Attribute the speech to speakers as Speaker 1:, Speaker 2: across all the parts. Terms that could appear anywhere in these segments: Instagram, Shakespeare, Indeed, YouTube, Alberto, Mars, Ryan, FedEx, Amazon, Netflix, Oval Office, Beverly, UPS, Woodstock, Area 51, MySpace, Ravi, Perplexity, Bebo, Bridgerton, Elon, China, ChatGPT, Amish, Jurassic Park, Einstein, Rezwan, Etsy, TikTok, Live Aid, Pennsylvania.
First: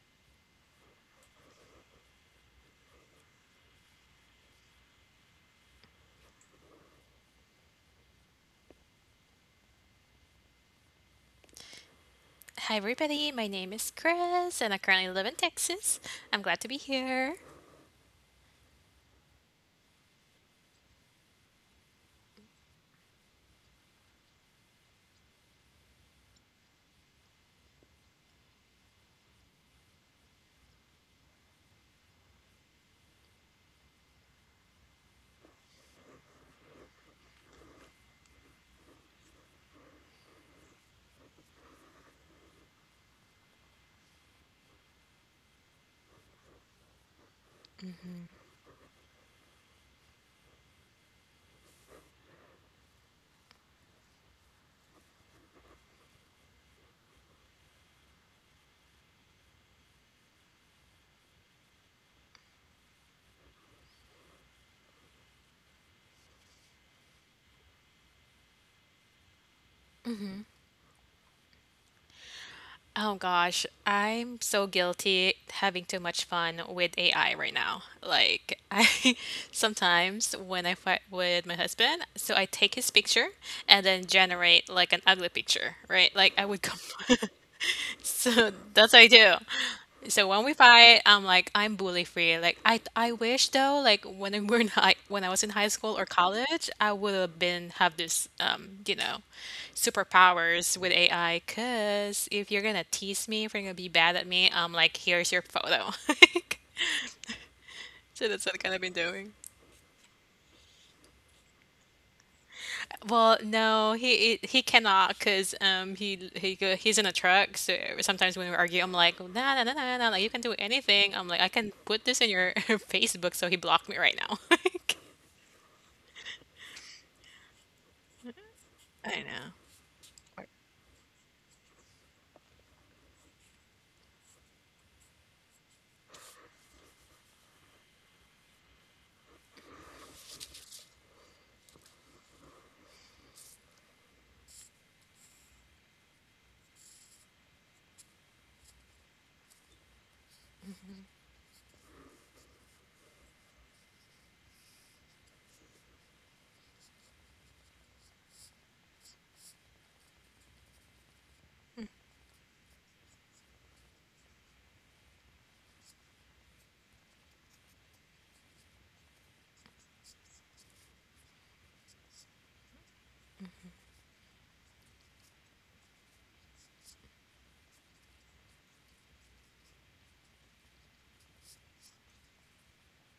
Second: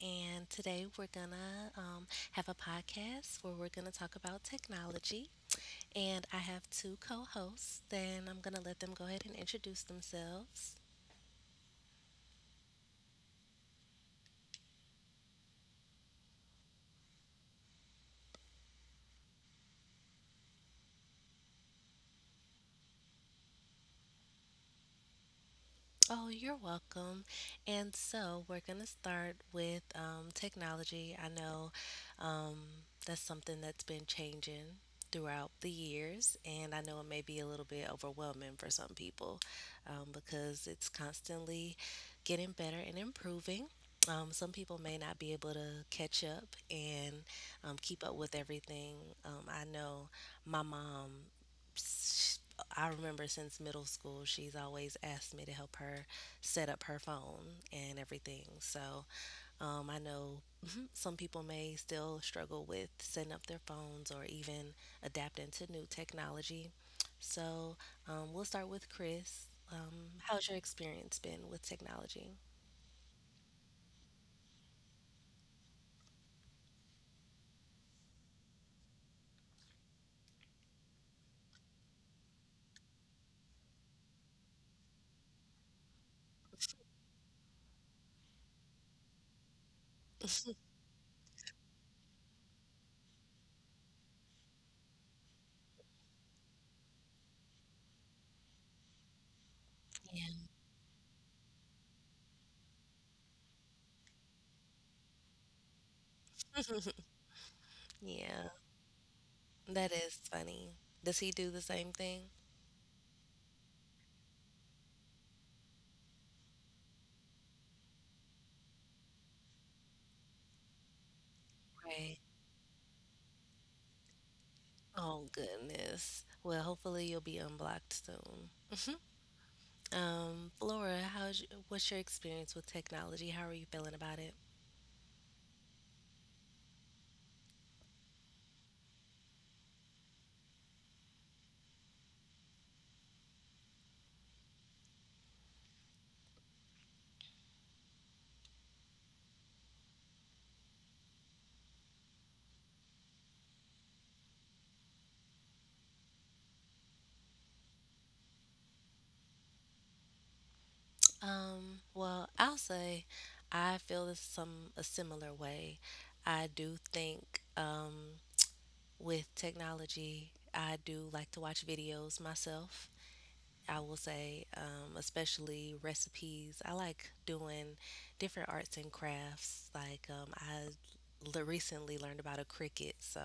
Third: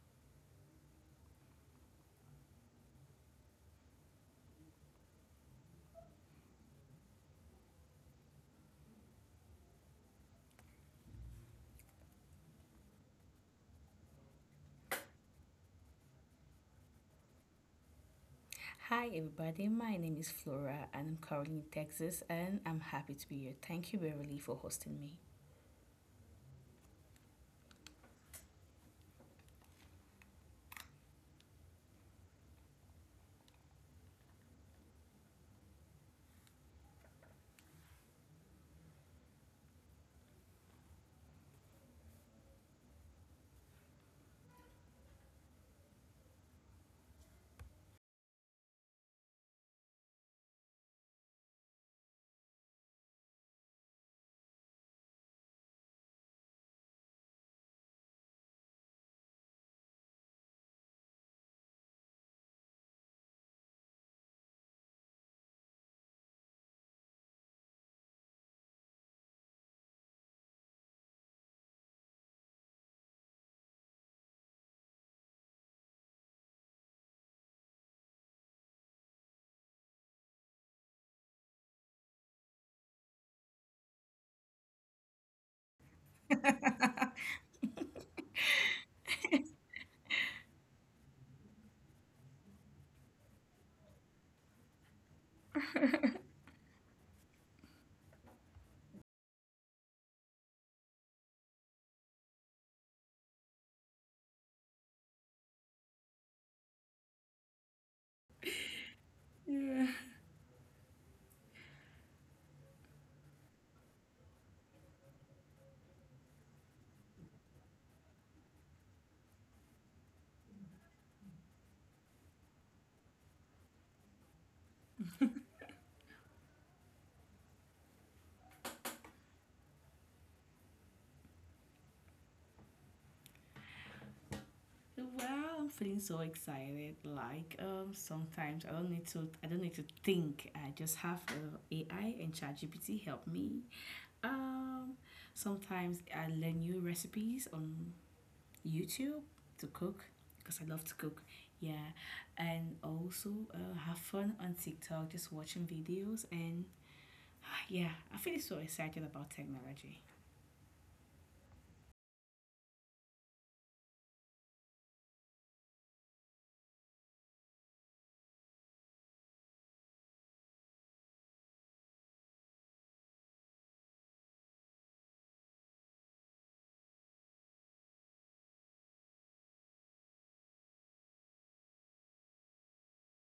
Speaker 1: and today we're gonna have a podcast where we're gonna talk about technology. And I have two co hosts, then I'm gonna let them go ahead and introduce themselves.
Speaker 2: Hi, everybody. My name is Chris, and I currently live in Texas. I'm glad to be here.
Speaker 3: Hi, everybody. My name is Flora, and I'm currently in Texas, and I'm happy to be here. Thank you, Beverly, for hosting me.
Speaker 1: Oh, you're welcome. And so we're going to start with technology. I know, um, that's something that's been changing throughout the years, and I know it may be a little bit overwhelming for some people because it's constantly getting better and improving. Some people may not be able to catch up and keep up with everything. I know my mom s- I remember since middle school, she's always asked me to help her set up her phone and everything. So I know some people may still struggle with setting up their phones or even adapting to new technology. So we'll start with Chris. How's your experience been with technology?
Speaker 2: Oh gosh, I'm so guilty having too much fun with AI right now. Like I sometimes when I fight with my husband, so I take his picture and then generate like an ugly picture, right? Like I would come. So that's what I do. So when we fight, I'm like, I'm bully free. Like I wish though, like when I was in high school or college, I would have been have this
Speaker 1: Yeah.
Speaker 2: superpowers with AI. Cause if you're gonna tease me, if you're gonna be bad at me, I'm like, here's your photo. So that's
Speaker 1: Yeah,
Speaker 2: what I've kind of been doing.
Speaker 3: Yeah.
Speaker 1: that is funny. Does he do the same thing?
Speaker 2: Well, no, he cannot because he's in a truck. So sometimes when we argue, I'm like, nah, nah, nah, nah, nah, like you can do anything. I'm like, I can put
Speaker 1: Right.
Speaker 2: this in your Facebook. So he blocked me right now. Like,
Speaker 1: Oh, goodness. Well, hopefully you'll be unblocked soon.
Speaker 2: I
Speaker 1: Laura, how's what's your experience with technology? How are you feeling about it?
Speaker 3: Well, I'm feeling so excited. Sometimes I don't need to. I don't need to think. I just have AI and ChatGPT help me. Um, Sometimes I learn new recipes on YouTube to cook because I love to cook. Yeah, and also have fun on TikTok, just watching videos and yeah, I feel so excited about technology.
Speaker 1: Well, I'll say I feel this some a similar way. I do think with technology, I do like to watch videos myself. I will say, especially recipes. I like doing different arts and crafts. Like I recently learned about a cricket, so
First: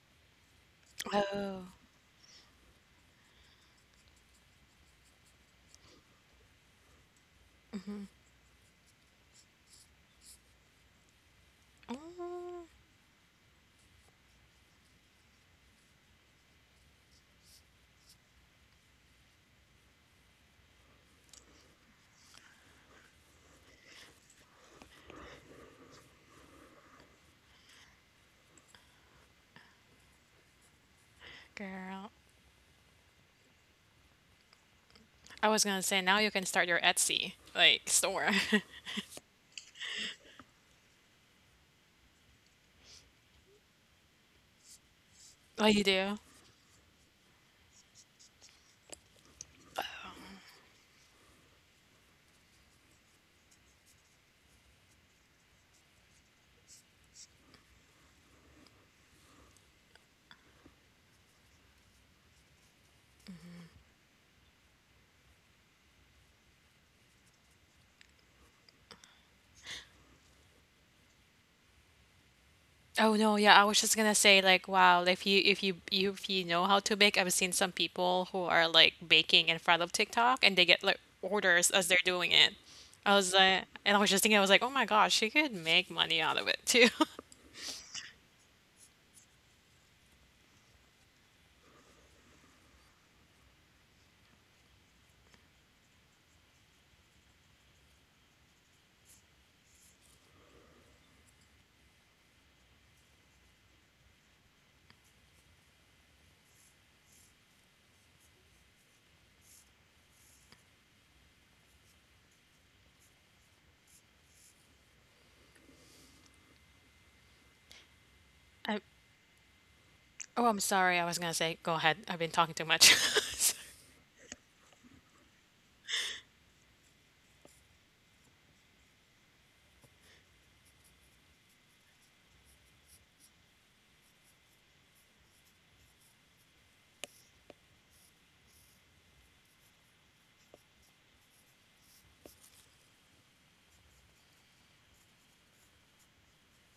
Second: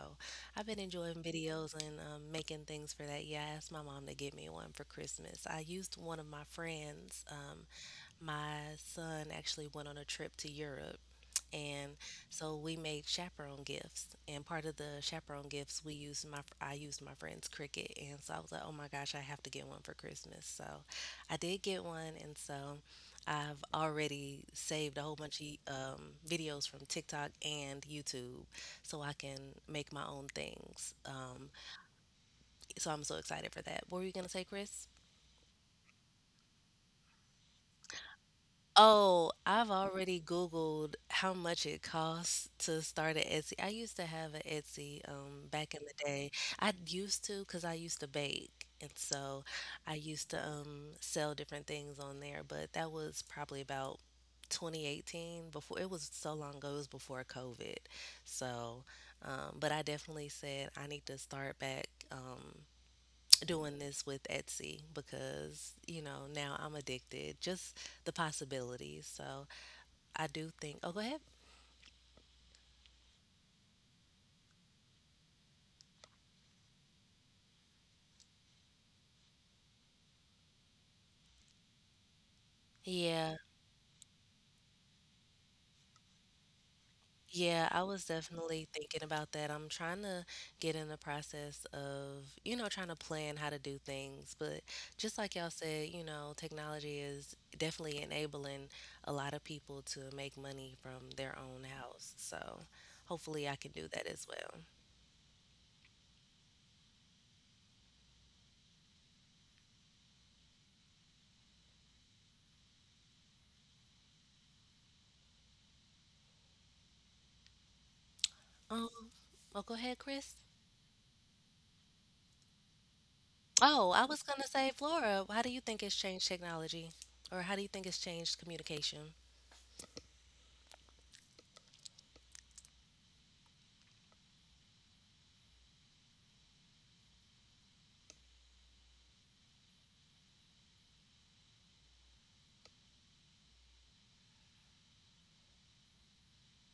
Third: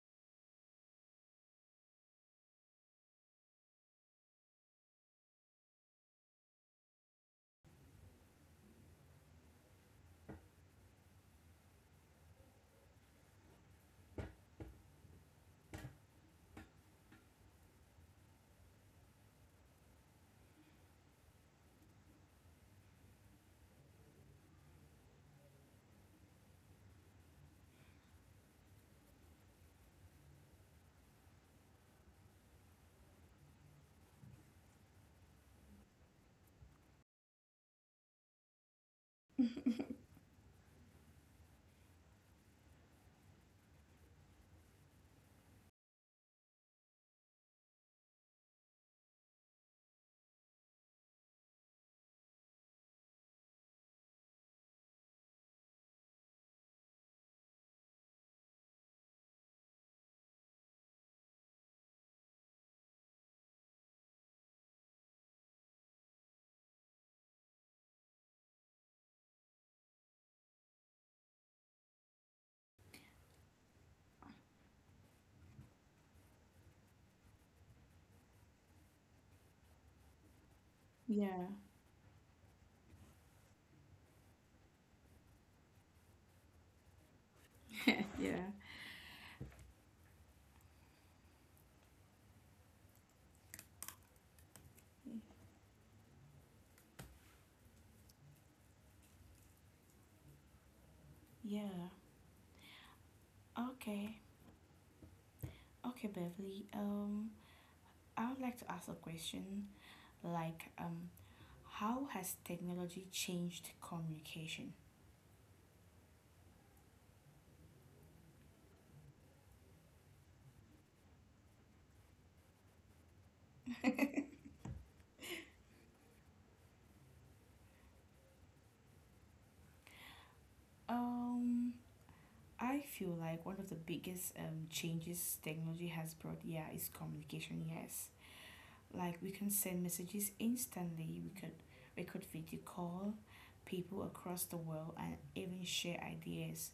Speaker 1: I've been enjoying
Speaker 2: know.
Speaker 1: videos and making things for that. Yeah, I asked my mom to get me one for Christmas. I used one of my friends. My son actually went on a trip to Europe, and
Speaker 2: Oh.
Speaker 1: so
Speaker 2: Mm.
Speaker 1: we made chaperone gifts. And part of the chaperone gifts, we used my I used my friend's cricket, and so I was like, oh my gosh, I have to get one for Christmas. So I did get one, and so. I've already saved a whole bunch of um, videos from TikTok and YouTube so I can make my own things.
Speaker 2: Girl,
Speaker 1: So I'm so excited for that. What were you going to say, Chris?
Speaker 2: I was gonna say now you can start your Etsy like store.
Speaker 1: Oh, I've already Googled how much it costs to start an Etsy. I used to have an Etsy
Speaker 2: Oh,
Speaker 1: back
Speaker 2: you
Speaker 1: in the
Speaker 2: do?
Speaker 1: day. I used to because I used to bake. And so I used to sell different things on there. But that was probably about 2018 before it was so long ago. It was before COVID. So, but I definitely said I need to start back. Doing this with Etsy because, you know, now I'm addicted. Just the possibilities. So I do think, oh, go ahead.
Speaker 2: Oh no, yeah, I was just gonna say like wow, if you, you if you know how to bake, I've seen some people who are like baking in front of TikTok and they get like
Speaker 3: Yeah.
Speaker 2: orders as they're doing it. I was
Speaker 1: Yeah,
Speaker 2: like, and I was just thinking, I was like, oh my gosh, she could make money out of it too.
Speaker 1: yeah, I was
Speaker 3: Yeah.
Speaker 1: definitely thinking about that. I'm trying to get in the process of, trying to plan how to do things. But just like y'all said, technology is definitely enabling a lot of people to make money from their own
Speaker 3: Yeah.
Speaker 1: house. So hopefully I can do that as
Speaker 3: Okay.
Speaker 1: well.
Speaker 3: Okay, Beverly. I would like to ask a question. Like, um, how has technology changed communication?
Speaker 2: I,
Speaker 1: Um, oh, go ahead, Chris.
Speaker 2: oh, I'm sorry, I was gonna say, go ahead. I've been talking too much.
Speaker 1: Oh, I was gonna say, Flora, how do you think it's changed technology? Or how do you think it's changed communication?
Speaker 3: Um, I feel like one of the biggest changes technology has brought, yeah, is communication. Yes, like we can send messages instantly. We could video call people across the world and even share ideas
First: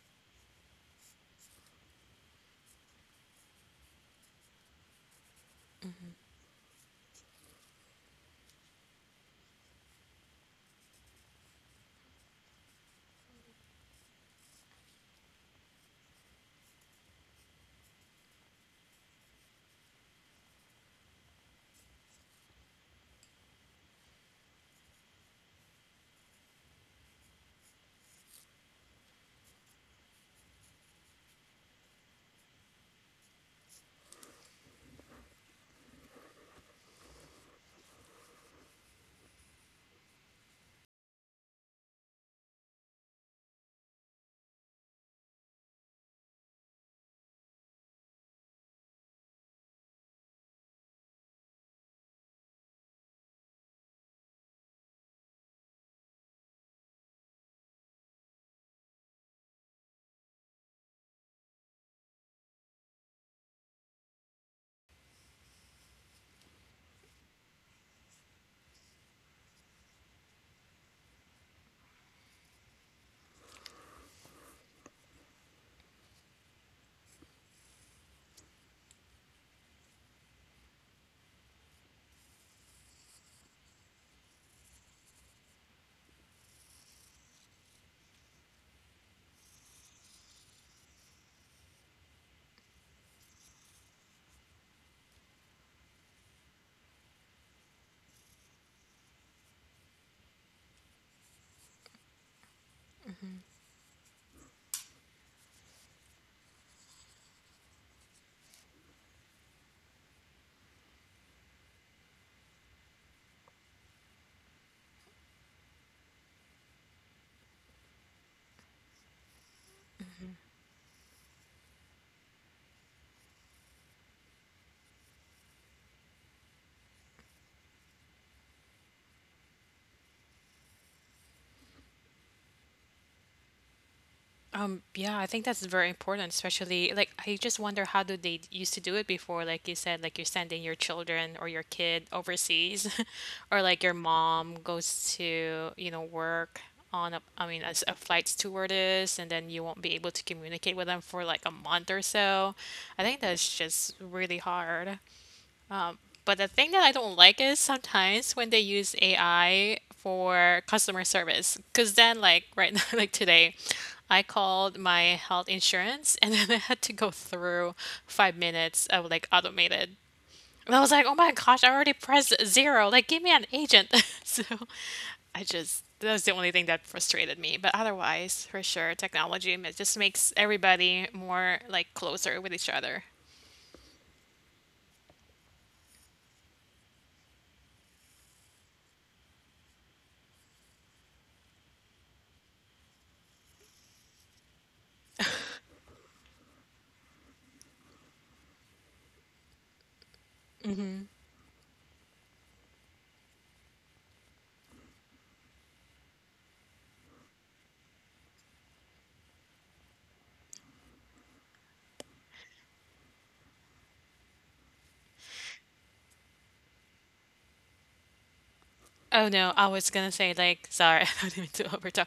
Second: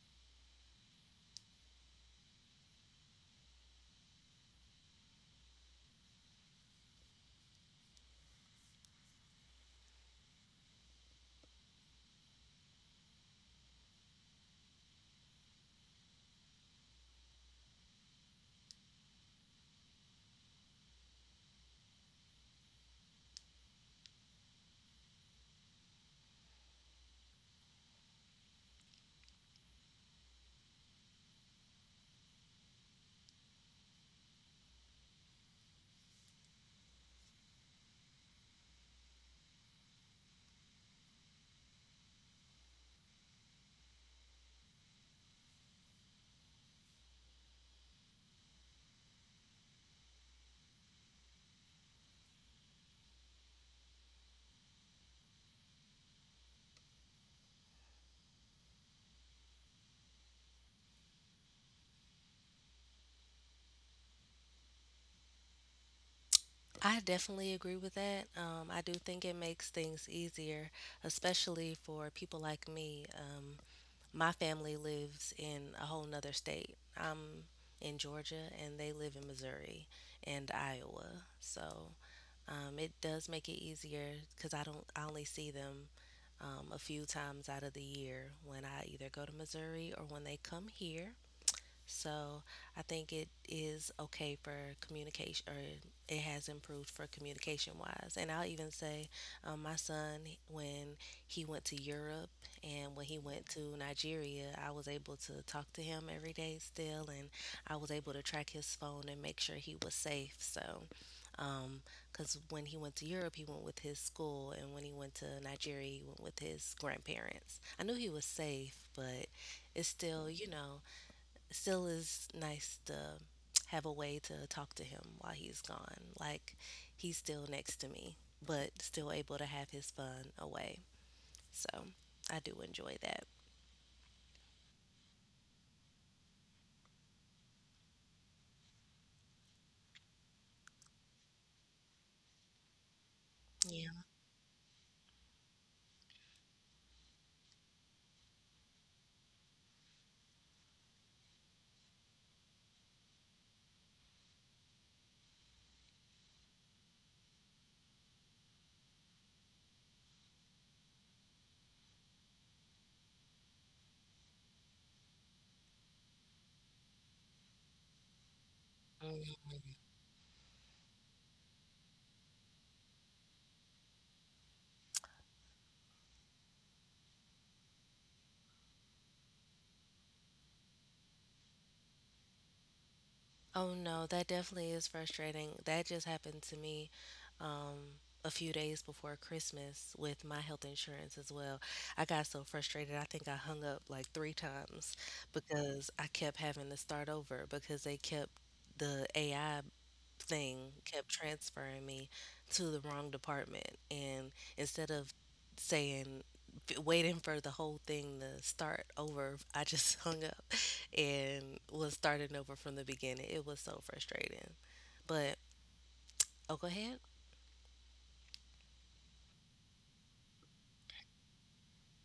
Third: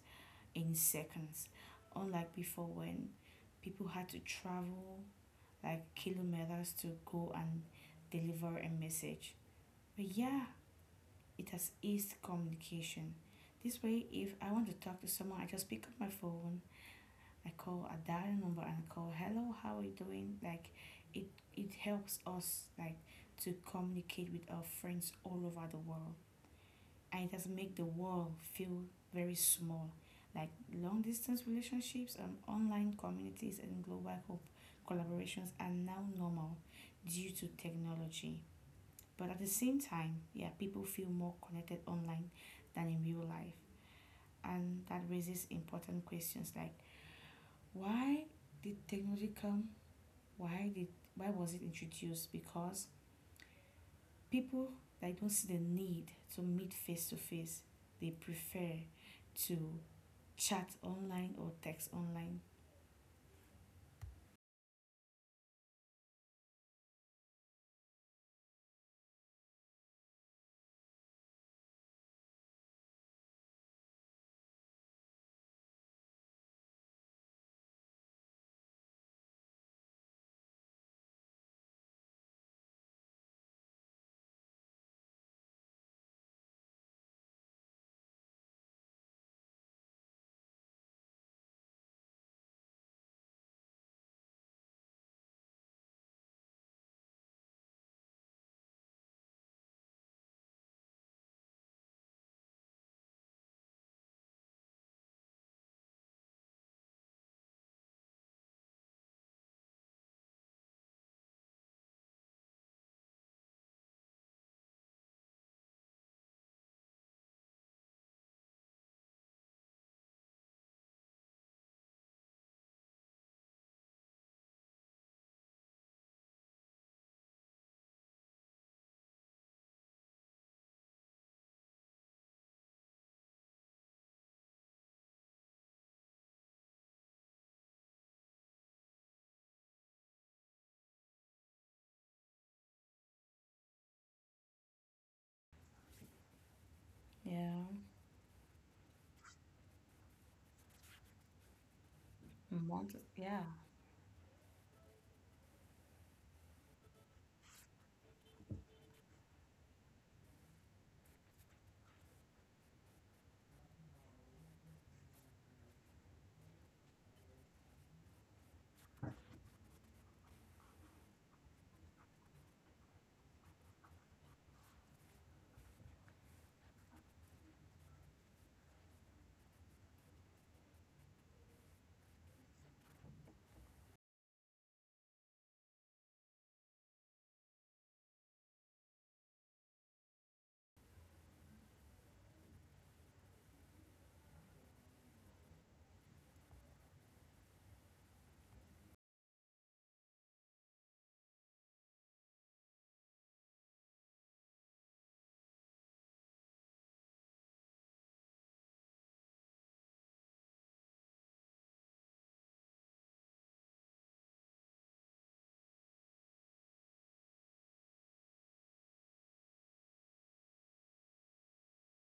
Speaker 3: in seconds, unlike before when people had to travel like kilometers to go and deliver a message. But yeah, it has eased communication. This way, if I want to talk to someone, I just pick up my phone, I call a dial number, and I call, "Hello, how are you doing?" Like, it it helps us like to communicate with our friends all over the world, and it has made the world feel very small. Like long distance relationships and online communities and global collaborations are now normal due to technology. But at the same time, yeah, people feel more connected online than in real life. And that raises important questions like why did technology come? Why did why was it introduced? Because people they don't see the need to meet face to face. They prefer to chat online or text online.
Speaker 1: I definitely agree with that. I do think it makes things easier, especially for people like me. My family lives in a whole nother state. I'm in Georgia and they live in Missouri and Iowa. So it does make it easier because I don't, I only see them a few times out of the year when I either go to Missouri or when they come here. So I think it is okay for communication, or it has improved for communication wise. And I'll even say, my son, when he went to Europe and when he went to Nigeria, I was able to talk to him every day still, and I was able to track his phone and make sure he was safe. So, because when he went to Europe, he went with his school, and when he went to Nigeria, he went with his grandparents. I knew he was safe, but it's still, still is nice to have a way to talk to him while he's gone. Like he's still next to me, but still able to have his fun away. So I do enjoy that.
Speaker 2: Yeah, I think that's very important, especially like I just wonder how do they used to do it before, like you said, like you're sending your children or your kid overseas, or like
Speaker 1: Yeah.
Speaker 2: your mom goes to, you know, work on a, I mean,
Speaker 3: Yeah.
Speaker 2: as a flight stewardess, and then you won't be able to communicate with them for like a month or so.
Speaker 3: Month.
Speaker 2: I think
Speaker 3: Yeah.
Speaker 2: that's just really hard. But the thing that I don't like is sometimes when they use AI for customer service, because then, like right now, like today, I called my health insurance and then I had to go through 5 minutes of like
Speaker 1: Mhm.
Speaker 2: automated. And I was like, oh my gosh, I already pressed zero. Like, give me an agent. So that was the only thing that frustrated me. But otherwise, for sure, technology just makes everybody more like closer with each other.
Speaker 1: Oh no, that definitely is frustrating. That just happened to me um, a few days before Christmas with my health insurance as well. I got so frustrated. I think I hung up like three times because I kept having to start over because they kept the AI thing kept transferring me to the wrong department. And instead of saying, waiting for the whole thing to start over, I just hung up and was starting over from the beginning. It was so frustrating. But, oh, go ahead.
Speaker 2: Oh no, I was gonna say like sorry, I didn't mean to overtalk.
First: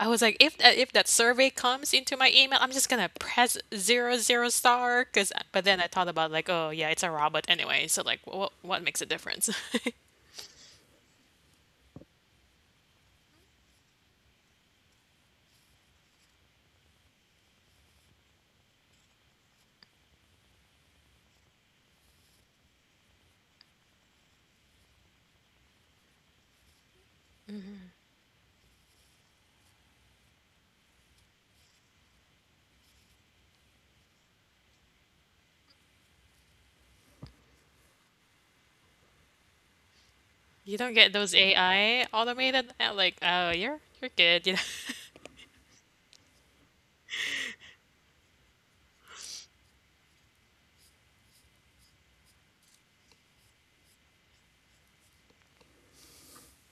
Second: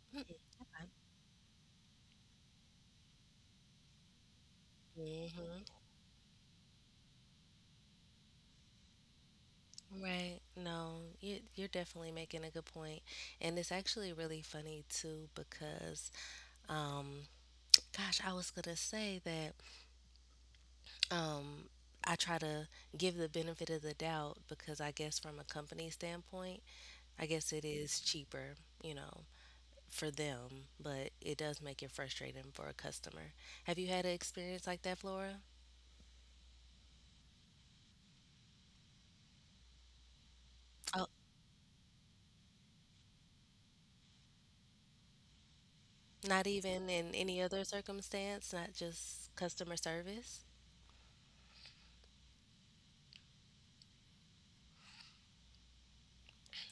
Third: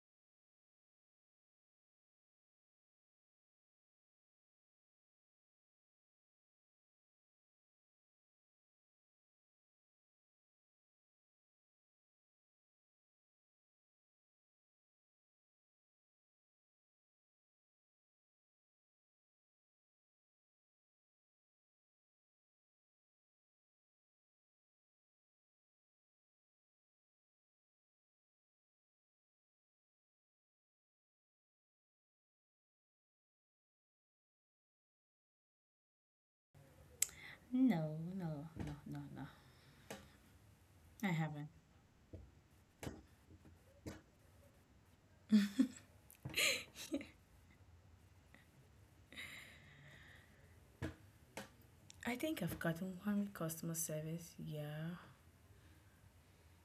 Speaker 2: I was like, if that survey comes into my email, I'm just gonna press zero zero star. Cause but
Speaker 1: Mm-hmm.
Speaker 2: then I thought about like, oh yeah, it's a robot anyway. So like, what makes a difference?
Speaker 1: Right. No, you're definitely making a good point. And it's actually really funny too because, um, gosh, I was gonna say that um, I try to give the benefit of the doubt because I guess from a company standpoint, I guess it is cheaper, you know, for them, but it does make it frustrating for a customer. Have you had an experience like that, Flora?
Speaker 3: No, no, no, no, no.
Speaker 2: You don't
Speaker 1: Oh,
Speaker 3: I
Speaker 2: get those
Speaker 3: haven't.
Speaker 2: AI automated like, oh you're good. You know?
Speaker 1: not even in any other circumstance, not just customer service?
Speaker 3: I think I've gotten one with customer service. Yeah.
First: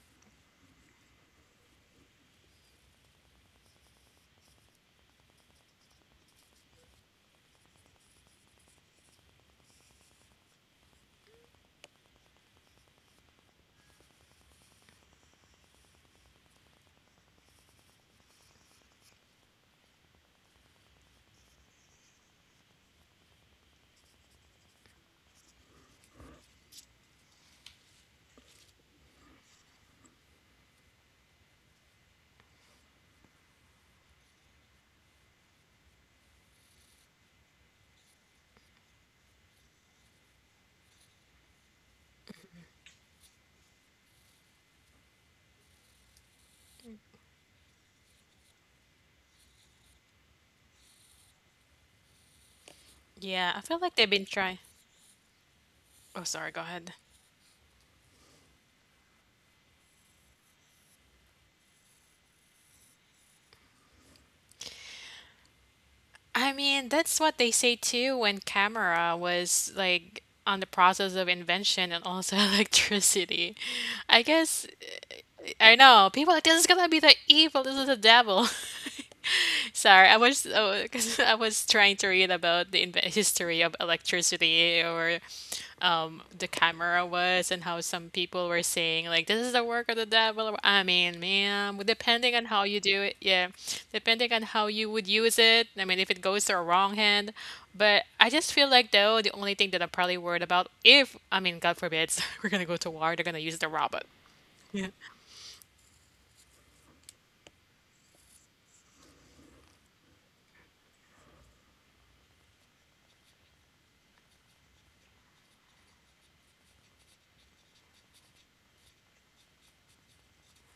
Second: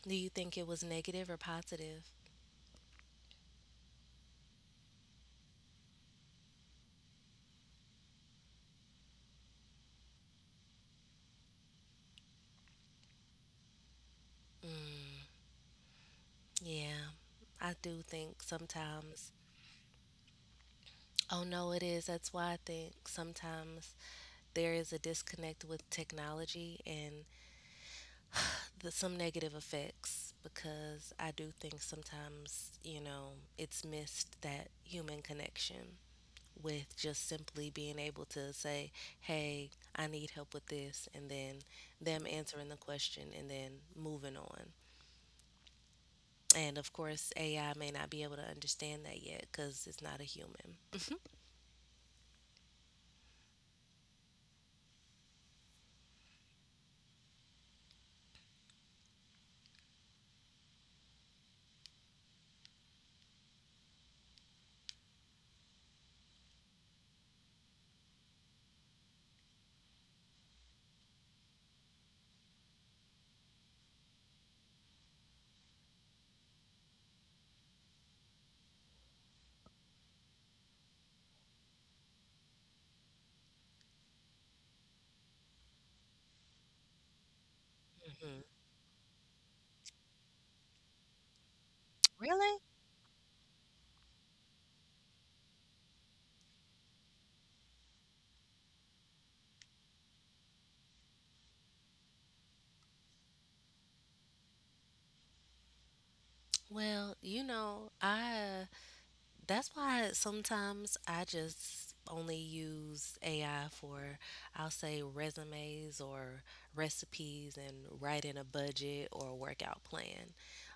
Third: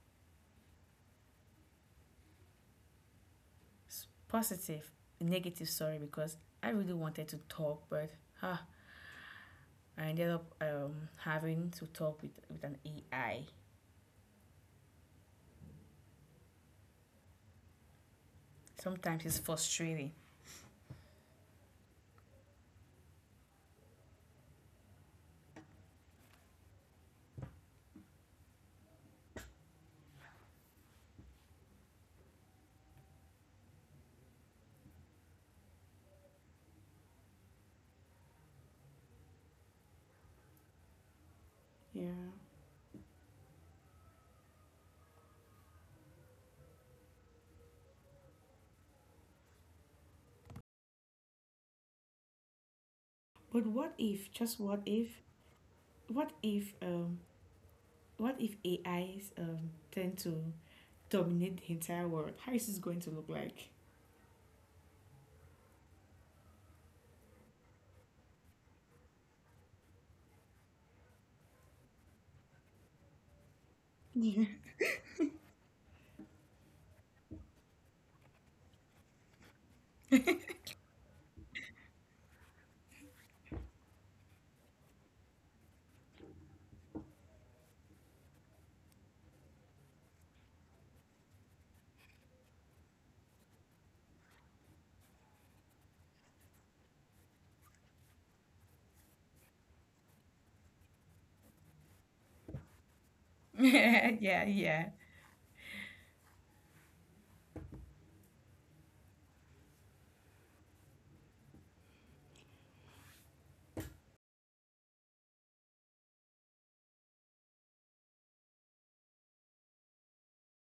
Speaker 1: Do you think it was negative or positive?
Speaker 3: Positive, negative, sorry, because I really wanted to talk, but ah, I ended up having to talk with, an AI.
Speaker 1: Yeah, I do think
Speaker 3: Sometimes
Speaker 1: sometimes.
Speaker 3: it's frustrating.
Speaker 1: Oh no, it is. That's why I think sometimes there is a disconnect with technology and the, some negative effects because I do think sometimes, it's missed that human connection with just simply being able to say, hey, I need help with this, and then them
Speaker 3: Yeah.
Speaker 1: answering the question and then moving on. And of course, AI may not be able to understand that yet because it's not a human.
Speaker 2: Yeah, I
Speaker 3: But
Speaker 2: feel
Speaker 3: what
Speaker 2: like they've been
Speaker 3: if, just
Speaker 2: trying.
Speaker 3: what if,
Speaker 2: Oh
Speaker 3: what
Speaker 2: sorry, go
Speaker 3: if,
Speaker 2: ahead.
Speaker 3: What if AIs tend to dominate the entire world? How is this going to look like?
Speaker 2: I mean, that's what they say too when camera was like on the process of invention and also electricity. I
Speaker 3: Yeah.
Speaker 2: guess I know people are like this is gonna be the evil. This is the devil. Sorry, I was oh, 'cause I was trying to read about the history of electricity or the camera was and how some
Speaker 1: Hmm.
Speaker 2: people were saying like this is the work of the devil. I mean, man, depending on
Speaker 1: Really?
Speaker 2: how you do it, yeah, depending on how you would use it. I mean, if it goes to a wrong hand, but I just feel like though the only thing that I'm probably worried about if I mean God forbids we're gonna go to war, they're gonna use the robot.
Speaker 3: Yeah, yeah.
Speaker 2: Yeah.
Speaker 1: Well, you know, I that's why sometimes I just only use AI for I'll say resumes or recipes and writing a budget or a workout plan.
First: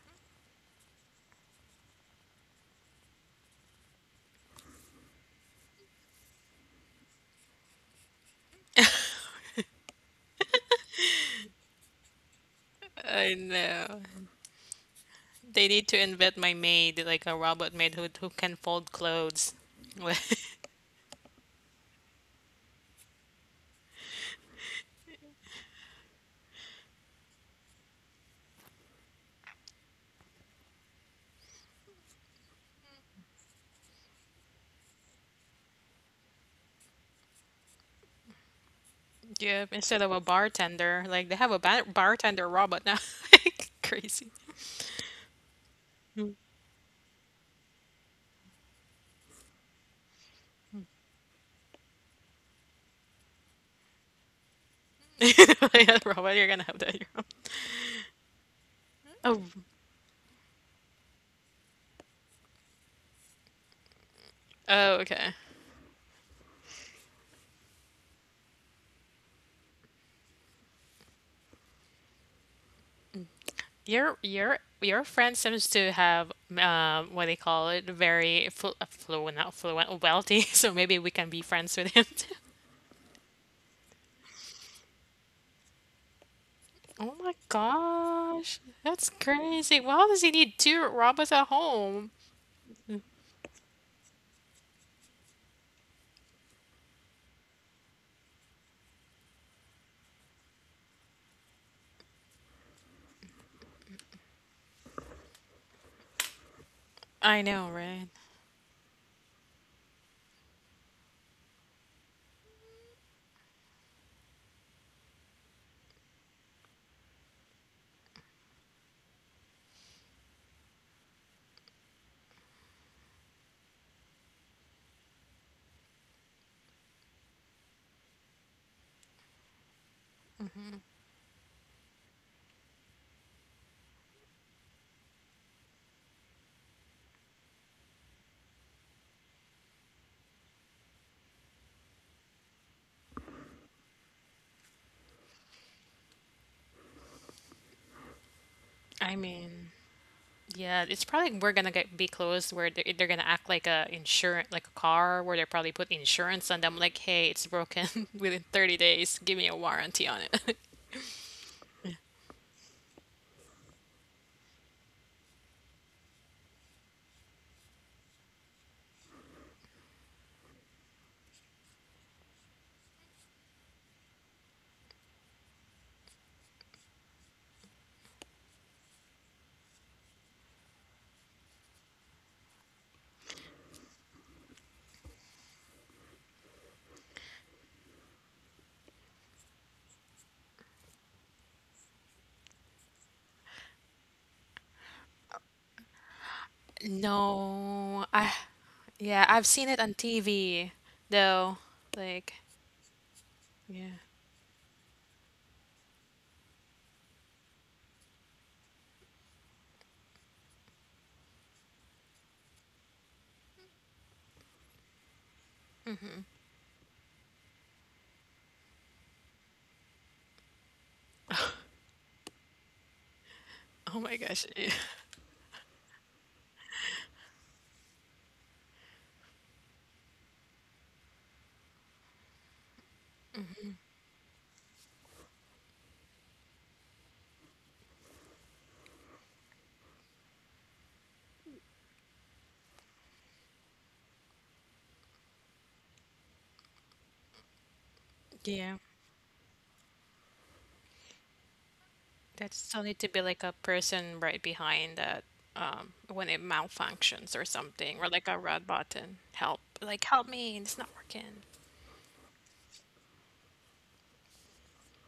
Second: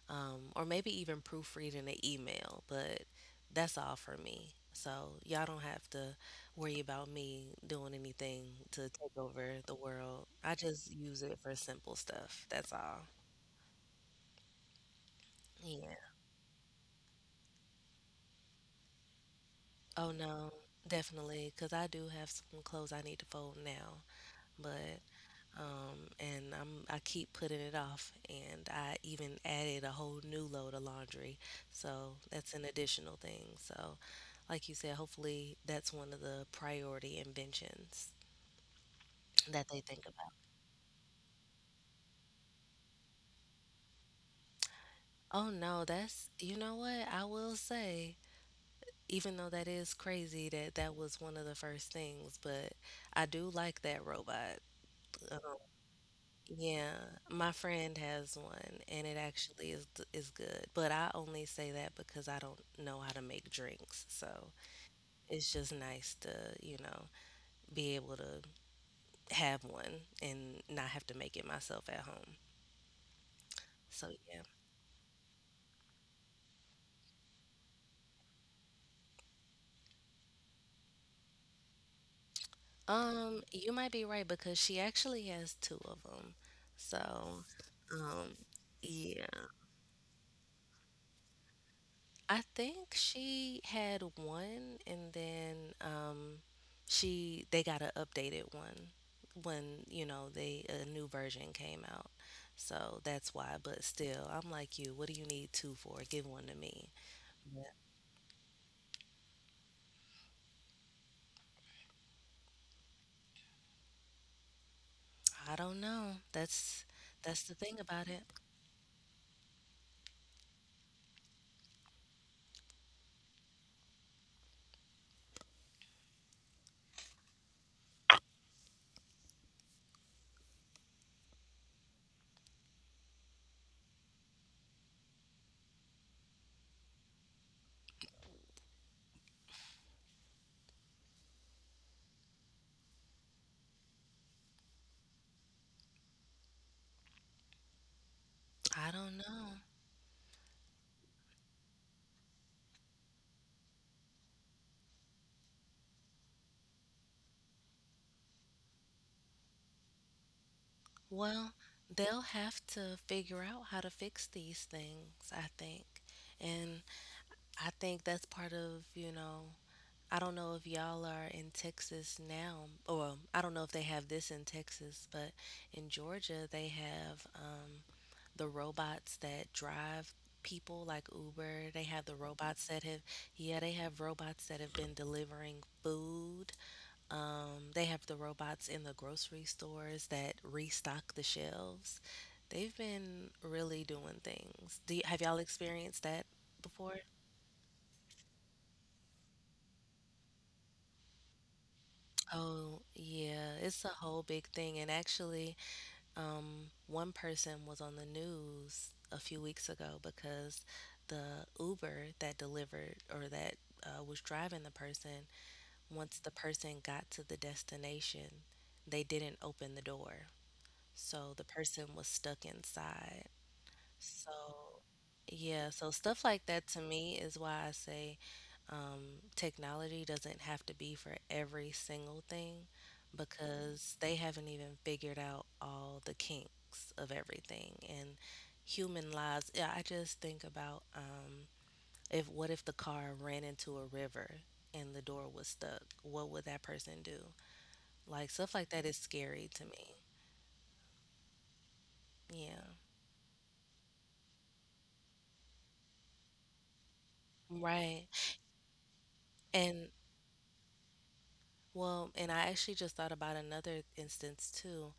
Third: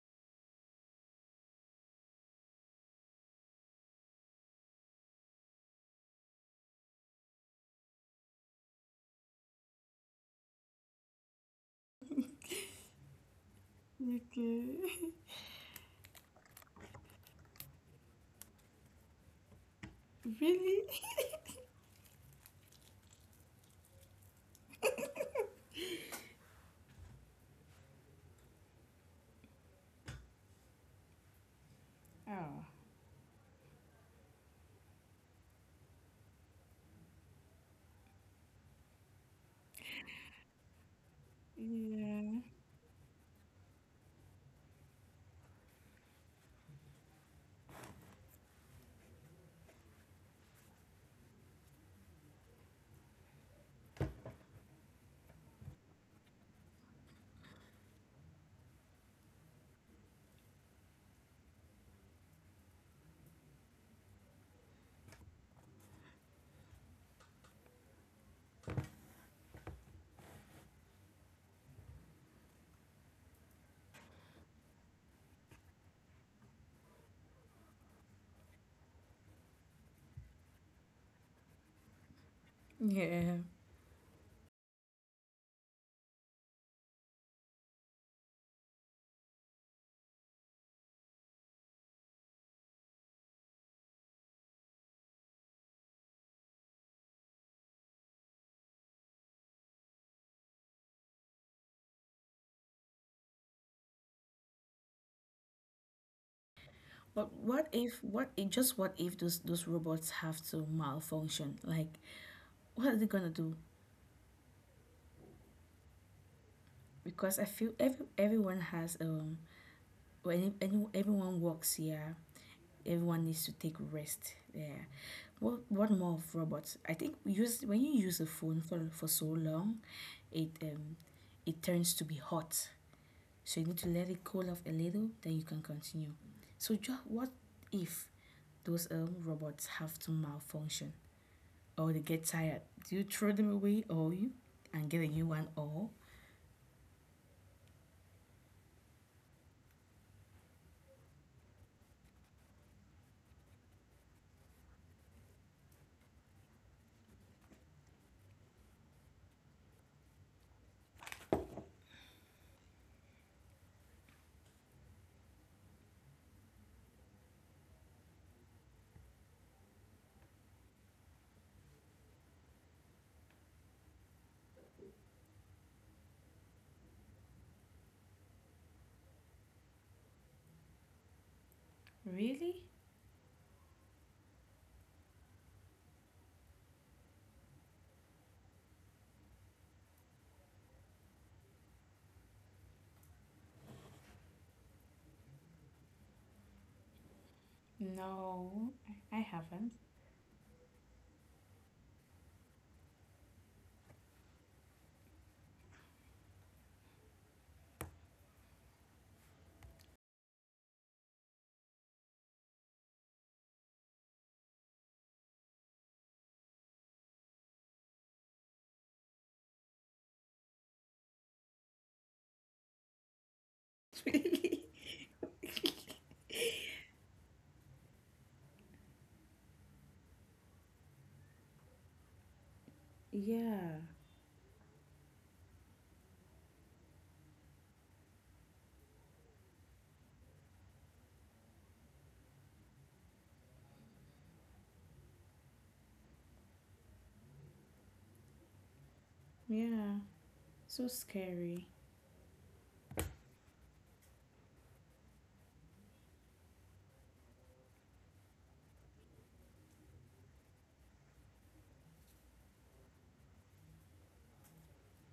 Speaker 1: Or maybe even proofreading an email, but that's all for me. So y'all don't have to worry about me doing anything to take over the world. I just use it for simple stuff. That's all.
Speaker 2: I know.
Speaker 3: Okay.
Speaker 2: They need
Speaker 1: Yeah.
Speaker 2: to invent my maid, like a robot maid who can fold clothes.
Speaker 1: Oh no,
Speaker 3: Really?
Speaker 1: definitely, because I do have some clothes I need to fold now, but and I keep putting it off, and I even added a whole new load of laundry, so that's
Speaker 3: Oh.
Speaker 1: an additional thing. So, like you said, hopefully that's one of the priority inventions
Speaker 2: Yeah,
Speaker 1: that they
Speaker 2: instead
Speaker 1: think
Speaker 2: of a
Speaker 1: about.
Speaker 2: bartender, like they have a ba
Speaker 3: Yeah.
Speaker 2: bartender robot now. Crazy.
Speaker 1: Oh no, that's you know what I will say. Even though that is crazy that that was one of the first things, but I do like that robot. um,
Speaker 2: Yeah, robot, you're gonna have
Speaker 1: Yeah,
Speaker 2: that in your.
Speaker 1: my friend has one, and it
Speaker 2: Oh,
Speaker 1: actually is good. But I only say that because I don't know how to make drinks, so
Speaker 2: oh, okay.
Speaker 1: it's just nice to you know be able to have one and not have to make it myself at home.
Speaker 2: Your
Speaker 1: So yeah,
Speaker 2: your your friend seems to have what they call it, very fluent, not fluent, wealthy. So maybe we can be friends with him too.
Speaker 3: Yeah.
Speaker 1: you might be right because she actually has two of them. So,
Speaker 2: Oh my
Speaker 1: um,
Speaker 2: gosh, that's
Speaker 1: yeah,
Speaker 2: crazy. Why does he need two robots at home?
Speaker 1: I think she had one, and then she they got an updated one when they a new version came out. So that's why. But still, I'm like you. What do you need two for? Give one to me.
Speaker 3: But
Speaker 2: I
Speaker 1: Yeah.
Speaker 2: know, right?
Speaker 3: what if just what if those robots have to malfunction? Like what are they gonna do?
Speaker 1: I don't know. That's
Speaker 3: Because
Speaker 1: that's
Speaker 3: I
Speaker 1: the
Speaker 3: feel
Speaker 1: thing about it.
Speaker 3: everyone has when any, everyone works here, everyone needs to take rest. Yeah. What more of robots? I think we use when you use a phone for so long, it it turns to be hot. So you need to let it cool off a little, then you can continue. So just what if those robots have to malfunction or they get tired? Do you throw them away or you and get a new one or?
Speaker 1: I
Speaker 2: I
Speaker 1: don't know.
Speaker 2: mean, yeah, it's probably we're gonna get be closed where they're gonna act like a insurance like a car where they probably put insurance on them like hey it's broken within 30 days give me a warranty on it.
Speaker 1: Well, they'll have to figure out how to fix these things. I think, and I think that's part of I don't know if y'all are in Texas now, or I don't know if they have this in Texas, but in Georgia they have the robots that drive people like Uber. They have the
Speaker 3: Really?
Speaker 1: robots that have, yeah, they have robots that have been delivering food. They have the robots in the grocery stores that restock the shelves. They've been really doing things. Do you, have y'all experienced that before?
Speaker 2: No, I
Speaker 3: No, I
Speaker 2: yeah I've seen
Speaker 3: haven't.
Speaker 2: it on TV though like
Speaker 1: Oh, yeah, it's a
Speaker 2: yeah
Speaker 1: whole big thing. And actually, one person was on the news a few weeks ago because the Uber that delivered or that was driving the person, once the person got to the destination, they didn't open the door. So the person was stuck inside.
Speaker 2: oh my
Speaker 1: So,
Speaker 2: gosh yeah.
Speaker 1: yeah, so stuff like that to me is why I say technology doesn't have to be for every single thing
Speaker 3: Yeah,
Speaker 1: because they haven't even figured out all the kinks of everything and human lives. Yeah, I just think about if what if the car ran into a river and the door was stuck? What would that person do? Like stuff like
Speaker 2: Yeah,
Speaker 1: that is scary to
Speaker 3: yeah,
Speaker 1: me.
Speaker 3: so scary.
Speaker 2: that
Speaker 1: Yeah.
Speaker 2: still need to be like a person right behind that when it malfunctions or something or
Speaker 1: Right.
Speaker 2: like a red button help
Speaker 1: And
Speaker 2: like help me, it's not working.
Speaker 1: Well, and I actually just thought about another instance too.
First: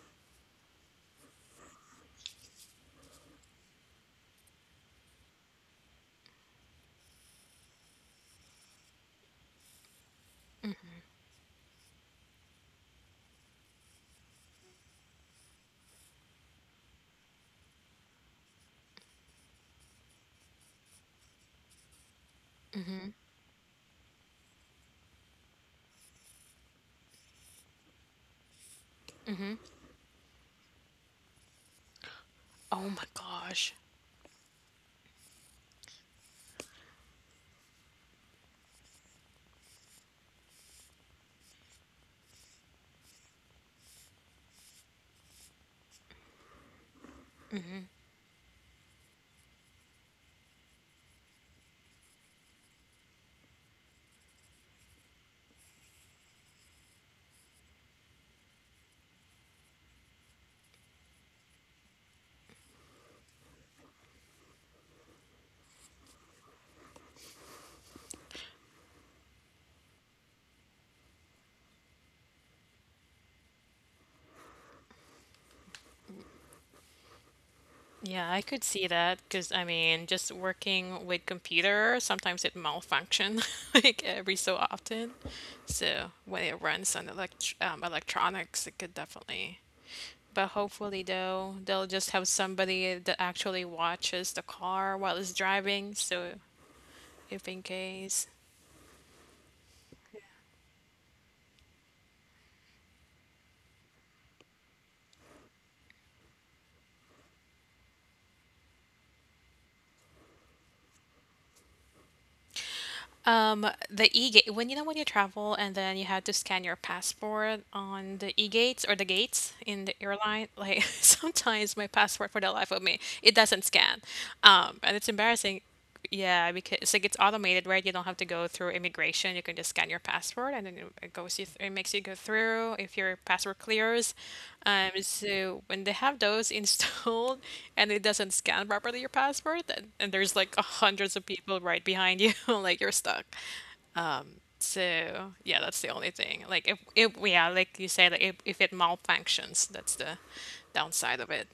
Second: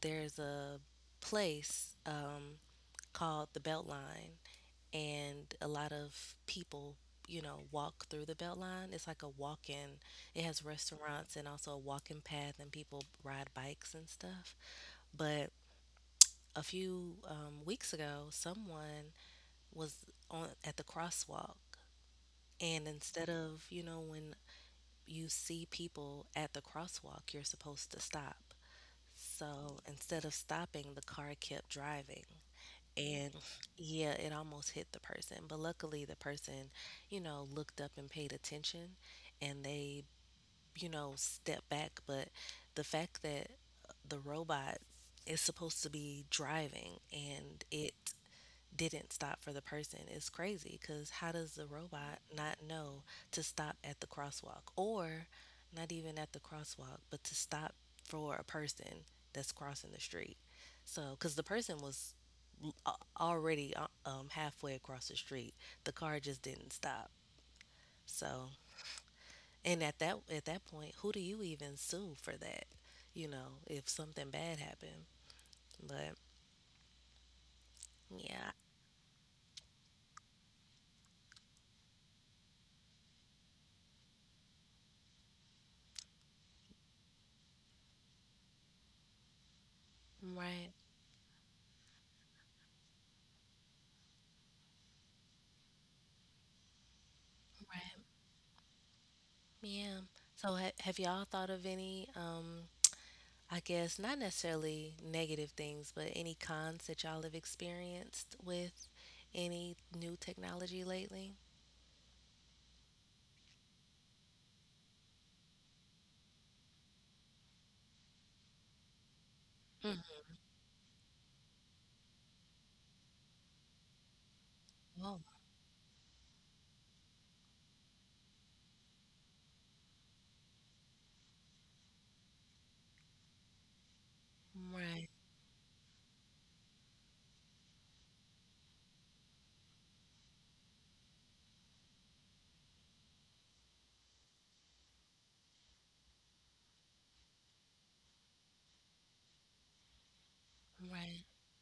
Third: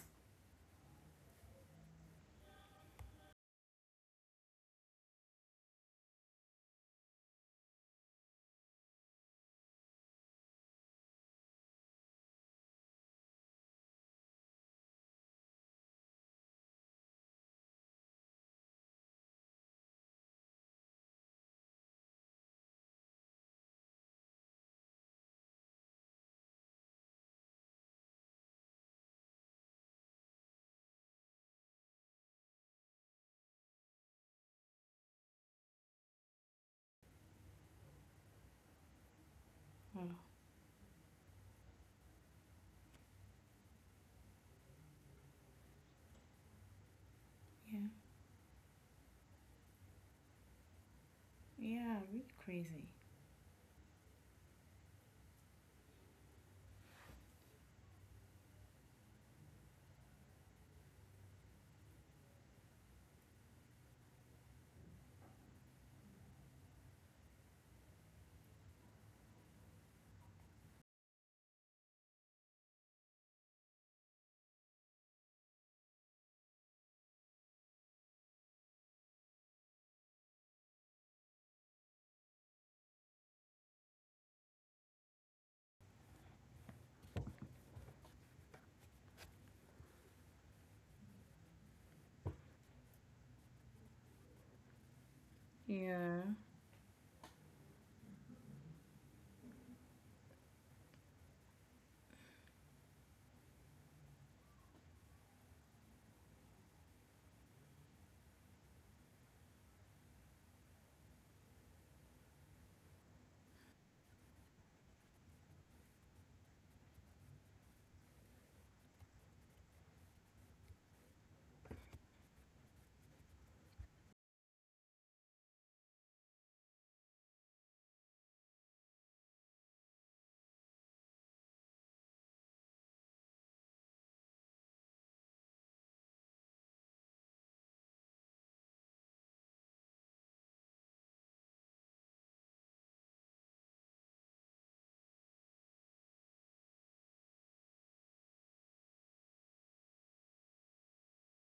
Speaker 1: There's a place called the Beltline, and a lot of people, walk through the Beltline. It's like a walk in, it has restaurants and also a walking path, and people ride bikes and stuff. But a few weeks ago, someone was on at the crosswalk, and instead of, you know, when you see people at the crosswalk, you're supposed to stop. So instead of stopping, the car kept driving.
Speaker 2: Oh my
Speaker 1: And
Speaker 2: gosh.
Speaker 1: yeah, it almost hit the person. But luckily, the person, you know, looked up and paid attention and they,
Speaker 3: Oh,
Speaker 1: you know, stepped back. But the fact that the robot is supposed to be driving and
Speaker 3: yeah,
Speaker 1: it didn't stop for the person is crazy because how does the
Speaker 3: yeah,
Speaker 1: robot
Speaker 3: really
Speaker 1: not
Speaker 3: crazy.
Speaker 1: know to stop at the crosswalk or not even at the crosswalk, but to stop for a person that's crossing the street? So, because the person was a- already halfway across the street, the car just didn't stop. So, and at that point, who do you even sue for that? You know, if something bad happened. But
Speaker 2: Yeah, I
Speaker 1: yeah,
Speaker 2: could see that because I mean, just working with computer, sometimes it malfunction like every so often. So when it runs on electronics, it could definitely. But
Speaker 1: right,
Speaker 2: hopefully, though, they'll just have somebody that actually watches the car while it's driving.
Speaker 3: Yeah.
Speaker 2: So if in
Speaker 1: right.
Speaker 2: case.
Speaker 1: Yeah. So ha have y'all thought of any, I guess not necessarily negative things, but any cons that y'all have experienced with any new technology lately?
Speaker 2: The e-gate when you know when you travel and then you had to scan your passport on the e-gates or the gates in
Speaker 1: Mm.
Speaker 2: the airline, like sometimes my passport for the life of me, it doesn't scan. And
Speaker 1: Oh,
Speaker 2: it's embarrassing. Yeah, because it's like it's automated, right? You don't have to go through immigration, you can just scan your passport and then it goes you th it makes you go through if your passport clears. Um,
Speaker 1: right,
Speaker 2: so when they have those installed and it doesn't scan properly your passport, then, and there's like hundreds of people right behind you, like you're stuck. Um, so yeah, that's the only thing. Like if yeah, like you said, like if it malfunctions, that's the
Speaker 1: right.
Speaker 2: downside of it.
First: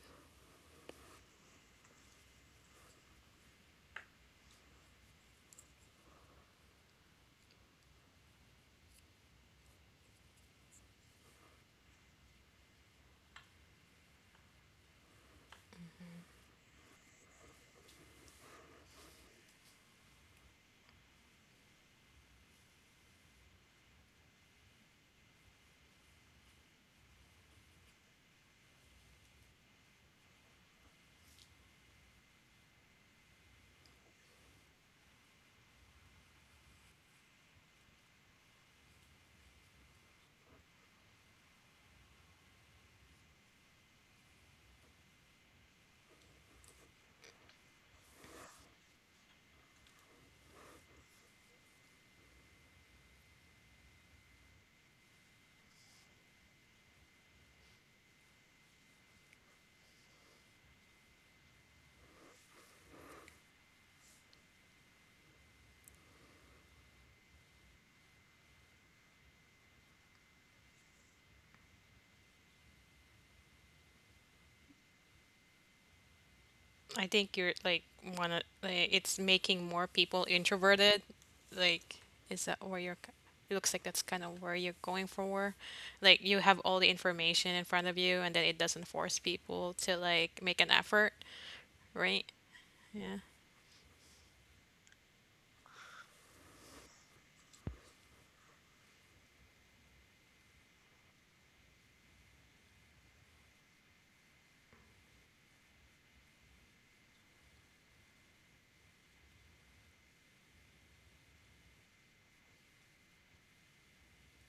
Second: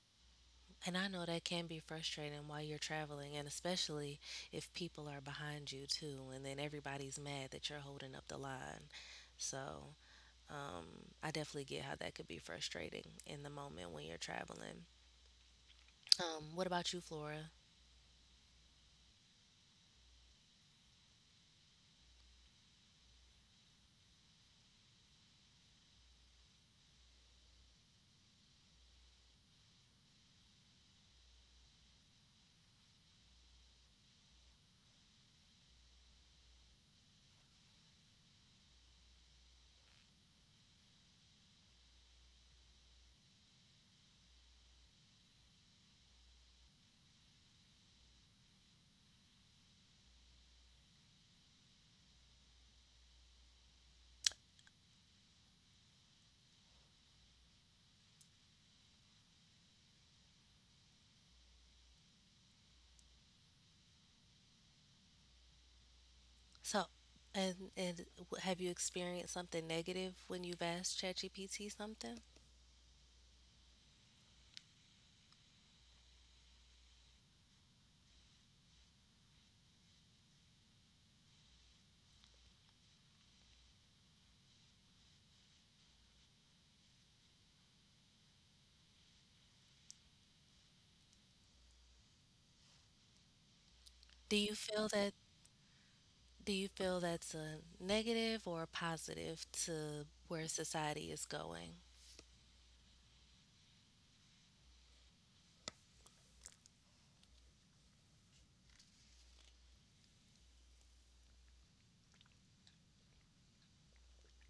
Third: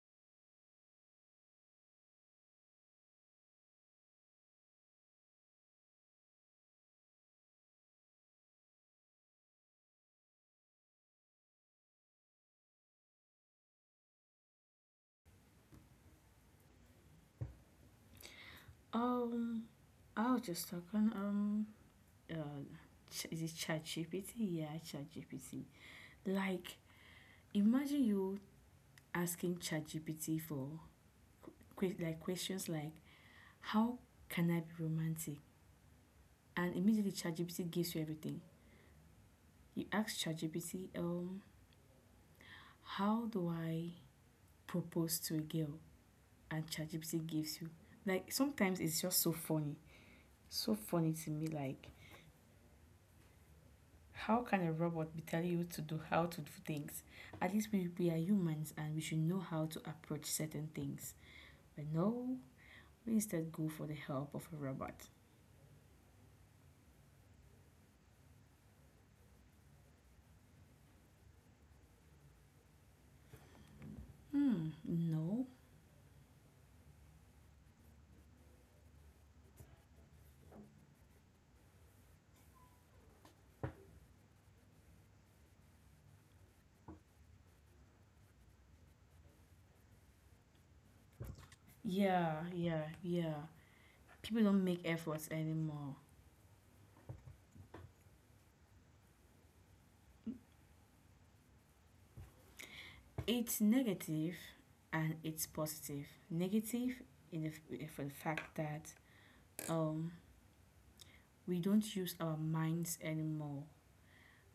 Speaker 1: And I know that can be frustrating while you're traveling, and especially if people are behind you too, and then everybody's mad that you're holding up the line. So, um, I definitely get how that could be frustrating in the moment when you're traveling. What about you, Flora?
Speaker 3: Um, I was just talking. Uh, is it ChatGPT? Yeah, ChatGPT. Like, imagine you asking ChatGPT for like questions like, "How can I be romantic?" And immediately ChatGPT gives you everything. You ask ChatGPT, "How do I propose to a girl?" And ChatGPT gives you. Like, sometimes it's just so funny to me. Like, how can a robot be telling you to do how to do things? At least we are humans and we should know how to approach certain things. But no, we instead go for the help of a robot.
Speaker 1: So, and have you experienced something negative when you've asked ChatGPT something?
Speaker 3: Hmm, no.
Speaker 2: I think you're like one of like, it's making more people introverted. Like, is that where you're? It looks like that's kind of where you're going for. Like, you have all the information in front of you, and then it doesn't force people to like make an effort, right?
Speaker 3: Yeah, yeah,
Speaker 2: Yeah.
Speaker 3: yeah.
Speaker 1: Do
Speaker 3: People
Speaker 1: you
Speaker 3: don't make
Speaker 1: feel that
Speaker 3: efforts anymore.
Speaker 1: do you feel that's a negative or a positive to where society is going?
Speaker 3: It's negative and it's positive. Negative in the, for the fact that um we don't use our minds anymore.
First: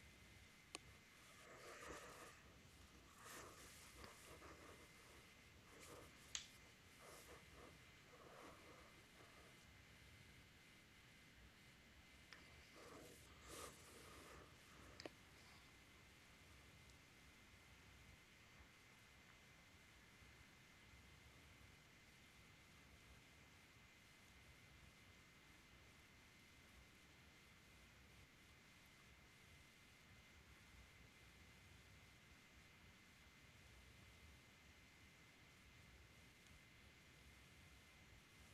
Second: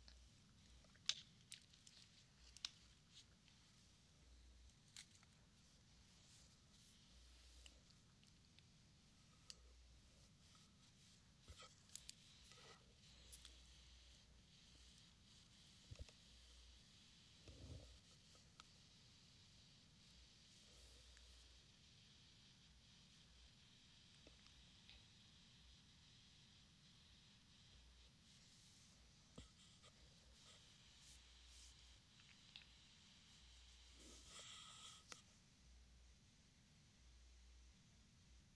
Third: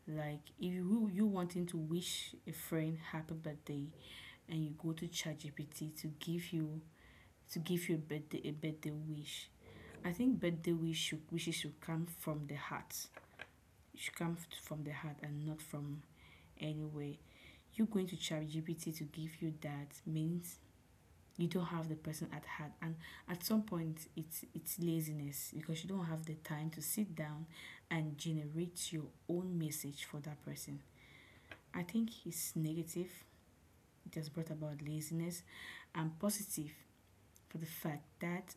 Speaker 3: Like if you wanting to wish a friend happy birthday, and you go to ChatGPT to give you a birthday wish. I think wishes should come from the heart. It should come from the heart and not from anywhere. You going to ChatGPT to give you that means you don't have the person at heart, and at some point it's laziness because you don't have the time to sit down and generate your own message for that person. I think it's negative. It has brought about laziness and positive for the fact that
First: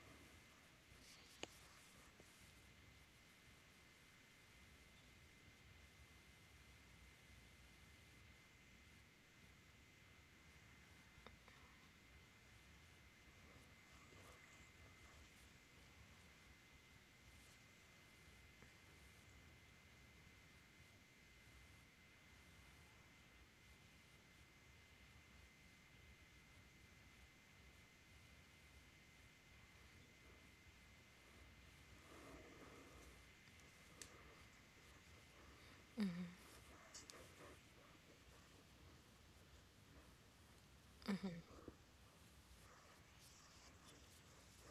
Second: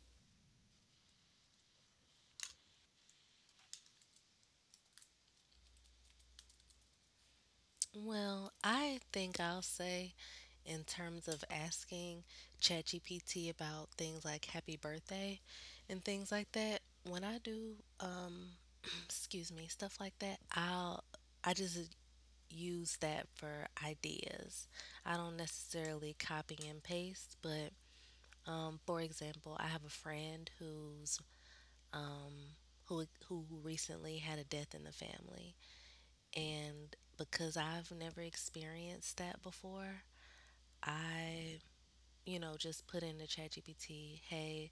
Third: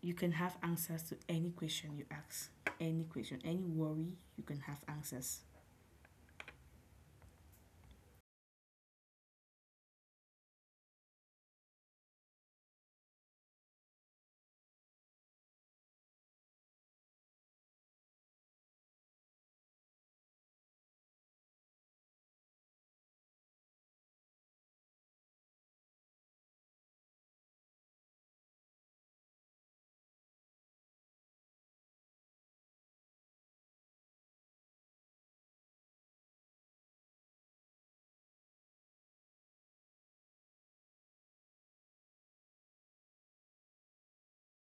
Speaker 3: you can have answers to any question you ask. Any question, any worry, you can have answers.
Speaker 1: Well, I think I'll say in terms of asking ChatGPT about things like happy birthday and things like that, when I do excuse me, stuff like that, I just use that for ideas. I don't necessarily copy and paste, but for example, I have a friend um, who who recently had a death in the family, and because I've never experienced that before, I you know just put into ChatGPT, hey,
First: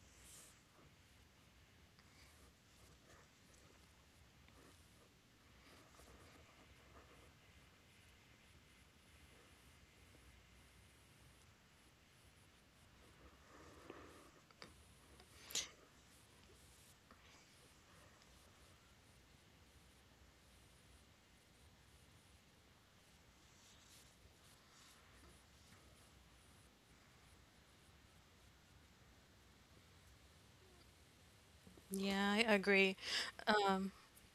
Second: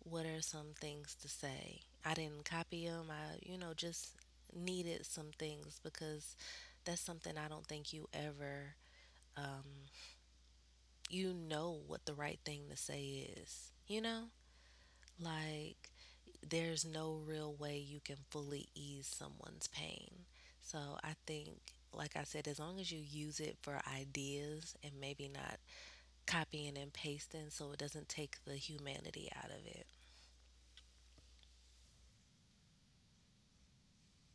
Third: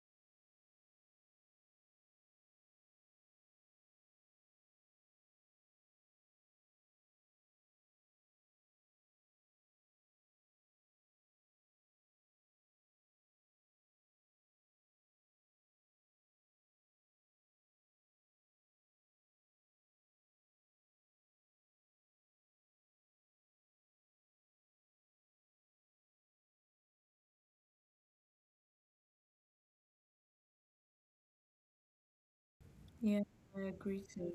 Speaker 1: what are some things to say? I didn't copy them. I you know just needed some things because that's something I don't think you ever um, you know what the right thing to say is. You know, like there's no real way you can fully ease someone's pain. So I think, like I said, as long as you use it for ideas and maybe not copying and pasting so it doesn't take the humanity out of it.
Speaker 2: Yeah, I agree.
Speaker 3: Yeah, I agree too.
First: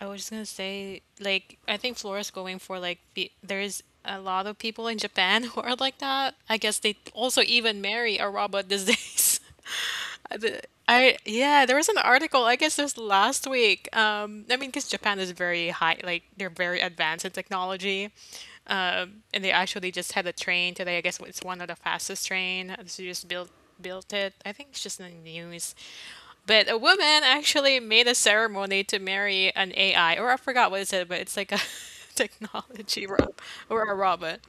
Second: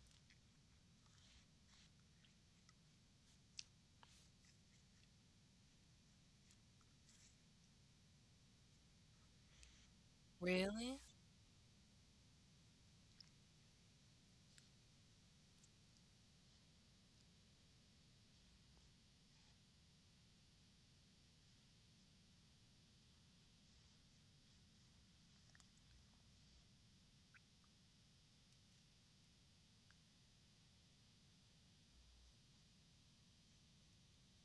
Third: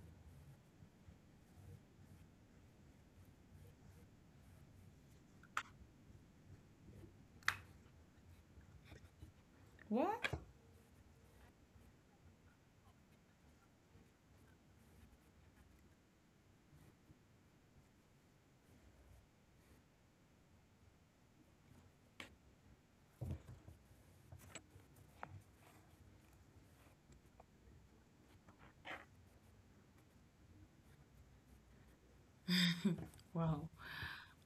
Speaker 2: I was just gonna say, like, I think Flora's going for like be there's a lot of people in Japan who are like that. I guess they also even marry a robot these days.
Speaker 3: What?
Speaker 1: Really?
Speaker 2: I yeah, there was an article, I guess just last week. I mean, because Japan is very high, like they're very advanced in technology. And they actually just had a train today. I guess it's one of the fastest train. So you just built it. I think it's just in the news. But a woman actually made a ceremony to marry an AI, or I forgot what it said, but it's like a technology rob
Speaker 3: Wow.
Speaker 2: or a robot.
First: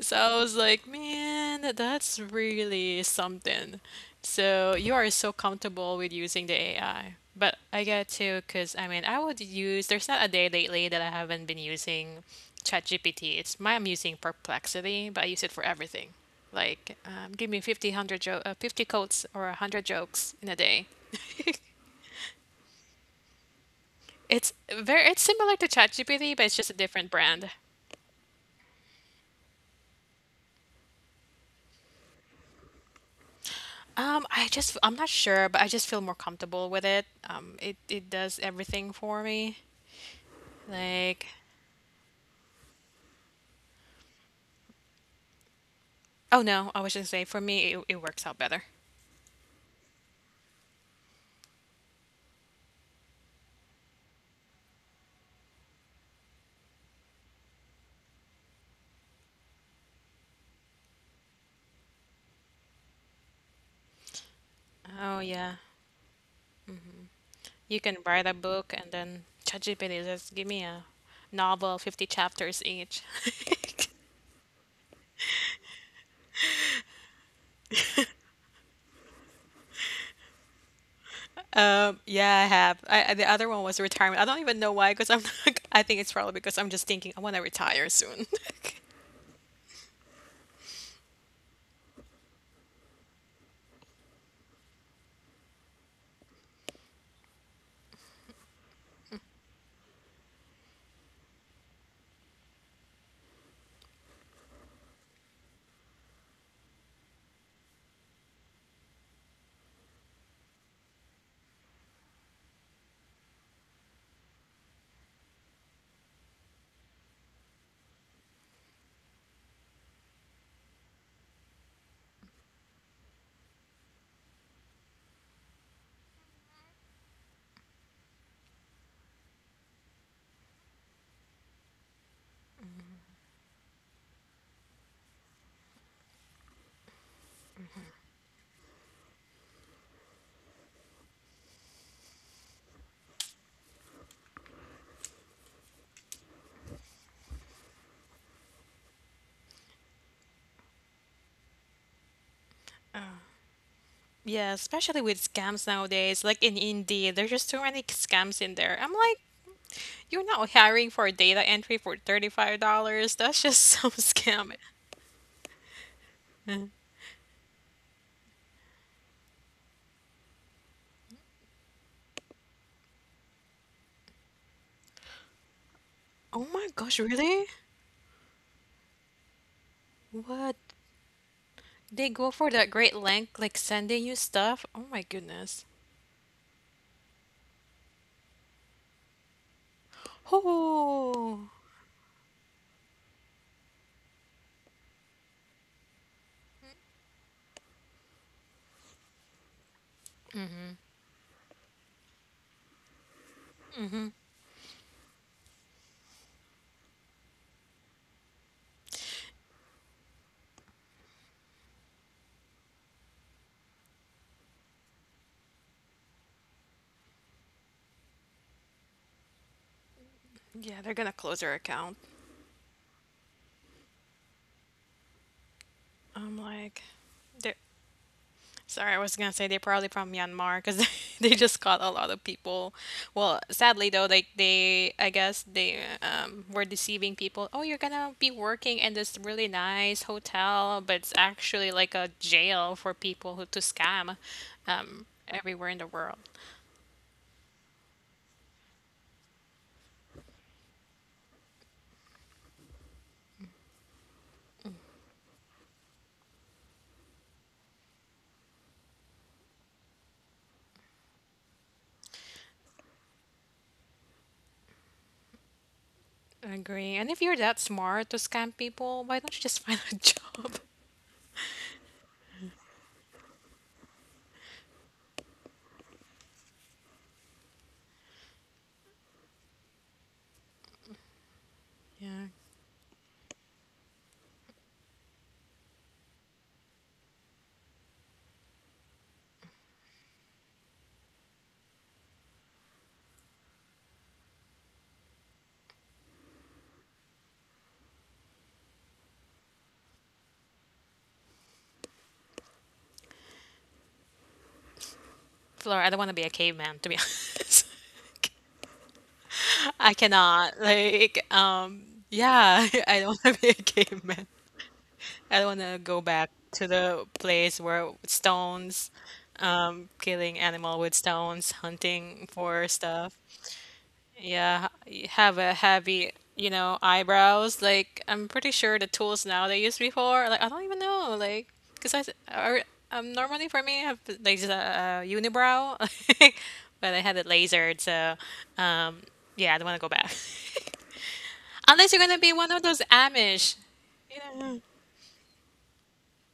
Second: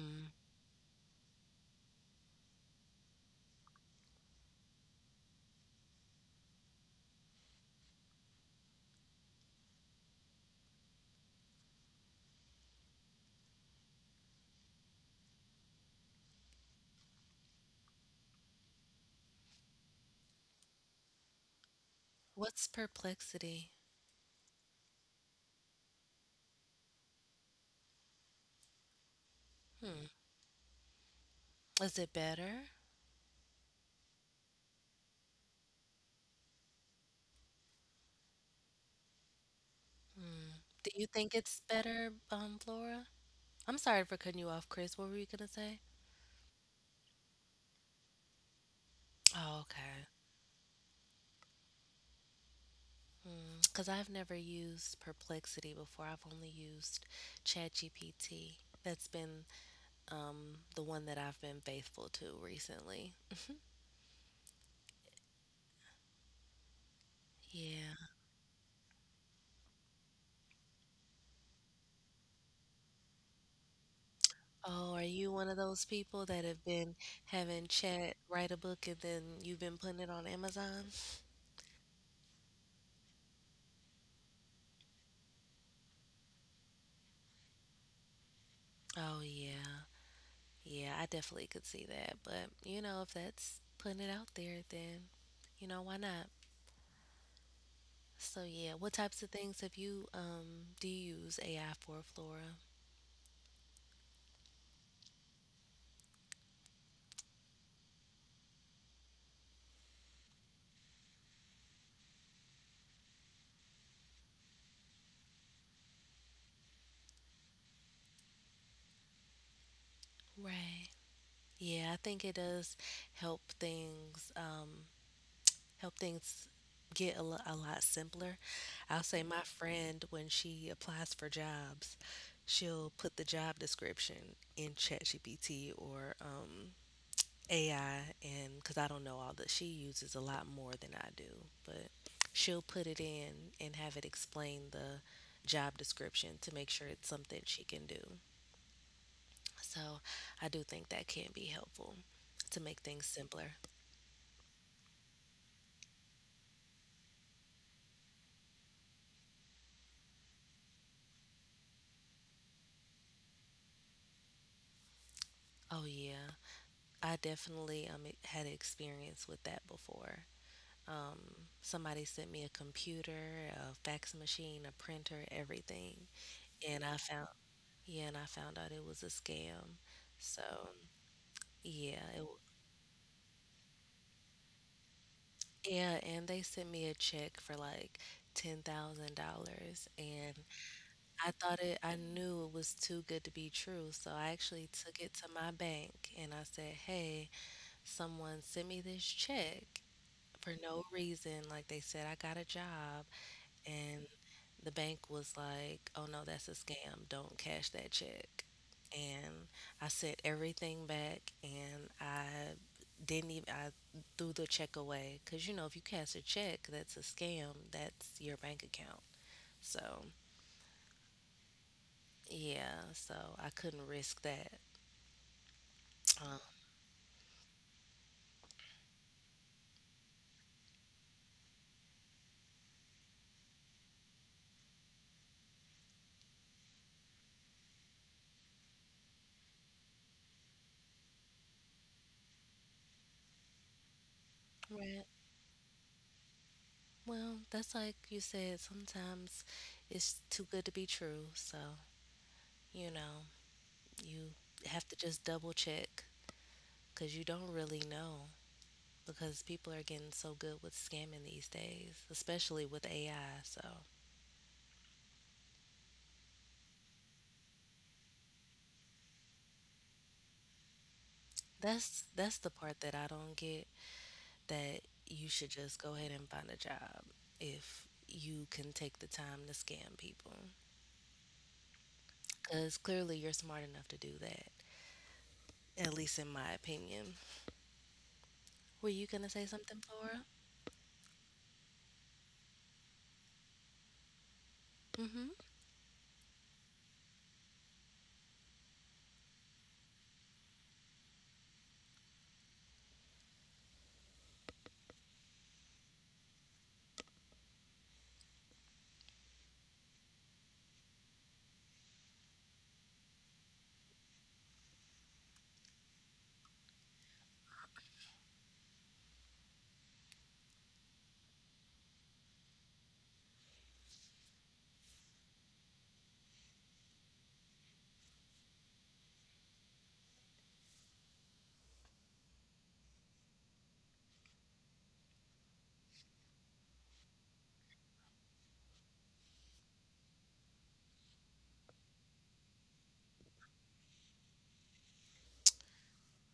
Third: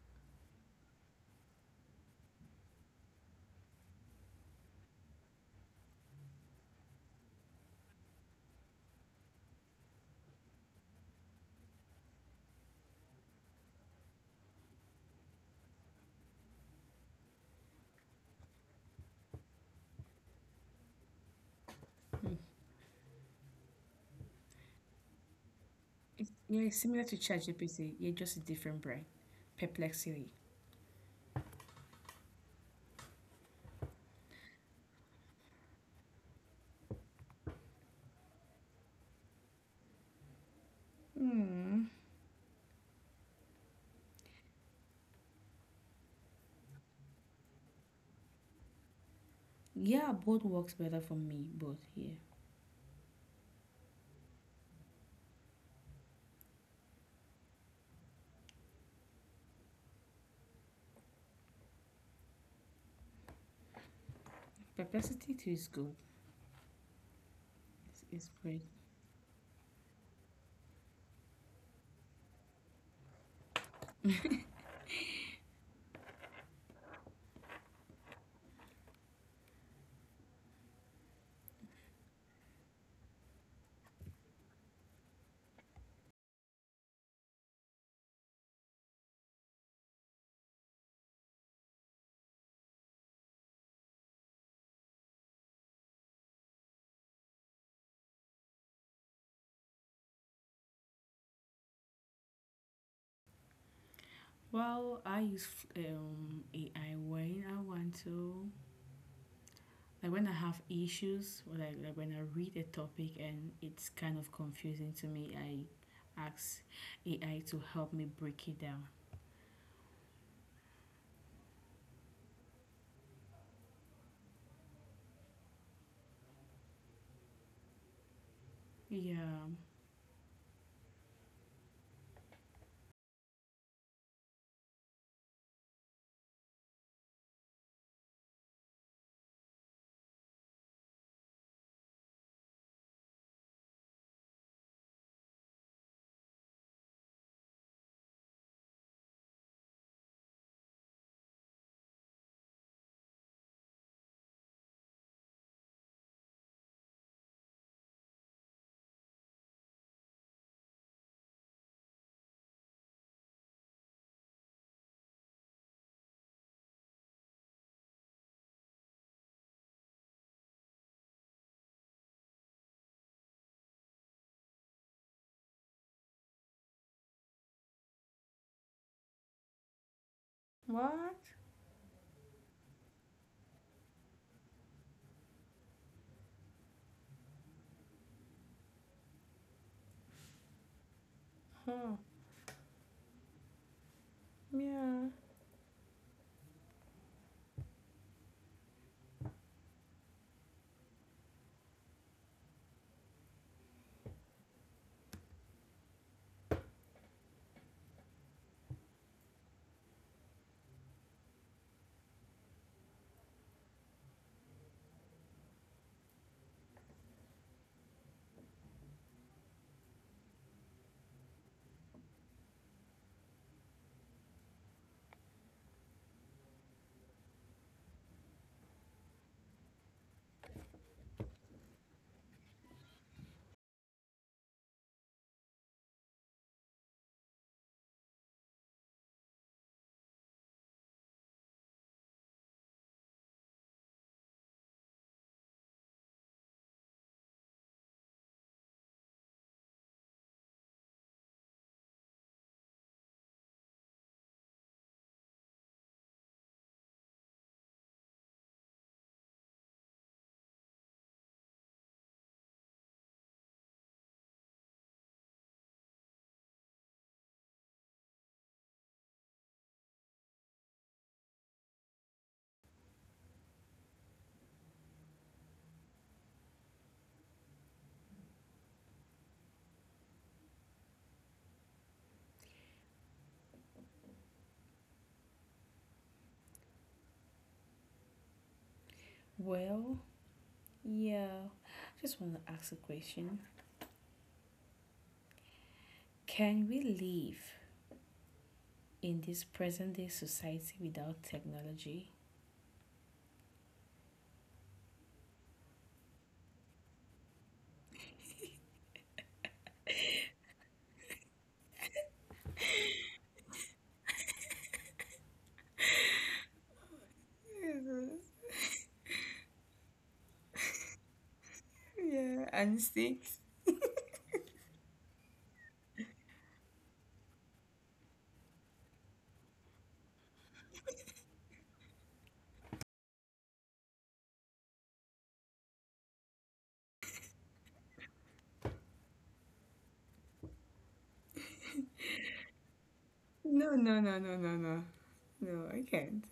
Speaker 2: So I was like, man, that's really something. So you are so comfortable with using the AI. But I get to, because I mean, I would use, there's not a day lately that I haven't been using ChatGPT. It's my, I'm using Perplexity, but I use it for everything. Like, give me 50, 100 50 quotes or 100 jokes in a day.
Speaker 1: What's perplexity?
Speaker 2: It's very it's similar to ChatGPT, but it's
Speaker 3: Yeah,
Speaker 2: just a
Speaker 3: it's similar
Speaker 2: different
Speaker 3: to
Speaker 2: brand.
Speaker 3: ChatGPT. You just a different brain.
Speaker 1: Hmm.
Speaker 3: Perplexity.
Speaker 1: Is it better?
Speaker 2: I just I'm not sure, but I just feel more comfortable with it. It it does everything for me.
Speaker 1: Hmm. Do you
Speaker 2: Like,
Speaker 1: think it's
Speaker 3: Hmm.
Speaker 1: better, Flora? I'm sorry for cutting you off, Chris. What were you gonna say?
Speaker 2: oh no, I was just say for me it it works out better.
Speaker 1: Oh, okay.
Speaker 3: Yeah, both works better for me, but yeah.
Speaker 1: Because I've never used Perplexity before. I've only used ChatGPT. That's been the one that I've been faithful to recently.
Speaker 2: Oh
Speaker 3: Perplexity too
Speaker 2: yeah,
Speaker 3: is good.
Speaker 2: you can
Speaker 1: Yeah.
Speaker 2: write
Speaker 3: It's
Speaker 2: a
Speaker 3: great.
Speaker 2: book and then ChatGPT just give me a novel, 50 chapters each.
Speaker 1: Oh, are you one of those people that have been having chat write a book and then you've been putting it on Amazon?
Speaker 2: Yeah, I have. The other one was retirement. I don't even know why, because I'm not, I think it's probably because I'm just thinking I want to retire soon.
Speaker 1: Oh, yeah. Yeah, I definitely could see that. But, you know, if that's putting it out there, then, you know, why not? So, yeah, what types of things have you, do you use AI for, Flora?
Speaker 3: Well, I use AI when I want to. Like when I have issues, like when I read a topic and it's kind of confusing to me, I ask AI to help me break it down.
Speaker 1: Right. Yeah, I think it does help things um, help things get a lot simpler. I'll say my
Speaker 3: Yeah.
Speaker 1: friend when she applies for jobs, she'll put the job description in ChatGPT or AI, and because I don't know all that, she uses a lot more than I do, but she'll put it in and have it explain the job description to make sure it's something she can do. So I do think that can be helpful to make things simpler.
Speaker 2: Yeah, especially with scams nowadays, like in Indeed, there's just too many scams in there. I'm like, you're not hiring for data entry for $35. That's just some scam.
Speaker 1: Oh yeah,
Speaker 2: Uh,
Speaker 1: I definitely had experience with that before. Um, somebody sent me a computer, a fax machine, a printer, everything,
Speaker 2: Oh my
Speaker 1: and I
Speaker 2: gosh,
Speaker 1: found
Speaker 2: really?
Speaker 1: yeah, and I found out it was a scam. So
Speaker 2: What?
Speaker 3: What?
Speaker 1: yeah,
Speaker 2: They go for that great length, like sending you stuff? Oh my goodness.
Speaker 1: yeah, and they sent me a check for like $10,000, and I
Speaker 2: Oh,
Speaker 1: thought it, I
Speaker 3: Huh.
Speaker 1: knew it was too good to be true. So I actually took
Speaker 3: Yeah.
Speaker 1: it to my bank and I said, hey, someone sent me this check for no reason. Like they said, I got a job, and the bank was like, "Oh no, that's a scam. Don't cash that check." And I sent everything back, and I didn't even I threw the check away because you know if you cash a check, that's a scam. That's your bank account. So
Speaker 2: yeah, they're gonna close their account.
Speaker 1: yeah, so I couldn't risk that. Uh,
Speaker 2: I'm like, they're sorry, I was gonna say they're probably from Myanmar because they just caught a lot of people. Well, sadly though, like they, I guess they were deceiving people. Oh, you're gonna be working in this really nice hotel, but it's actually like a jail for people who to scam,
Speaker 1: right.
Speaker 2: everywhere in the world.
Speaker 1: Well, that's like you said. Sometimes it's too good to be true. So you know. You have to just double check because you don't really know because people are getting so good with scamming these days, especially with AI. So
Speaker 2: Agree. And if you're that smart to scam people, why don't you just find a job?
Speaker 1: that's the part that I don't get that you should just go ahead and find a job if you can take the time to scam people
Speaker 2: Yeah.
Speaker 1: because clearly you're smart enough to do that. At least in my opinion. Were you gonna say something,
Speaker 3: Well,
Speaker 1: Flora?
Speaker 3: yeah. I just want to ask a question.
Speaker 1: Mm-hmm.
Speaker 3: Can we live in this present day society without technology?
Speaker 2: Flora, I don't want to be a caveman to be honest. I cannot. Yeah, I don't want to be a caveman. I don't want to go back to the place where killing animal with stones, hunting
Speaker 3: Yeah.
Speaker 2: for
Speaker 3: And
Speaker 2: stuff.
Speaker 3: sticks?
Speaker 2: Yeah, have a heavy, you know, eyebrows. Like, I'm pretty sure the tools now they used before. Like, I don't even know. Like, because I, I, normally for me, I have like just a unibrow, but I had it lasered, so, um, yeah, I don't want to go back. Unless you're gonna be one of those Amish.
Speaker 3: No, no,
Speaker 2: You
Speaker 3: no, no, no,
Speaker 2: know.
Speaker 3: no. No, I can't.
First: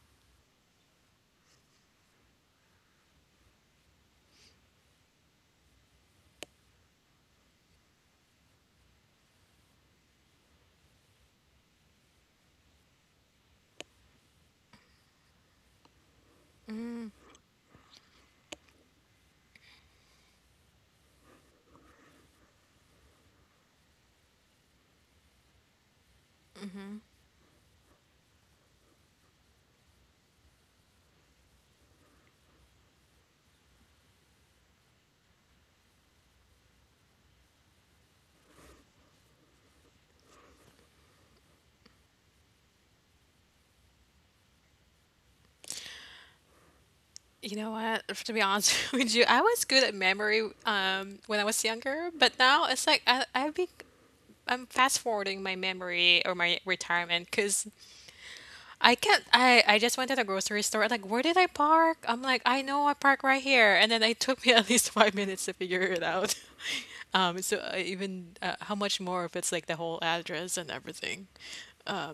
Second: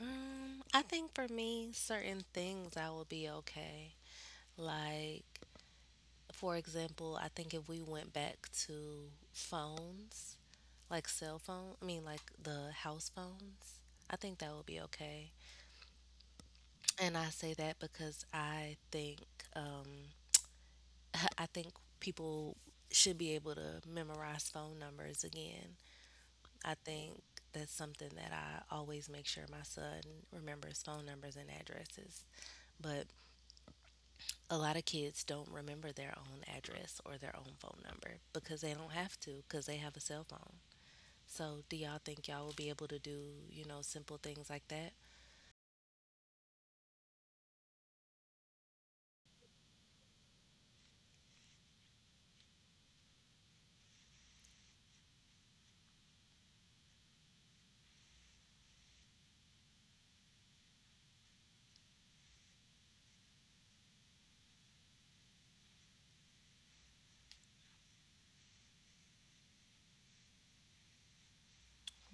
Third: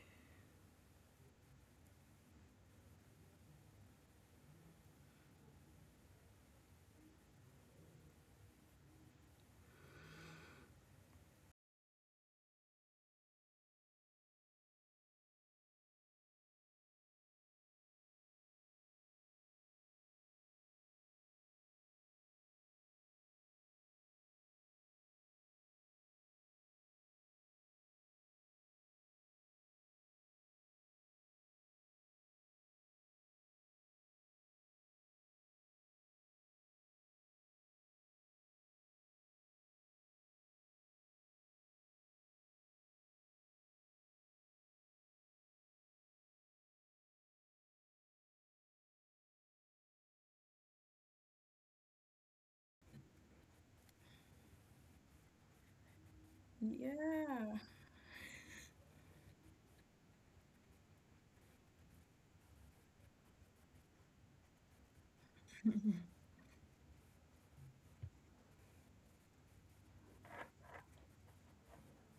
Speaker 1: I think for me, certain things I will be okay. Like for example, I think if we went back to phones, like cell phone, I mean like the house phones, I think that would be okay. And I say that because I think um, I think people should be able to memorize phone numbers again. I think that's something that I always make sure my son remembers phone numbers and addresses. But a lot of kids don't remember their own address or their own phone number because they don't have to because they have a cell phone. So, do y'all think y'all will be able to do, you know, simple things like that?
Speaker 2: You know what? To be honest with you, I was good at memory when I was younger, but now it's like I'm fast forwarding my memory or my retirement
Speaker 3: Yeah.
Speaker 2: because I can't. I just went to the grocery store. Like, where did I park? I'm like, I know I park right here, and then it took me at least 5 minutes to figure it out. So even How much more if it's like the whole address and everything.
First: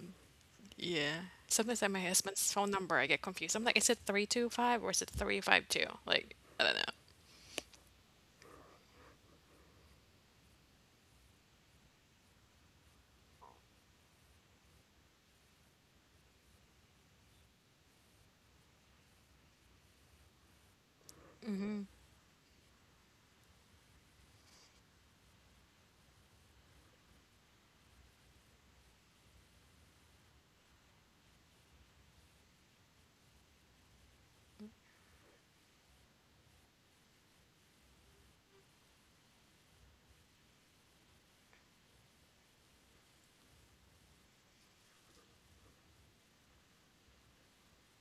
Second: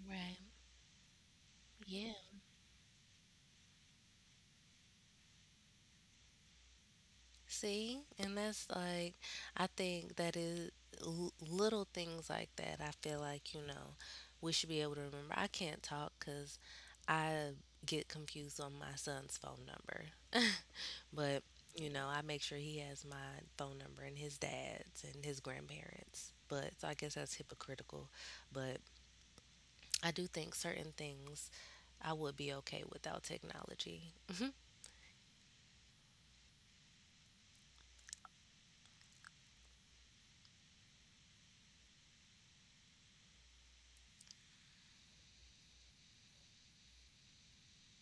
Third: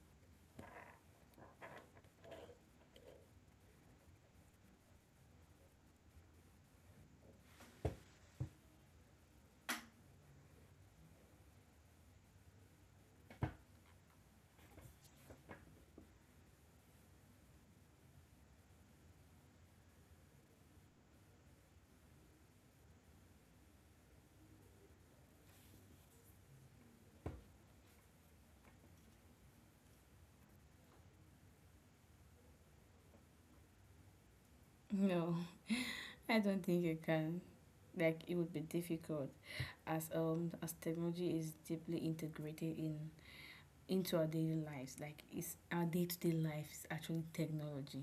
Speaker 1: Right.
Speaker 2: Yeah. Sometimes I have my
Speaker 1: Yeah.
Speaker 2: husband's phone number, I get confused. I'm like, is it 325 or is it 352? Like, I don't know.
Speaker 1: See, and that's like, I think that is little things like that. I feel like, you know, we should be able to remember. I can't talk because I get confused on my son's phone number. But, you know, I make sure he has my phone number and his dad's and his grandparents. But so I guess that's hypocritical. But I do think certain things I would be okay without technology. Mhm.
Speaker 3: No. I don't think you can. Like it would be difficult as technology is deeply integrated in into our daily lives. Like it's our day to day life is actually technology.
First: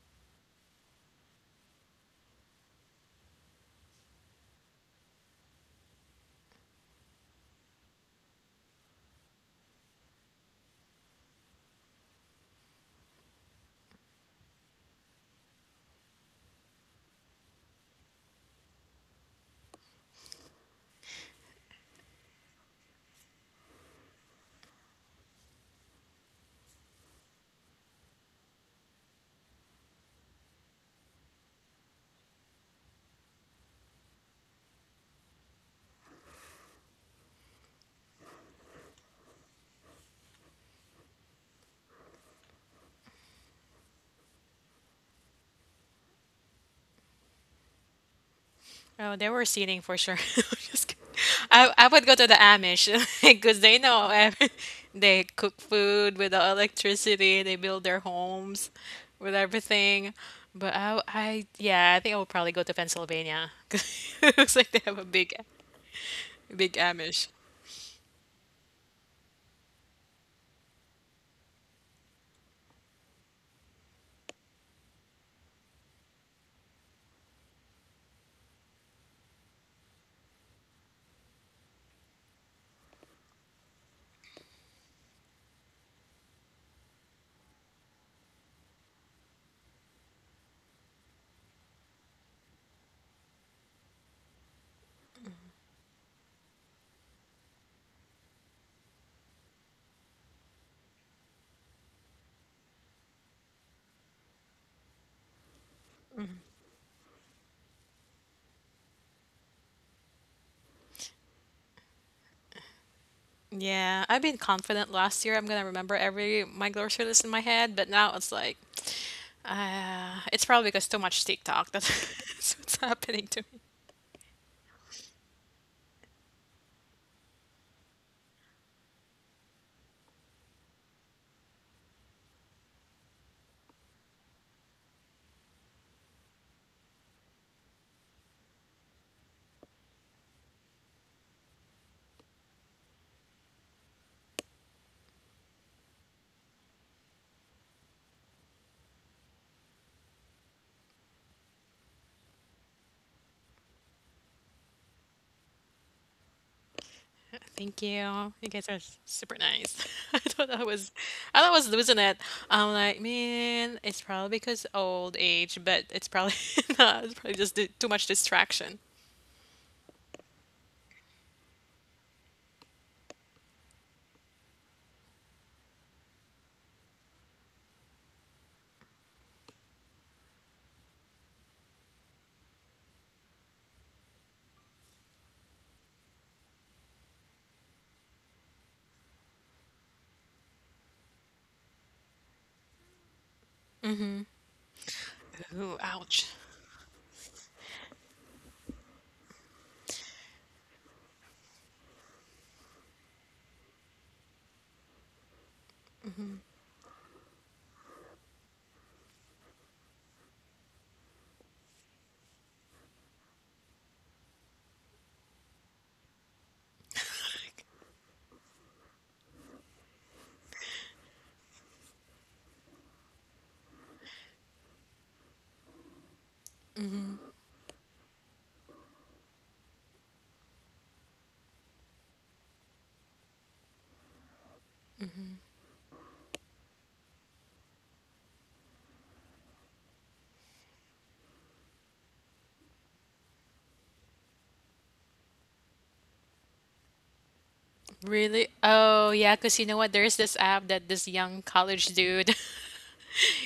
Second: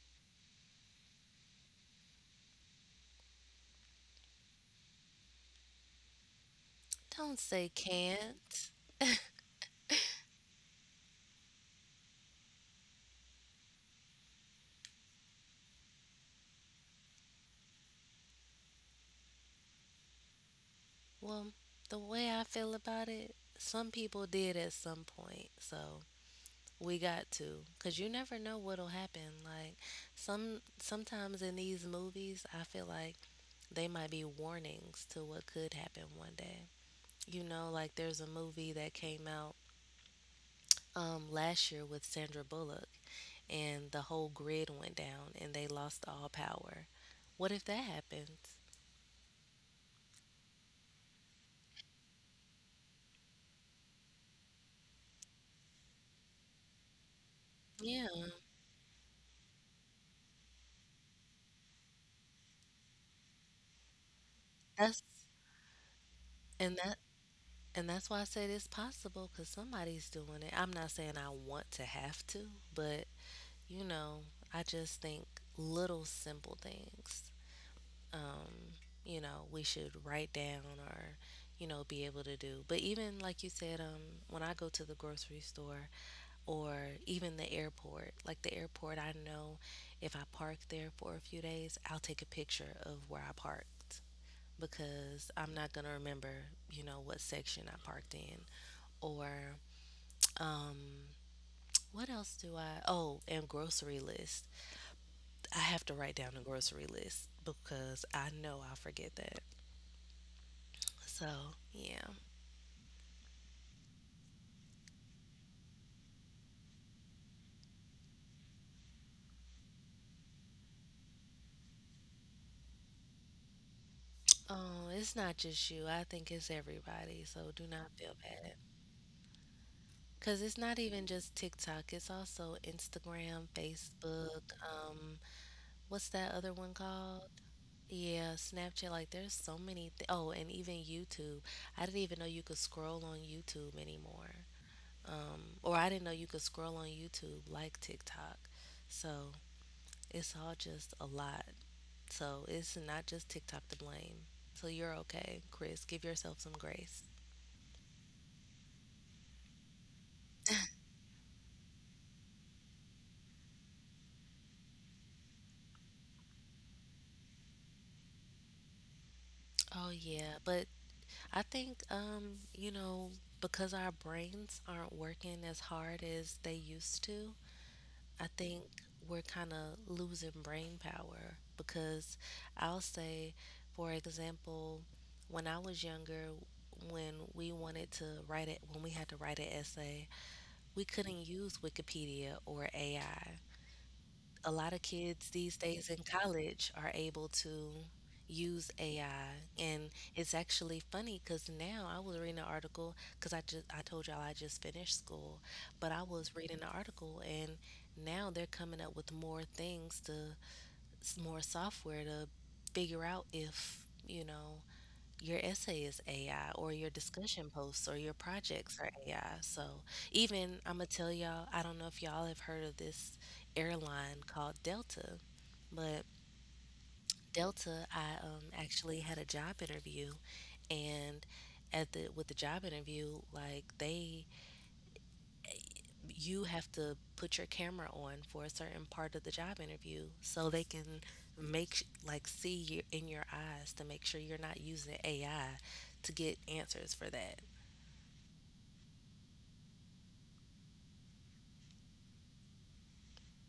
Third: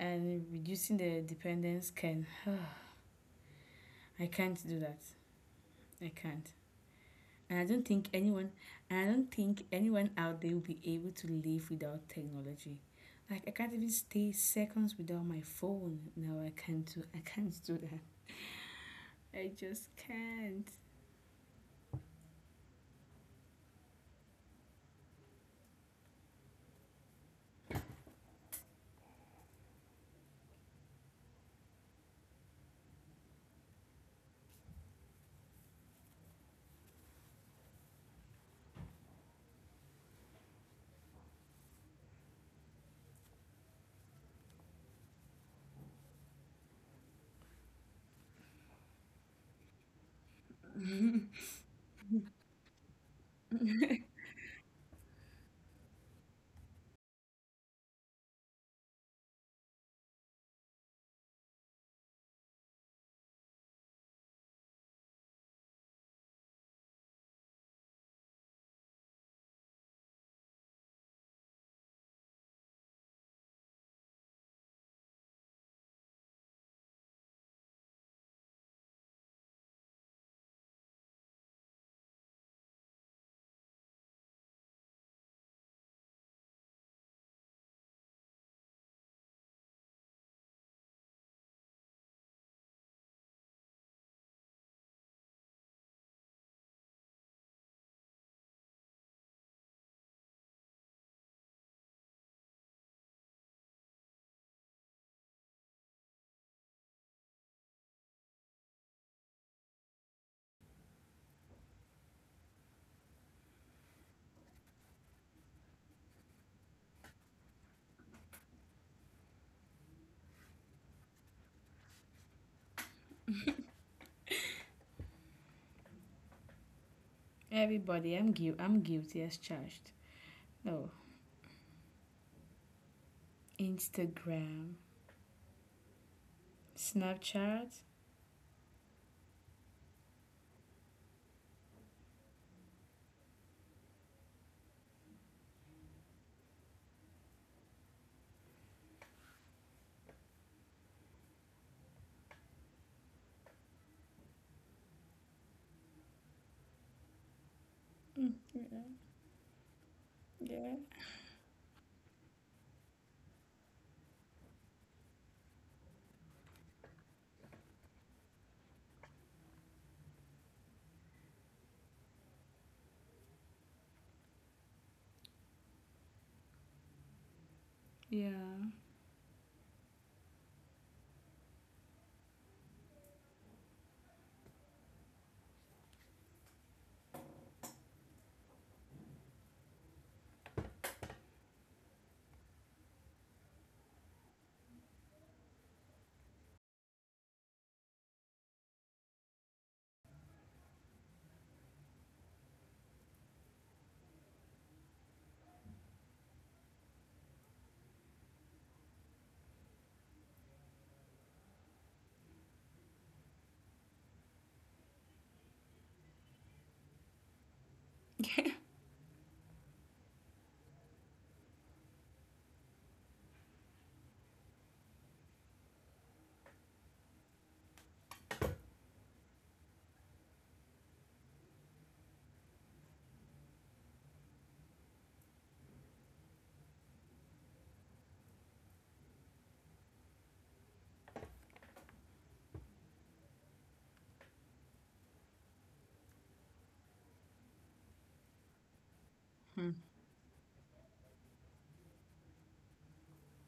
Speaker 3: And reducing the dependence can I can't do that. I can't.
Speaker 1: Don't
Speaker 3: And I
Speaker 1: say
Speaker 3: don't think anyone
Speaker 1: can't.
Speaker 3: and I don't think anyone out there will be able to live without technology. Like I can't even stay seconds without my phone. No, I can't do that. I just can't.
Speaker 1: Well, the way I feel about it, some people did at some point. So we got to cuz you never know what'll happen. Like sometimes in these movies, I feel like they might be warnings to what could happen one day. You know, like there's a movie that came out last year with Sandra Bullock, and the whole grid went down and they lost all power. What if that happens?
Speaker 2: Oh, they were seating for sure. Just kidding. I would go to the Amish because they know they cook food without electricity, they build their
Speaker 1: Yeah,
Speaker 2: homes with everything. But I yeah, I think I would probably go to Pennsylvania because it looks like they have a
Speaker 1: that's
Speaker 2: big
Speaker 1: and that
Speaker 2: Amish.
Speaker 1: and that's why I said it's possible because somebody's doing it. I'm not saying I want to have to, but you know, I just think little simple things. Um, you know, we should write down or you know be able to do. But even like you said, when I go to the grocery store, or even the airport. Like the airport, I know if I park there for a few days, I'll take a picture of where I parked because I'm not going to remember, you know, what section I parked in. Or um what else do I Oh, and grocery list. I have to write down a grocery list because I know I'll forget that. So, yeah.
Speaker 2: Yeah, I've been confident last year. I'm gonna remember every my grocery list in my head, but now it's like, it's probably because too much TikTok. That's That's what's happening to me.
Speaker 1: It's not just you. I think it's everybody. So do not
Speaker 3: Everybody,
Speaker 1: feel
Speaker 3: I'm
Speaker 1: bad.
Speaker 3: guilty. I'm guilty as charged.
Speaker 1: Because it's not
Speaker 3: Oh,
Speaker 1: even just TikTok, it's also Instagram, Facebook.
Speaker 3: Instagram,
Speaker 1: What's that other one called?
Speaker 3: Snapchat.
Speaker 1: Yeah, Snapchat. Like, there's so many. Oh, and even YouTube. I didn't even know you could scroll on YouTube anymore. Or I didn't know you could scroll on YouTube like TikTok. So it's all just a lot. So it's not just TikTok to blame. So you're okay, Chris. Give yourself some grace.
Speaker 2: Thank you. You
Speaker 3: Mm,
Speaker 2: guys are super nice. I thought I
Speaker 3: yeah,
Speaker 2: was, I thought I was losing it. I'm like, man, it's probably because old age, but it's probably not. It's probably just too much distraction.
Speaker 1: Oh yeah, but I think, you know, because our brains aren't working as hard as they used to, I think
Speaker 3: yeah,
Speaker 1: we're kind of losing brain power. Because I'll say, for example, when I was younger, when we wanted to write it, when we had to write an essay, we couldn't use Wikipedia or AI a lot of kids these
Speaker 2: Ooh,
Speaker 1: days in
Speaker 2: ouch.
Speaker 1: college are able to use AI. And it's actually funny because now I was reading an article because I told y'all I just finished school, but I was reading an article and now they're coming up with more things to more software to figure out if you know your essay is AI or your discussion posts or your
Speaker 3: yeah.
Speaker 1: projects are AI. So even I'ma tell y'all, I don't know if y'all have heard of this airline called Delta, but Delta, I actually had a job interview and at the with the job interview, like they you have to put your camera on for a certain part of the job interview so they can like see you in your eyes to make sure you're not using AI to get answers for that.
Speaker 2: Really? Oh, yeah, because you
Speaker 3: Hmm.
Speaker 2: know what? There's this app that this young college dude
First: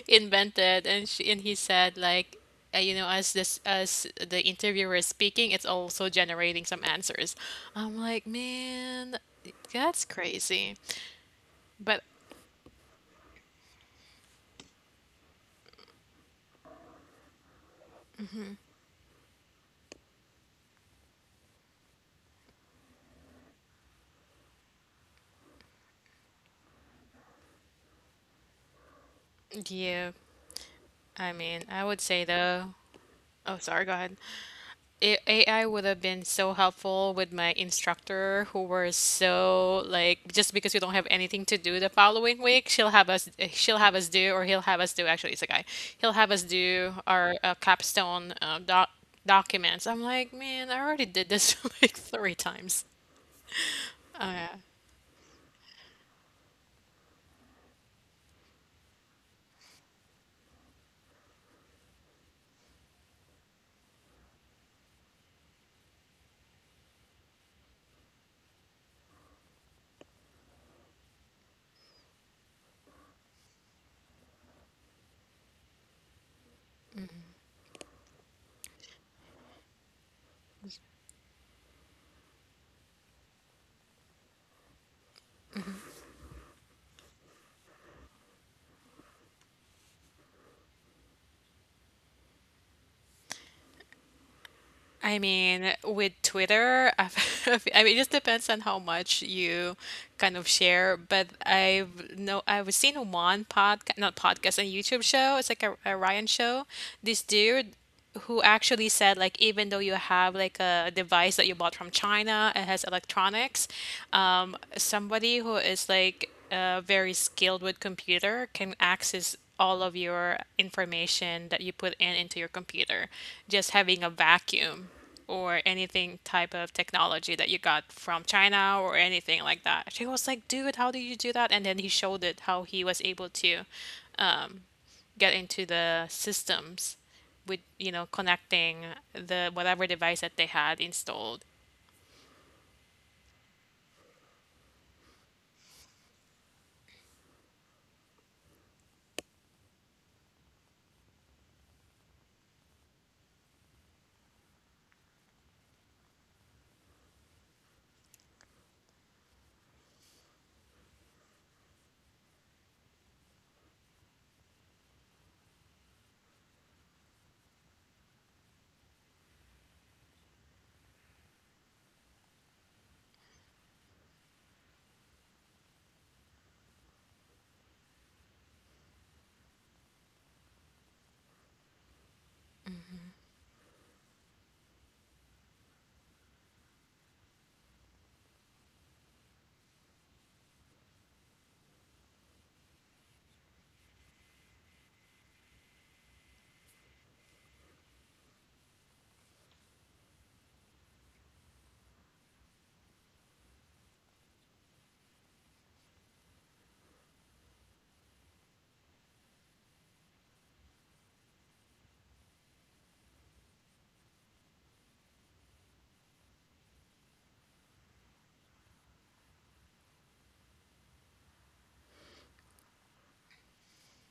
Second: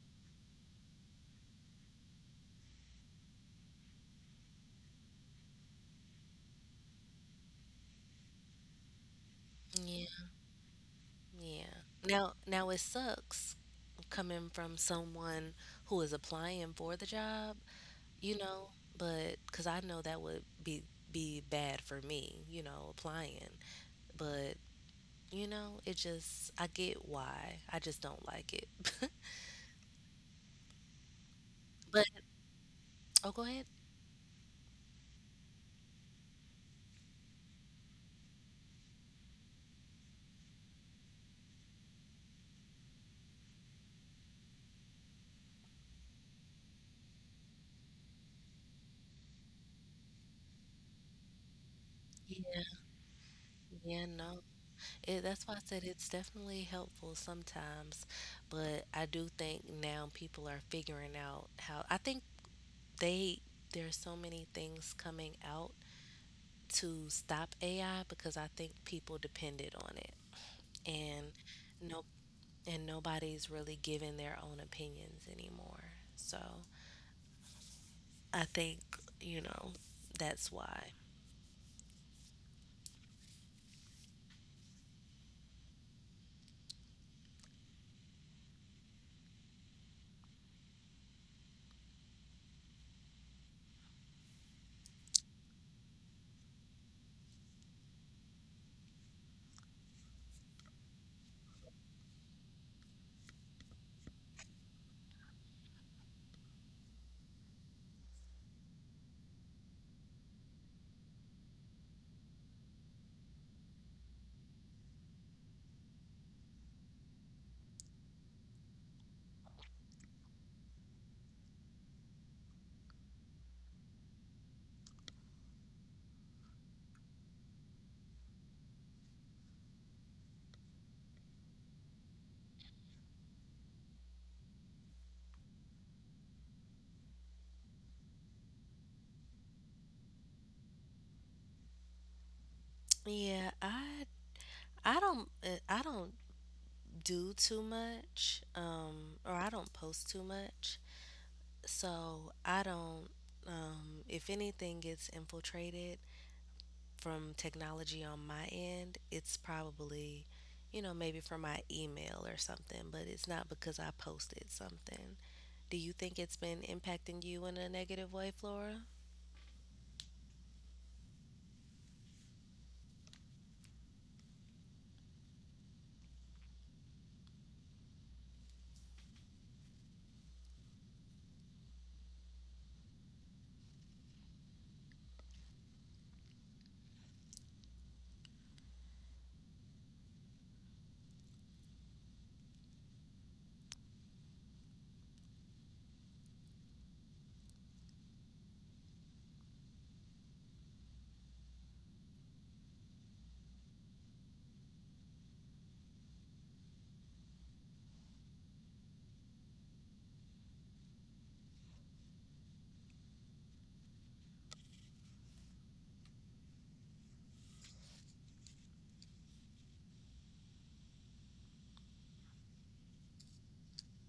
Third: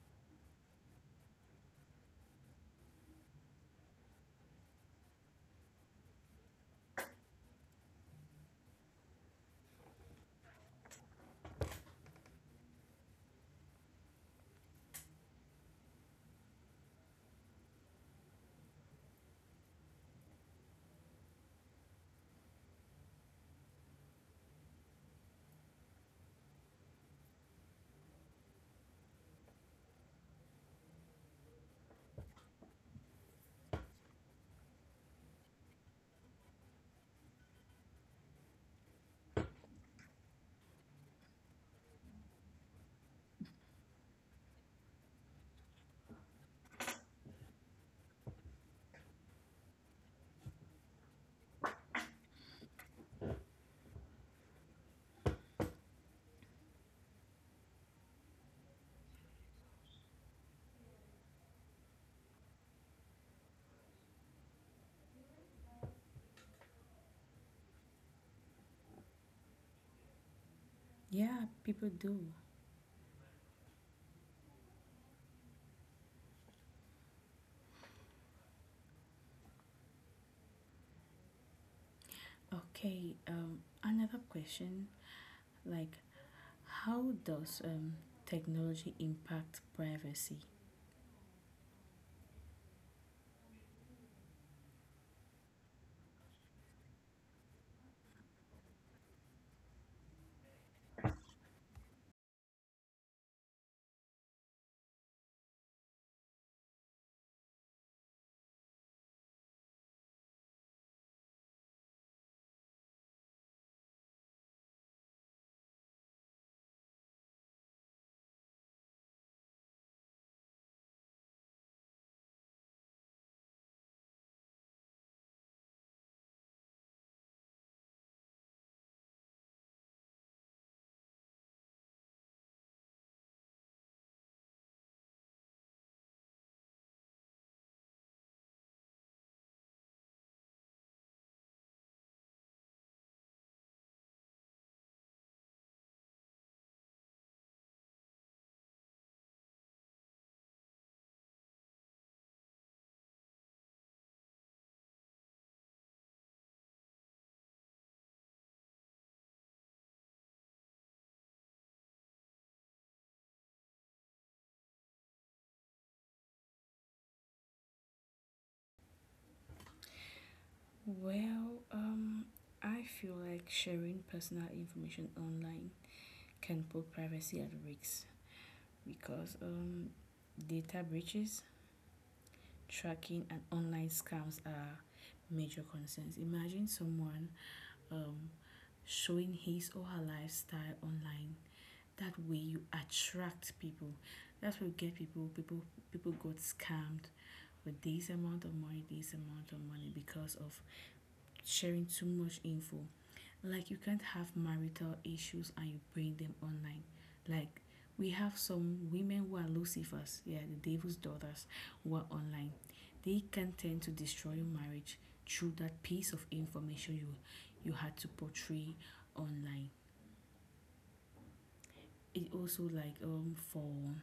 Speaker 2: invented and she and he said like as this as the interviewer is speaking, it's also generating some answers. I'm like, man, that's crazy.
Speaker 1: Yeah.
Speaker 2: But
Speaker 1: Now it sucks coming from someone who is applying for the job, you know, but because I know that would be bad for me, you know, applying. But you know, it just I get why. I just don't like it.
Speaker 2: yeah, I mean, I would
Speaker 1: But
Speaker 2: say though.
Speaker 1: oh, go
Speaker 2: Oh,
Speaker 1: ahead.
Speaker 2: sorry, go ahead. AI would have been so helpful with my instructor who were so like just because we don't have anything to do the following week, she'll have us do or he'll have us do, actually it's a guy. He'll have us do our capstone documents. I'm like, man, I already did this like three
Speaker 1: Yeah,
Speaker 2: times.
Speaker 1: yeah, no. It, that's why I said it's definitely helpful sometimes, but I do think now people are figuring out how. I think they there's so many things coming out to stop AI because I think people depended on it and
Speaker 3: Yeah, people
Speaker 1: no
Speaker 3: do.
Speaker 1: and nobody's really giving their own opinions anymore. So I think, you know, that's why.
Speaker 3: Okay. Another question. Like, how does technology impact privacy?
Speaker 2: I mean, with Twitter, I mean, it just depends on how much you kind of share. But I've seen one podcast, not podcast, a YouTube show. It's like a Ryan show. This dude who actually said like even though you have like a device that you bought from China and has electronics, somebody who is like very skilled with computer can access all of your information that you put in into your computer, just having a vacuum or anything type of technology that you got from China or anything like that. She was like, "Dude, how do you do that?" And then he showed it how he was able to get into the systems with, you know, connecting the whatever device that they had installed.
Speaker 1: Yeah, I don't I don't do too much or I don't post too much. So I don't if anything gets infiltrated from technology on my end, it's probably, you know, maybe from my email or something, but it's not because I posted something. Do you think it's been impacting you in a negative way, Flora?
Speaker 3: Well, I feel like sharing personal information online can put privacy at risk because data breaches, tracking and online scams are major concerns. Imagine someone um, showing his or her lifestyle online. That way you attract people. That's what you get people. People got scammed with this amount of money, this amount of money because of sharing too much info. Like you can't have marital issues and you bring them online. Like we have some women who are lucifers, yeah, the devil's daughters, who are online. They can tend to destroy your marriage through that piece of information you you had to portray online. It also like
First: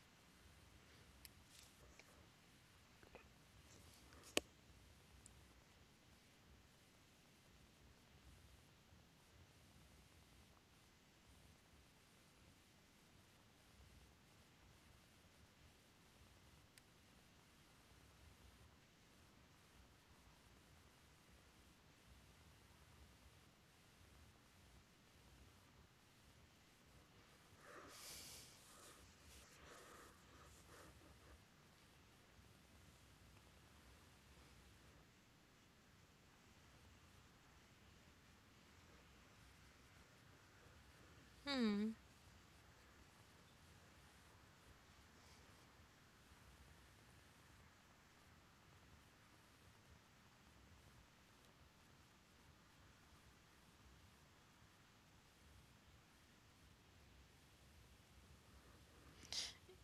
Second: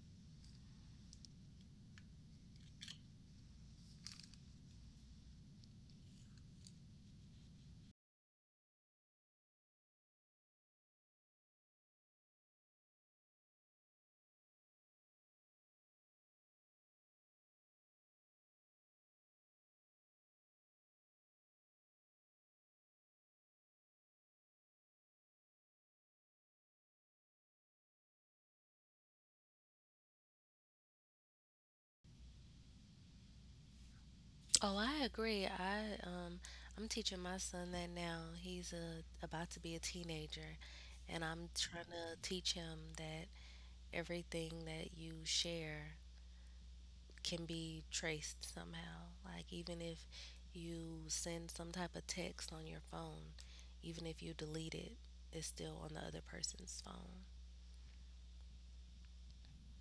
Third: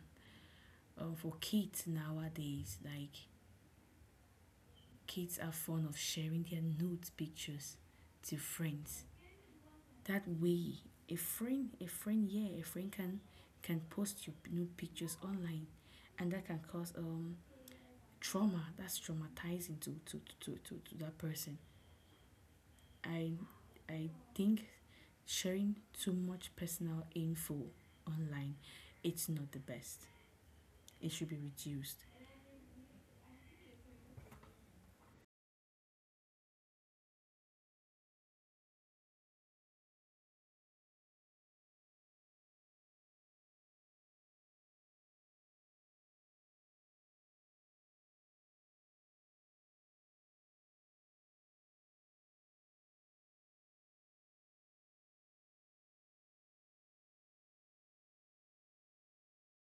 Speaker 3: for kids nowadays, like kids are fond of sharing their nude pictures to friends. That way a friend, yeah, a friend can post you new pictures online, and that can cause trauma. That's traumatizing to that person. I i think sharing too much personal info online, it's not the best. It should be reduced.
Speaker 1: Oh, I agree. I'm teaching my son that now. He's about to be a teenager and I'm trying
Speaker 2: Hmm.
Speaker 1: to teach him that everything that you share can be traced somehow. Like even if you send some type of text on your phone, even if you delete it, it's still on the other person's phone.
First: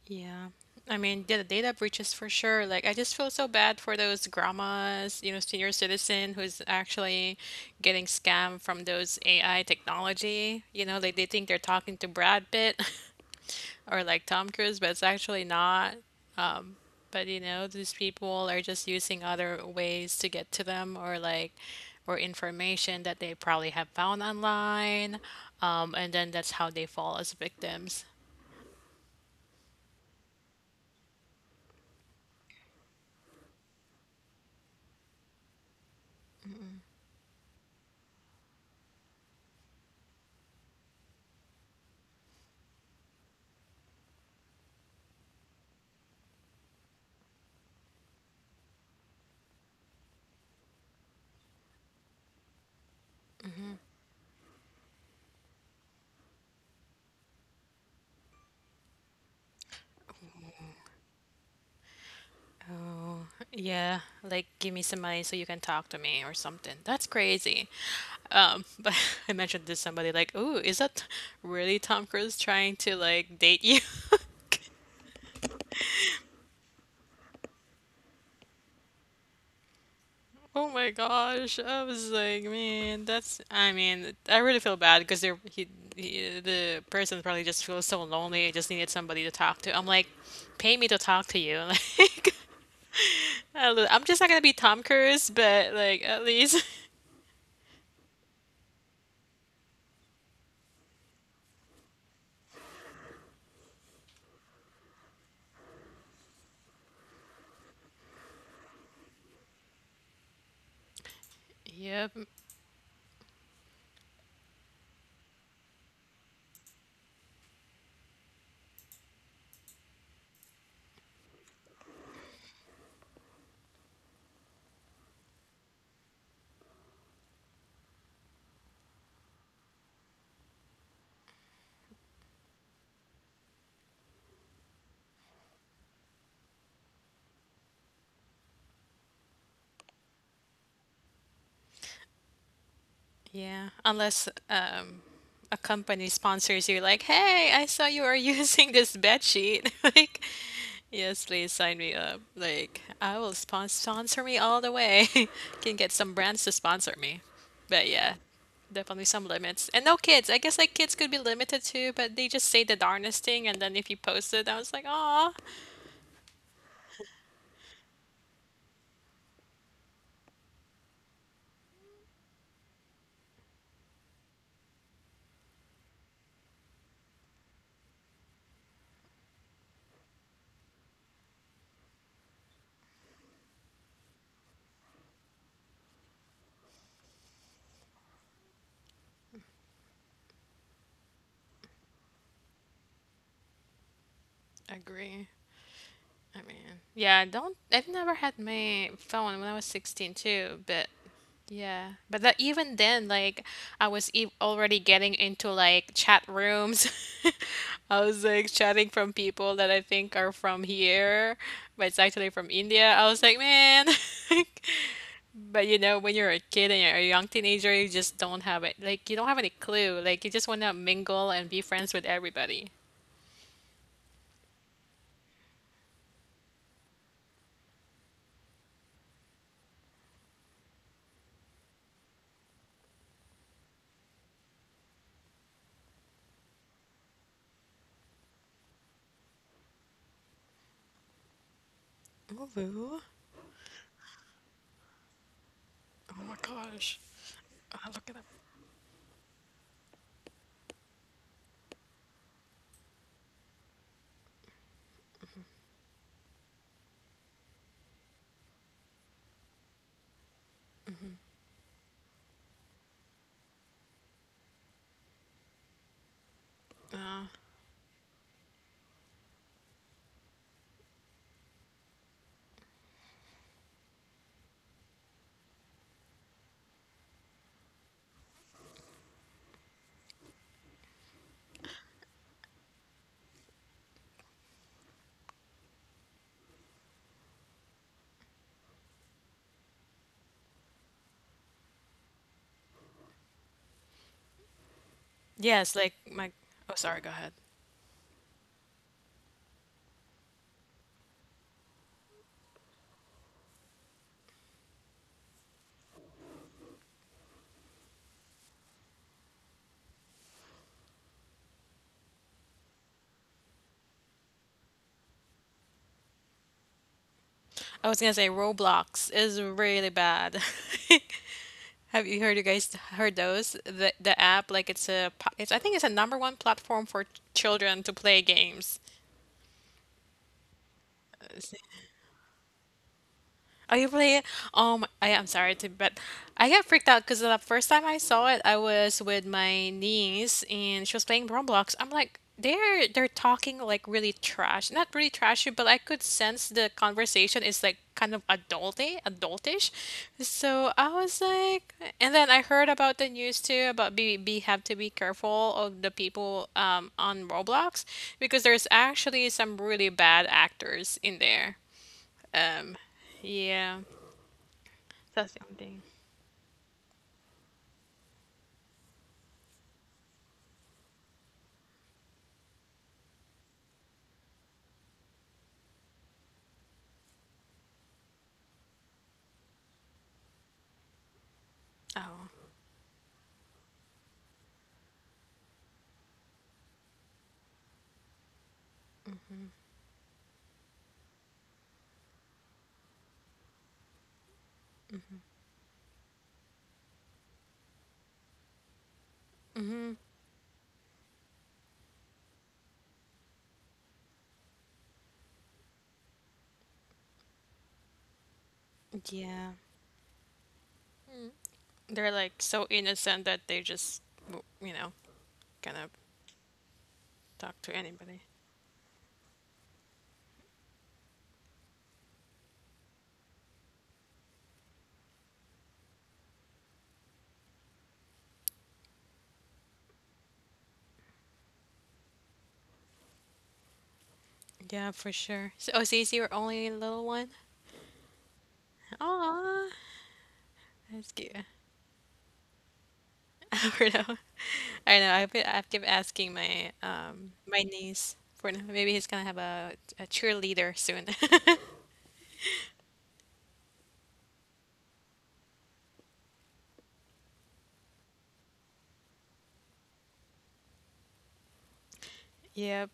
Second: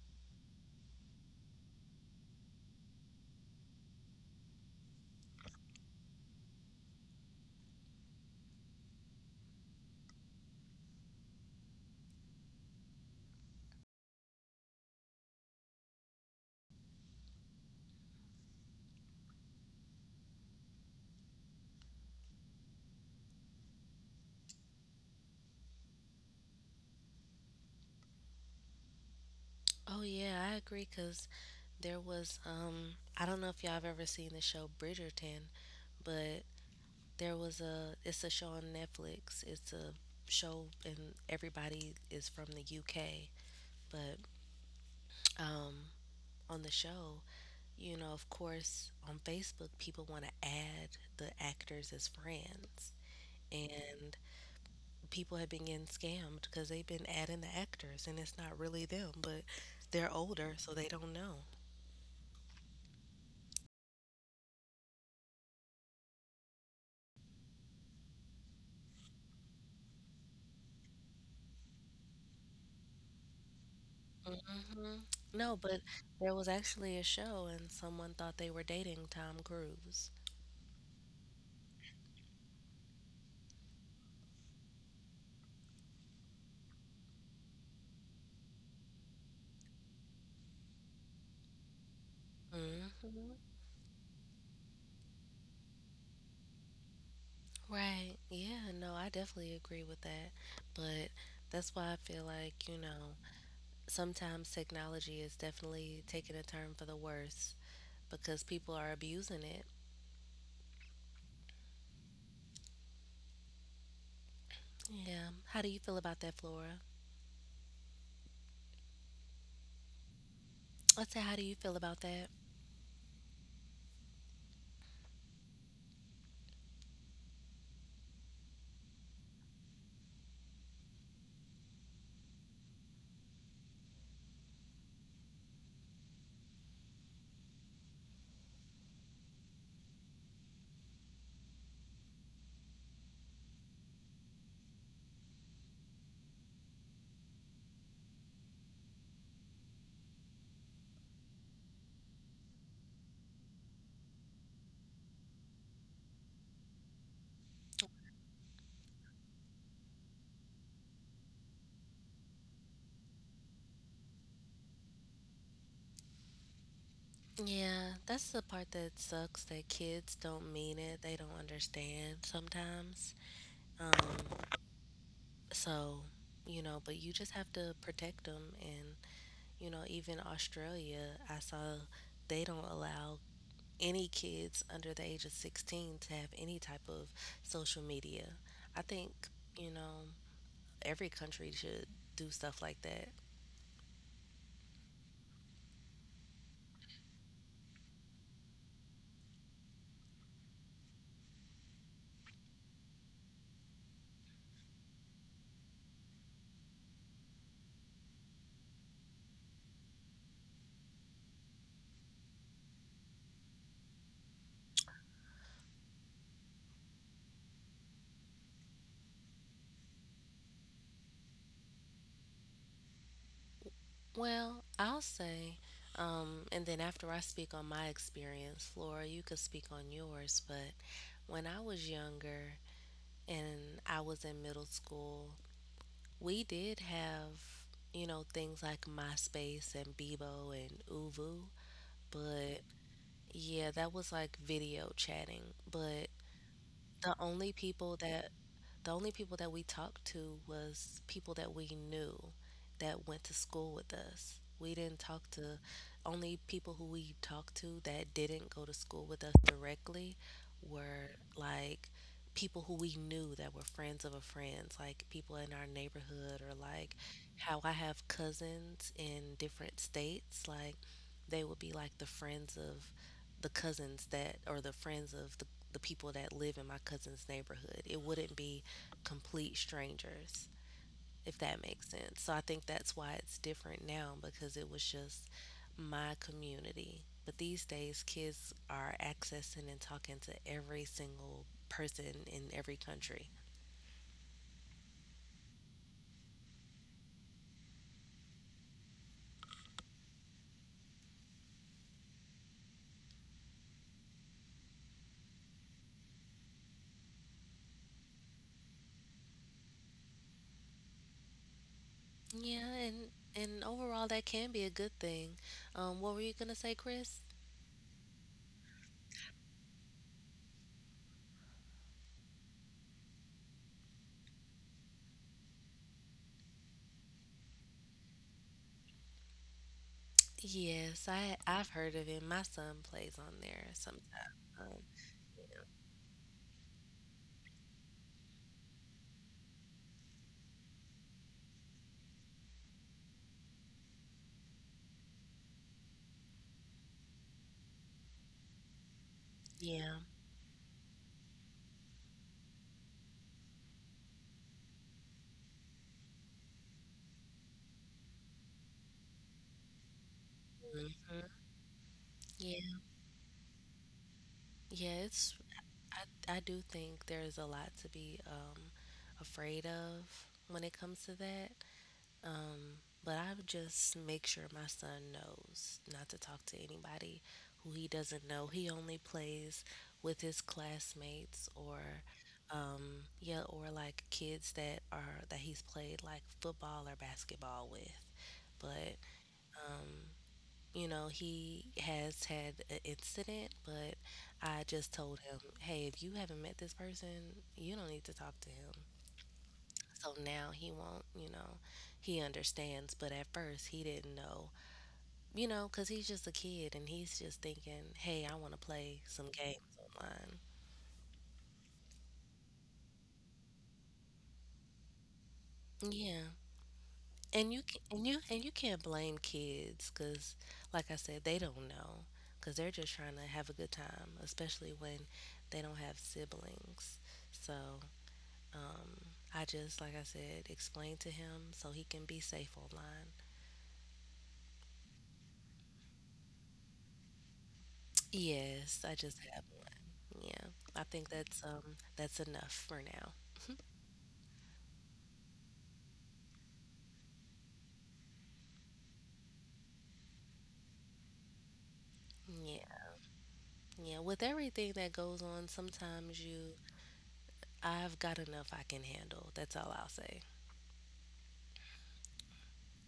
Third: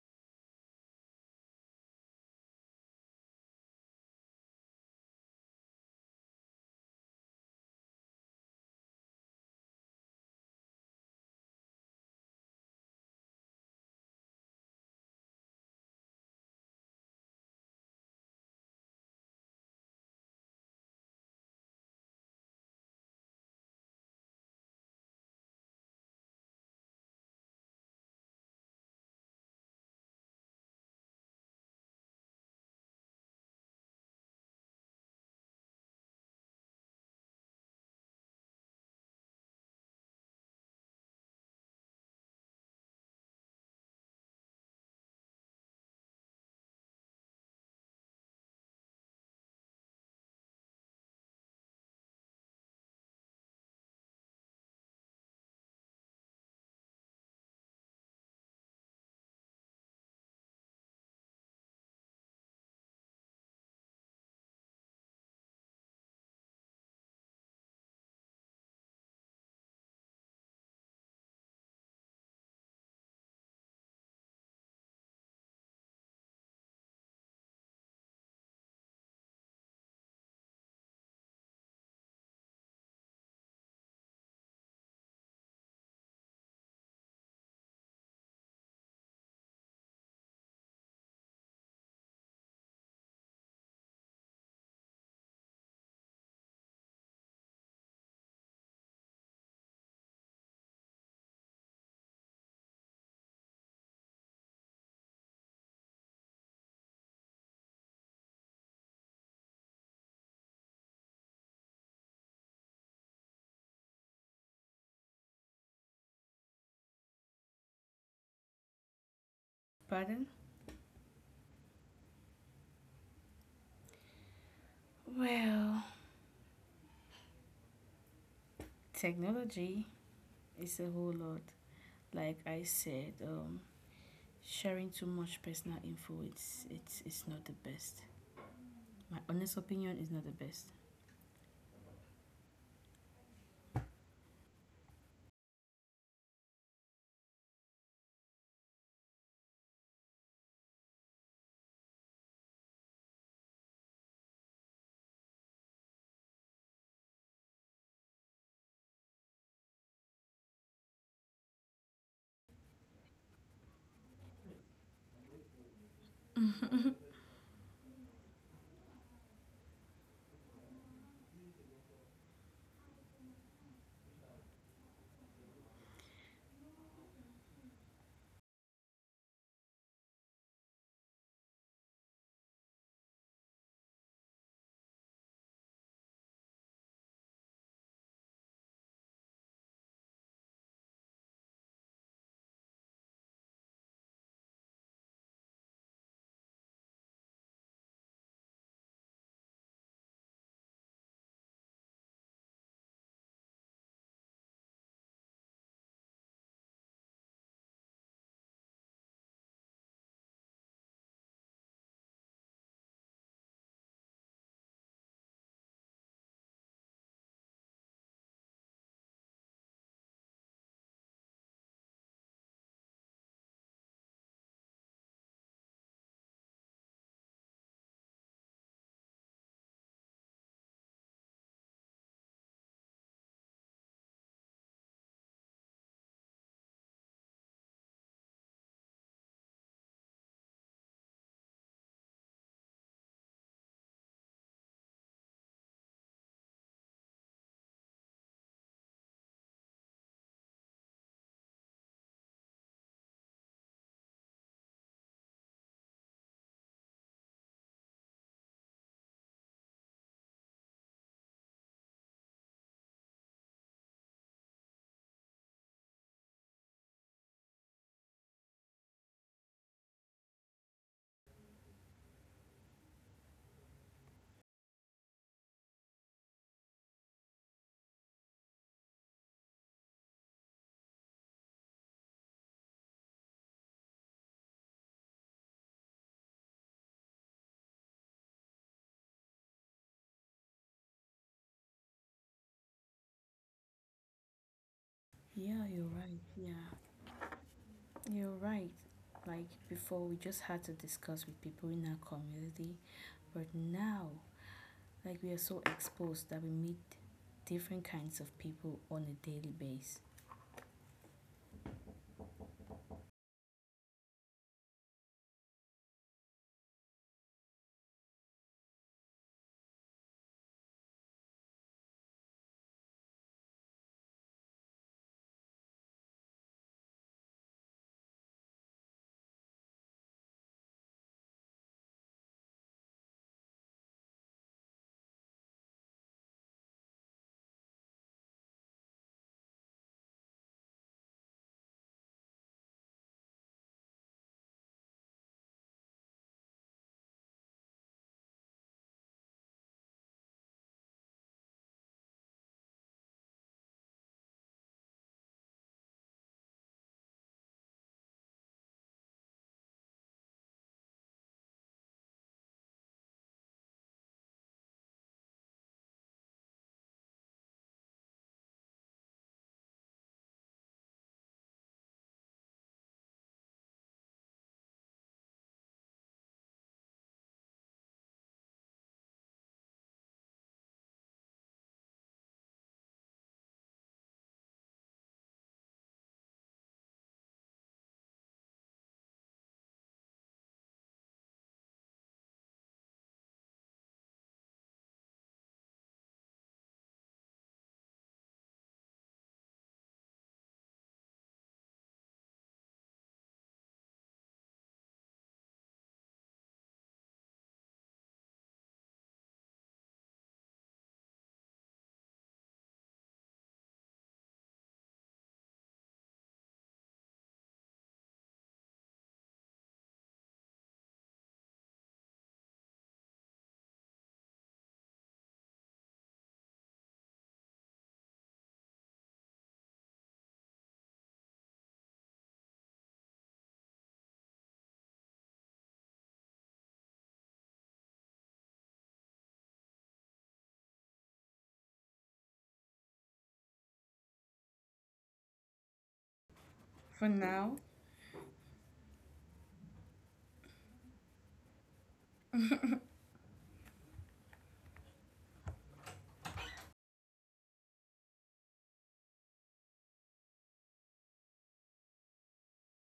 Speaker 2: Yeah. The data breaches for sure. Like, I just feel so bad for those grandmas, you know, senior citizen who's actually getting scammed from those AI technology. You know, like they think they're talking to Brad Pitt or like Tom Cruise, but it's actually not. But you know, these people are just using other ways to get to them, or like or information that they probably have found online. And then that's how they fall as victims.
Speaker 1: Oh yeah, I agree cuz there was I don't know if y'all have ever seen the show Bridgerton, but there was a it's a show on Netflix. It's a show and everybody is from the UK, but um on the show, you know, of course, on Facebook, people want to add the actors as friends. And people have been getting scammed because they've been adding the actors and it's not really them, but they're older, so they don't know.
Speaker 2: Yeah, like give me some money so you can talk to me or something. That's crazy. But I mentioned to somebody like, "Ooh, is that really Tom Cruise trying to like date you?"
Speaker 1: hmm No, but there was actually a show and someone thought they were dating Tom Cruise.
Speaker 2: Oh my gosh, I was like, man, that's. I mean, I really feel bad because he the person probably just feels so lonely. Just needed somebody to talk to. I'm like, pay me to talk to you. Like,
Speaker 1: Mm,
Speaker 2: I'm just not gonna be Tom Cruise, but like at least.
Speaker 1: right. Yeah, no, I definitely agree with that. But that's why I feel like, you know, sometimes technology is definitely taking a turn for the worse, because people are abusing it.
Speaker 2: Yep.
Speaker 1: Yeah. How do you feel about that, Flora?
Speaker 3: Pardon?
Speaker 1: How do you feel about that?
Speaker 3: Well, technology is a whole lot. Like I said, sharing too much personal info, it's it's not the best. My honest opinion is not the best.
Speaker 2: Yeah, unless a company sponsors you, like, hey, I saw you are using this bed sheet. Like, yes, please sign me up. Like, I will sponsor me all the way. Can get some brands to sponsor me. But yeah, definitely some limits. And no kids. I guess like kids could be limited too, but they just say the darnest thing, and then if you post it, I was like, aw.
Speaker 1: Yeah, that's the part that sucks that kids don't mean it. They don't understand sometimes. Um, so, you know, but you just have to protect them. And, you know, even Australia, I saw they don't allow any kids under the age of 16 to have any type of social media. I think, you know, every country should do stuff like that.
Speaker 2: Agree. I mean, yeah, I don't. I've never had my phone when I was 16 too, but yeah, but that even then, like I was e already getting into like chat rooms. I was like chatting from people that I think are from here, but it's actually from India. I was like, man. But you know, when you're a kid and you're a young teenager, you just don't have it. Like you don't have any clue. Like you just want to mingle and be friends with everybody.
Speaker 1: Well, I'll say, and then after I speak on my experience, Laura, you could speak on yours. But when I was younger and I was in middle school, we did have, you know, things like MySpace and Bebo and Uvu. But
Speaker 2: Woo.
Speaker 1: yeah, that was like video chatting. But
Speaker 2: Oh my gosh.
Speaker 1: the only
Speaker 2: Ah,
Speaker 1: people
Speaker 2: look at them.
Speaker 1: that the only people that we talked to was people that we knew that went to school with us. We didn't talk to, only people who we talked to that didn't go to school with us directly were like people who we knew that were friends of a friends, like people in our neighborhood or like how I have cousins in different states, like they would be like the friends of the cousins that or the friends of the people that live in my cousin's neighborhood. It wouldn't be complete strangers, if that makes sense. So I think that's why it's different now, because it was just my community. But these days, kids are accessing and talking to every single person in every country.
Speaker 3: Yeah,
Speaker 2: Yes,
Speaker 3: you're
Speaker 2: like
Speaker 3: right.
Speaker 2: my.
Speaker 3: Yeah,
Speaker 2: Oh, sorry, go ahead.
Speaker 3: you're right. Like before, we just had to discuss with people in our community, but now, like we are so exposed that we meet different kinds of people on a daily basis.
Speaker 1: Yeah, and overall, that can be a good thing. What were you gonna say, Chris?
Speaker 2: I was gonna say Roblox is really bad. Have you heard, you guys heard those? The app like it's a it's I think it's a number one platform for children to play games.
Speaker 1: Yes, I've heard of it. My son plays on there
Speaker 2: Are you playing?
Speaker 1: sometimes. Um,
Speaker 2: I am sorry to, but I got freaked out because the first time I saw it, I was with my niece and she was playing Roblox. I'm like, they're talking like really trash, not really trashy, but I could sense the conversation is like kind of adulty, adultish.
Speaker 1: yeah.
Speaker 2: So I was like, and then I heard about the news too about be have to be careful of the people on Roblox because there's actually some really bad actors in
Speaker 1: hmm
Speaker 2: there.
Speaker 1: yeah.
Speaker 2: Um, yeah.
Speaker 1: Yeah, it's
Speaker 2: That's the same thing.
Speaker 1: I do think there's a lot to be afraid of when it comes to that. But I would just make sure my son knows not to talk to anybody who he doesn't know. He only plays with his classmates or
Speaker 2: Oh,
Speaker 1: yeah, or like kids that are that he's played like football or basketball with. But you know, he has had an incident, but I just told him, hey, if you haven't met this person, you don't need to talk to him.
Speaker 2: hmm
Speaker 1: So now he won't, you know, he understands. But at first, he didn't know, you know, because he's just a kid and he's just thinking, hey, I want to play some
Speaker 2: yeah.
Speaker 1: games online.
Speaker 2: They're like so innocent that they just, you know, gonna
Speaker 1: Yeah. And
Speaker 2: talk to anybody.
Speaker 1: you can't blame kids because, like I said, they don't know because they're just trying to have a good time, especially when they don't have siblings. So, um, I just, like I said, explained to him so he can be safe online.
Speaker 2: Yeah, for sure. So, oh, so is your only little one?
Speaker 1: Yes, I just have
Speaker 2: Oh,
Speaker 1: one. Yeah, I
Speaker 2: that's
Speaker 1: think
Speaker 2: cute.
Speaker 1: that's enough for now.
Speaker 2: Alberto. I know. I've been I've active asking my
Speaker 3: For now,
Speaker 2: my niece for now. Maybe he's gonna have a cheerleader soon.
Speaker 1: Yeah, yeah. With everything that goes on, I've got enough I can handle. That's all I'll say.
Speaker 2: Yep.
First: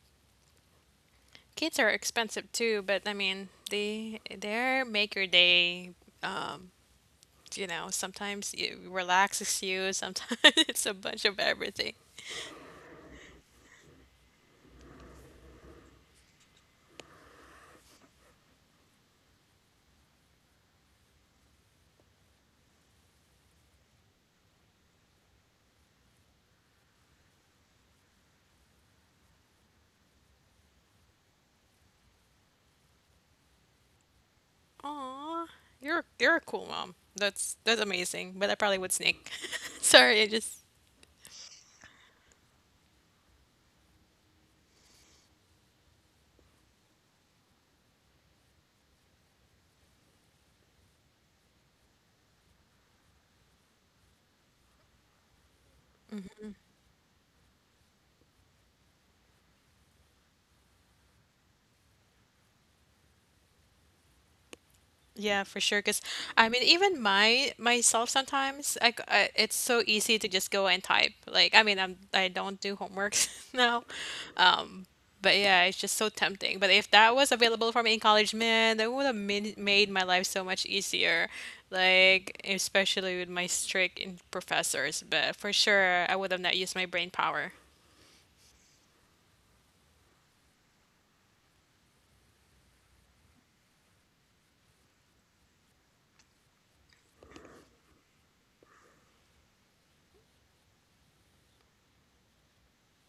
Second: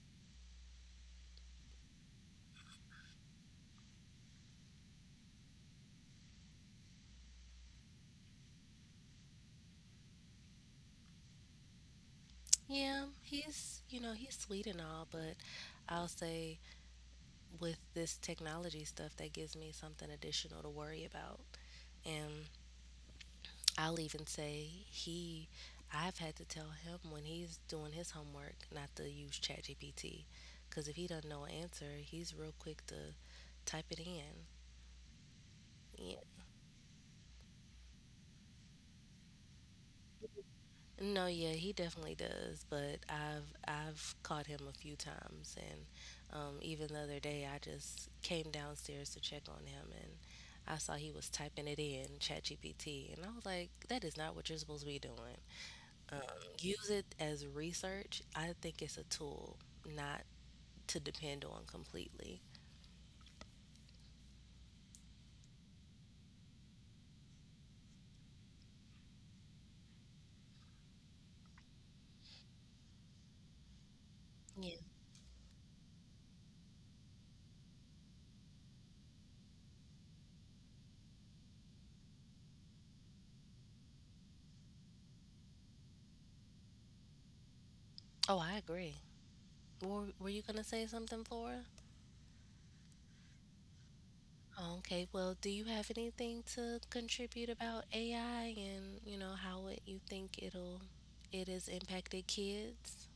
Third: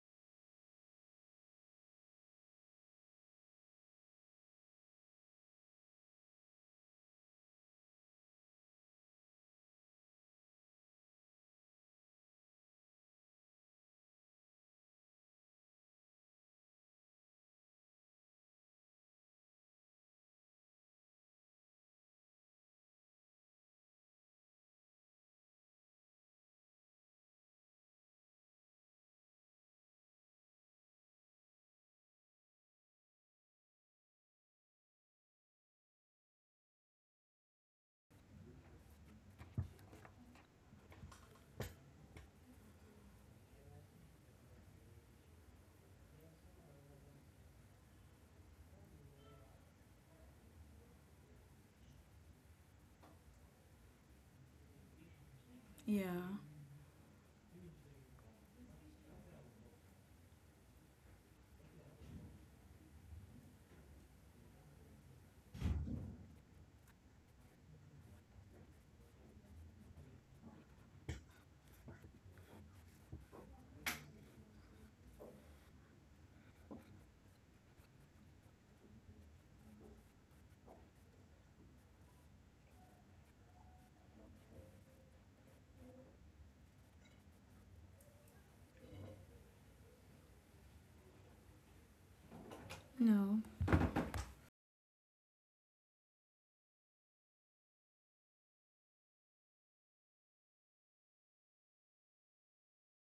Speaker 2: Kids are expensive too, but I mean, they're make your day um, you know, sometimes it relaxes you, sometimes it's a bunch of everything.
Speaker 1: Yeah, he's, you know, he's sweet and all, but I'll say with this technology stuff, that gives me something additional to worry about. And I'll even say I've had to tell him when he's doing his homework not to use ChatGPT, because if he doesn't know an answer, he's real quick to type it in.
Speaker 2: Aw, you're
Speaker 1: Yeah.
Speaker 2: you're a cool mom. That's amazing. But I probably would sneak. Sorry, I just.
Speaker 1: No, yeah, he definitely does. But I've caught him a few times, and even the other day, I just came downstairs to check on him, and I saw he was typing it in ChatGPT, and I was like, that is not what you're supposed to be doing. Um,
Speaker 3: yeah,
Speaker 1: use it as research. I think it's a tool, not to depend on completely.
Speaker 2: Yeah, for sure. Because I mean, even my myself sometimes, it's so easy to just go and type. Like, I mean, I don't do homeworks now,
Speaker 1: Yeah.
Speaker 2: um, but yeah, it's just so tempting. But if that was available for me in college, man, that would have made my life so much easier. Like, especially with my strict professors. But for sure, I would have not used my brain power.
Speaker 1: Oh, I agree. Were you going to say something, Flora?
Speaker 3: no,
Speaker 1: Oh, okay. Well, do you have anything to contribute about AI and, you know, you think it'll it has impacted kids?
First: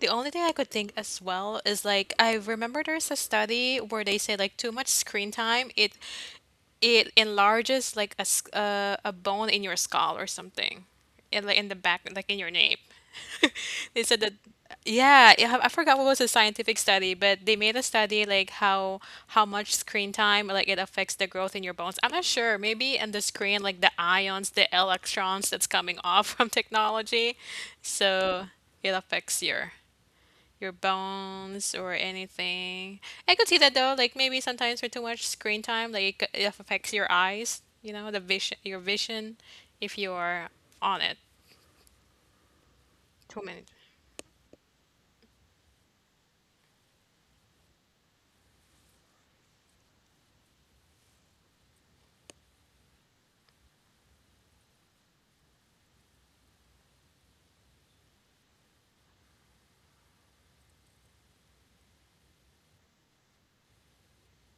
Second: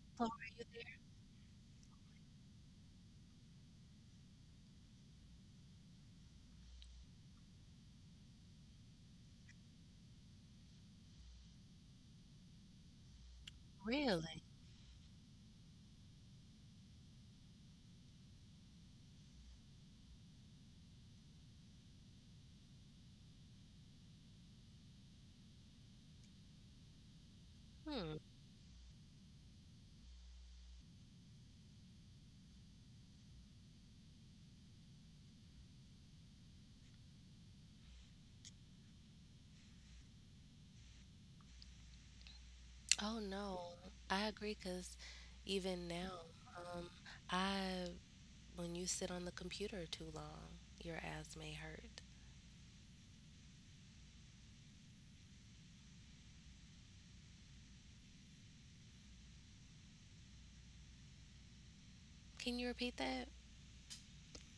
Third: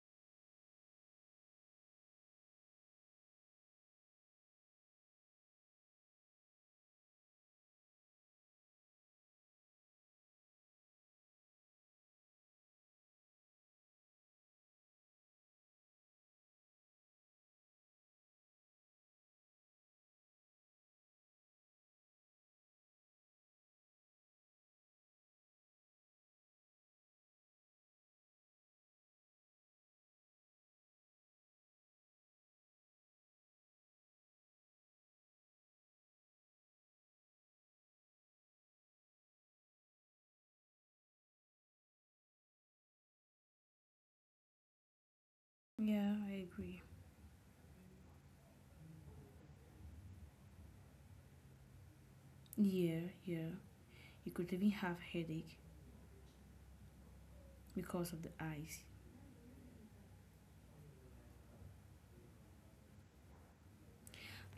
Speaker 2: The only
Speaker 1: Flora,
Speaker 2: thing
Speaker 1: are
Speaker 2: I
Speaker 1: you
Speaker 2: could think
Speaker 1: there?
Speaker 2: as well is like I remember there's a study where they say like too much screen time it enlarges like a bone in your skull or something, in like in the back like in your nape. They said that
Speaker 1: Really?
Speaker 2: yeah, yeah, I forgot what was the scientific study, but they made a study like how much screen time like it affects the growth in your bones. I'm not sure. Maybe in the screen like the ions, the electrons that's coming off from technology,
Speaker 1: Hmm.
Speaker 2: so it affects your bones or anything. I could see that though, like maybe sometimes for too much screen time, like it affects your eyes, you know, your vision, if you're on it
Speaker 1: Oh
Speaker 2: too
Speaker 1: no,
Speaker 2: many.
Speaker 1: I agree because even now,
Speaker 3: yeah, I agree.
Speaker 1: um, I when you sit on the computer too long, your ass may hurt.
Speaker 3: Yeah, yeah. You could even have headache because of the eyes.
Speaker 1: Can you repeat that?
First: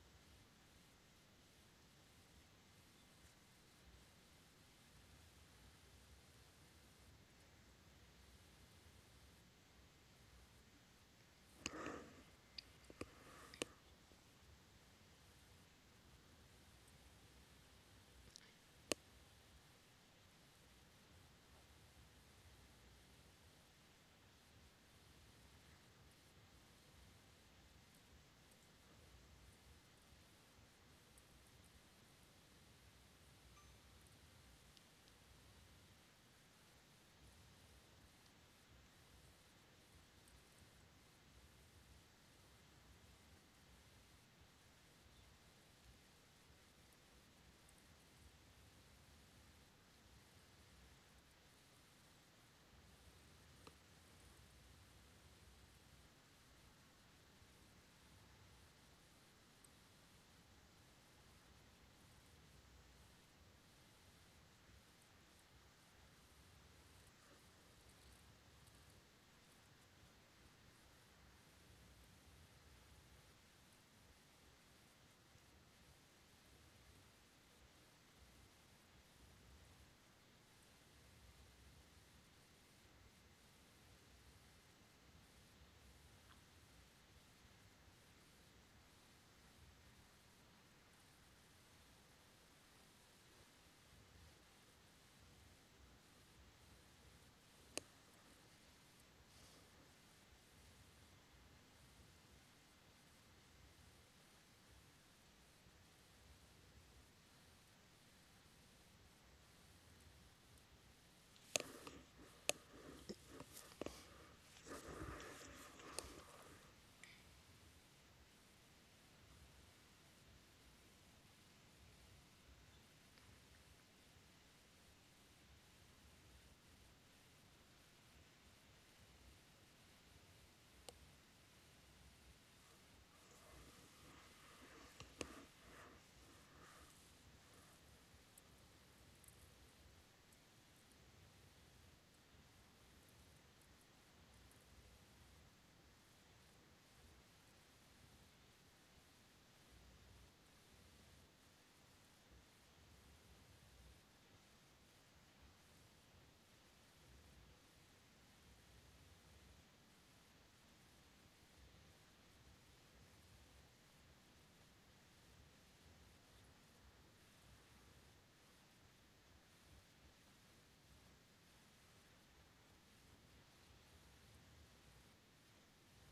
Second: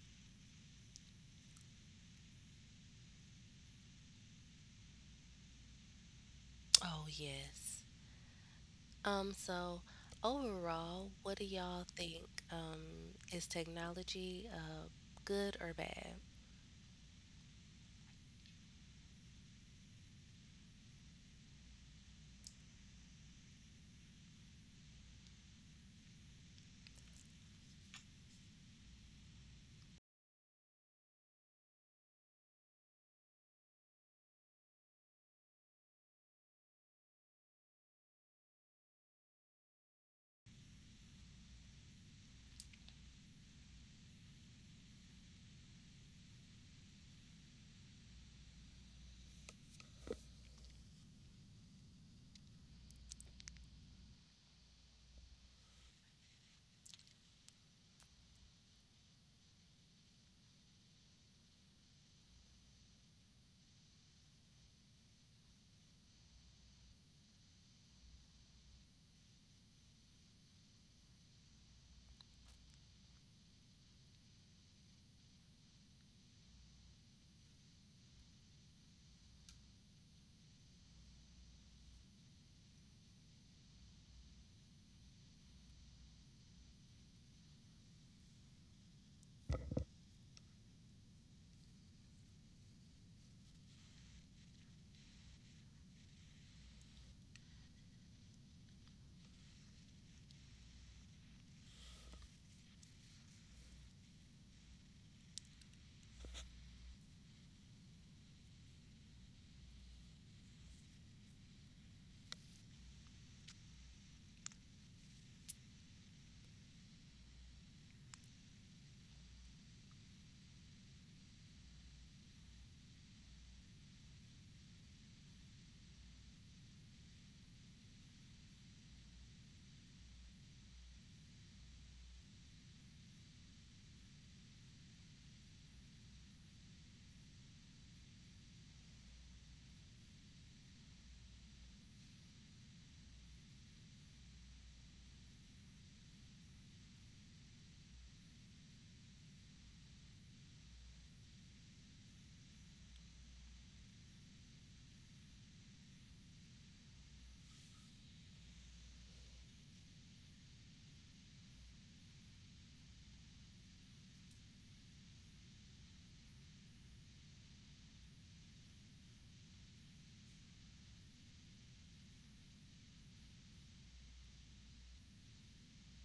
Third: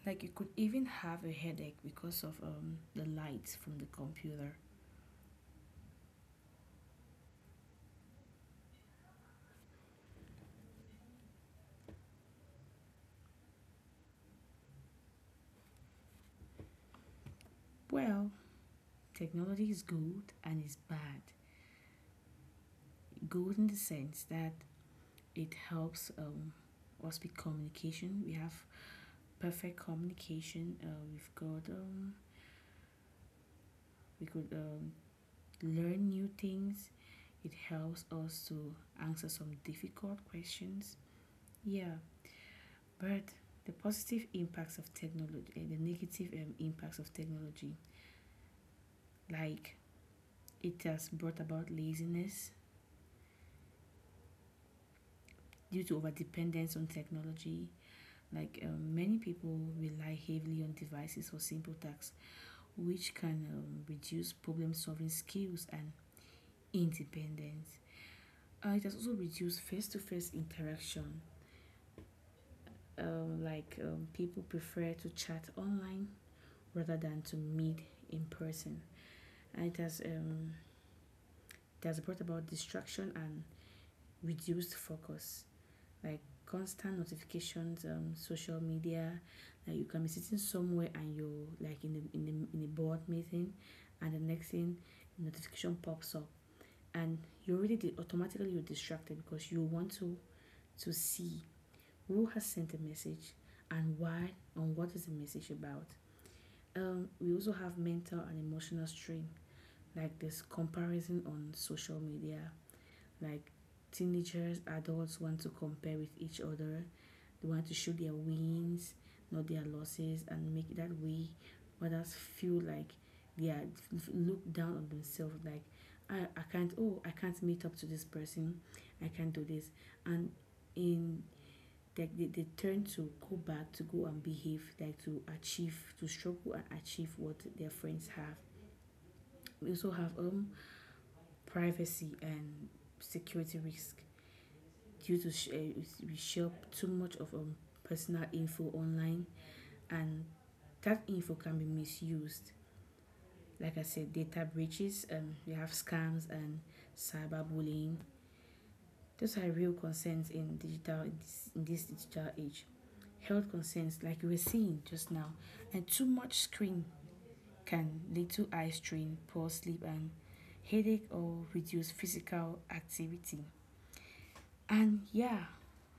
Speaker 3: Like you could even have a headache because of the lights from the computer.
Speaker 1: Oh, yes. So overall, what do y'all think? Is technology good or bad?
Speaker 3: Well, technology is good and it's bad. Good in the sense that it helps us with communication. We have perfect communication. We've got we could learn new things. It helps us to answer some difficult questions. Yeah, but the positive impacts of technology and the negative impacts of technology, like it has brought about laziness due to overdependence on technology. Like many people rely heavily on devices for simple tasks, which can reduce problem solving skills and independence. It has also reduced face to face interaction. People prefer to chat online rather than to meet in person. And it has brought about distraction and reduced focus. Like constant notifications, social media. Like you can be sitting somewhere and you're like in a board meeting, and the next thing, notification pops up, and you automatically you're distracted because you want to see who has sent a message and why and what is the message about. We also have mental and emotional strain, like this comparison on social media, like teenagers, adults want to compare with each other. They want to show their wins, not their losses, and make that way others feel like they are looked down on themselves. Like I can't. Oh, I can't meet up to this person. I can't do this. And in they turn to go back to go and behave like to achieve to struggle and achieve what their friends have. We also have privacy and security risk due to we share too much of personal info online, and that info can be misused. Like I said, data breaches, we have scams and cyberbullying. Those are real concerns in in this digital age. Health concerns, like we were seeing just now, and too much screen can lead to eye strain, poor sleep, and headache, or reduce physical activity. And yeah,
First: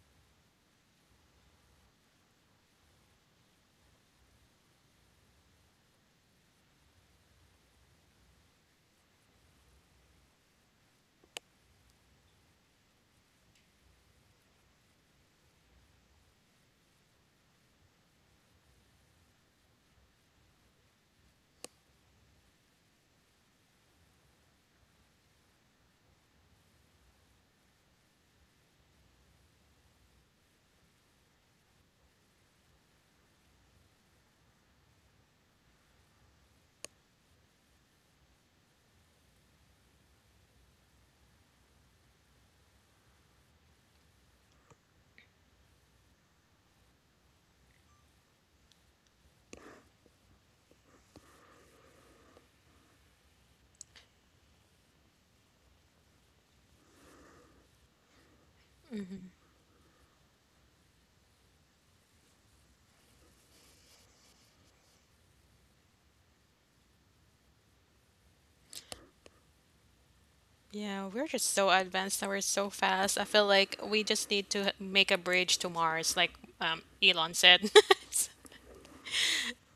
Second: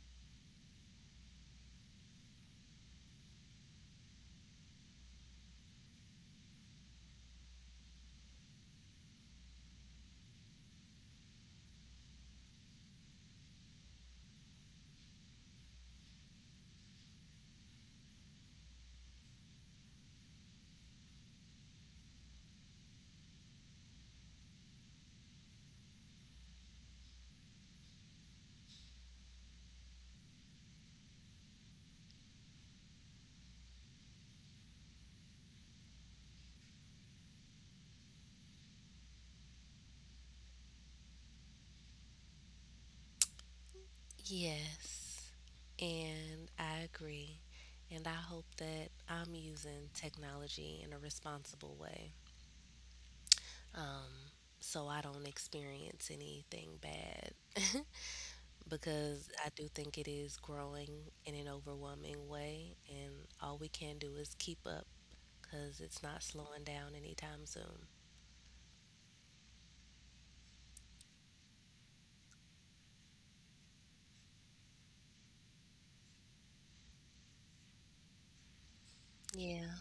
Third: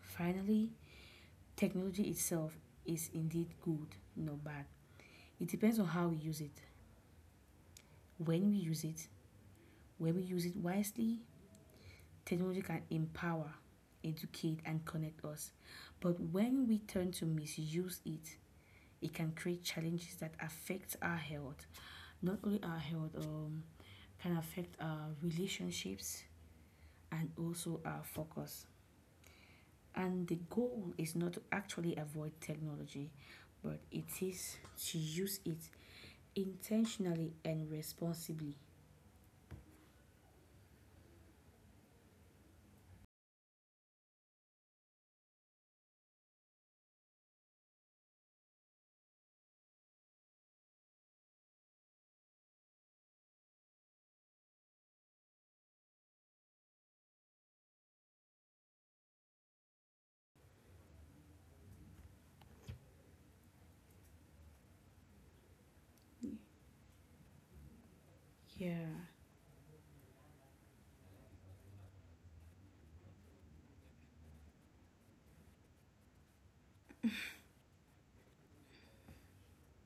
Speaker 3: finally, technology itself is indeed good, not bad. It depends on how we use it, when we use it. When we use it wisely, technology can empower, educate, and connect us. But when we turn to misuse it, it can create challenges that affect our health. Not only our health, can affect our relationships and also our focus. And the goal is not to actually avoid technology, but it is to use it intentionally and responsibly.
Speaker 1: Yes. And I agree. And I hope that I'm using technology in a responsible way. Um, so I don't experience anything bad. Because I do think it is growing in an overwhelming way, and all we can do is keep up because it's not slowing down anytime soon.
Speaker 3: Yeah,
Speaker 2: Yeah, we're just so advanced and we're so fast. I feel like we just need to make a bridge to Mars, like Elon said.
Speaker 1: Yeah.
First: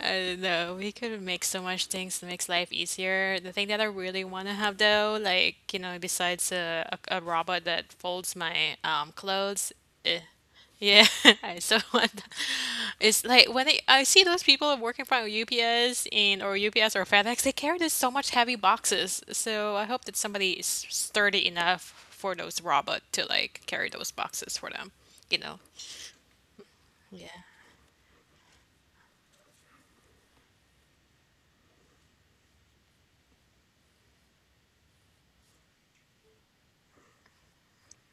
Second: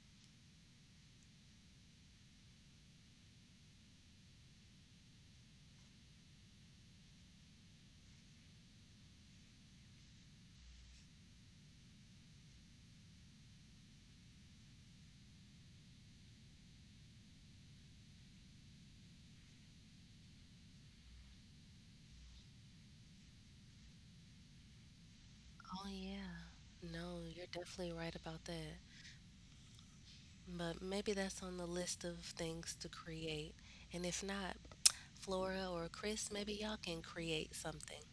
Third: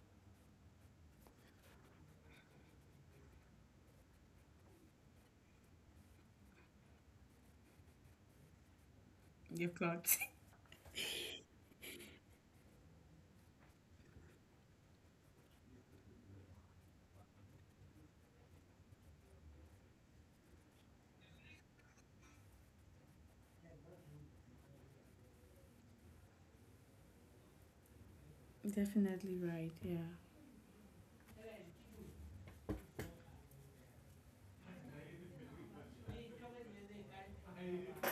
Speaker 2: I don't know. We could make so much things that makes life easier. The thing that I really want to have though, like, you know, besides a robot that folds my
Speaker 3: you are
Speaker 2: clothes,
Speaker 3: got
Speaker 2: yeah, I so want it's like when I see those people working from UPS and or UPS or FedEx, they carry this so much heavy boxes. So I hope that somebody is sturdy enough for those robot to like carry those boxes for them. You know?
Speaker 1: Oh, yeah. No,
Speaker 2: Yeah.
Speaker 1: you're definitely right about that.
Speaker 3: definitely right. Yeah.
Speaker 1: But maybe that's on the list of things to create. And if not, Flora or Chris, maybe y'all can create something.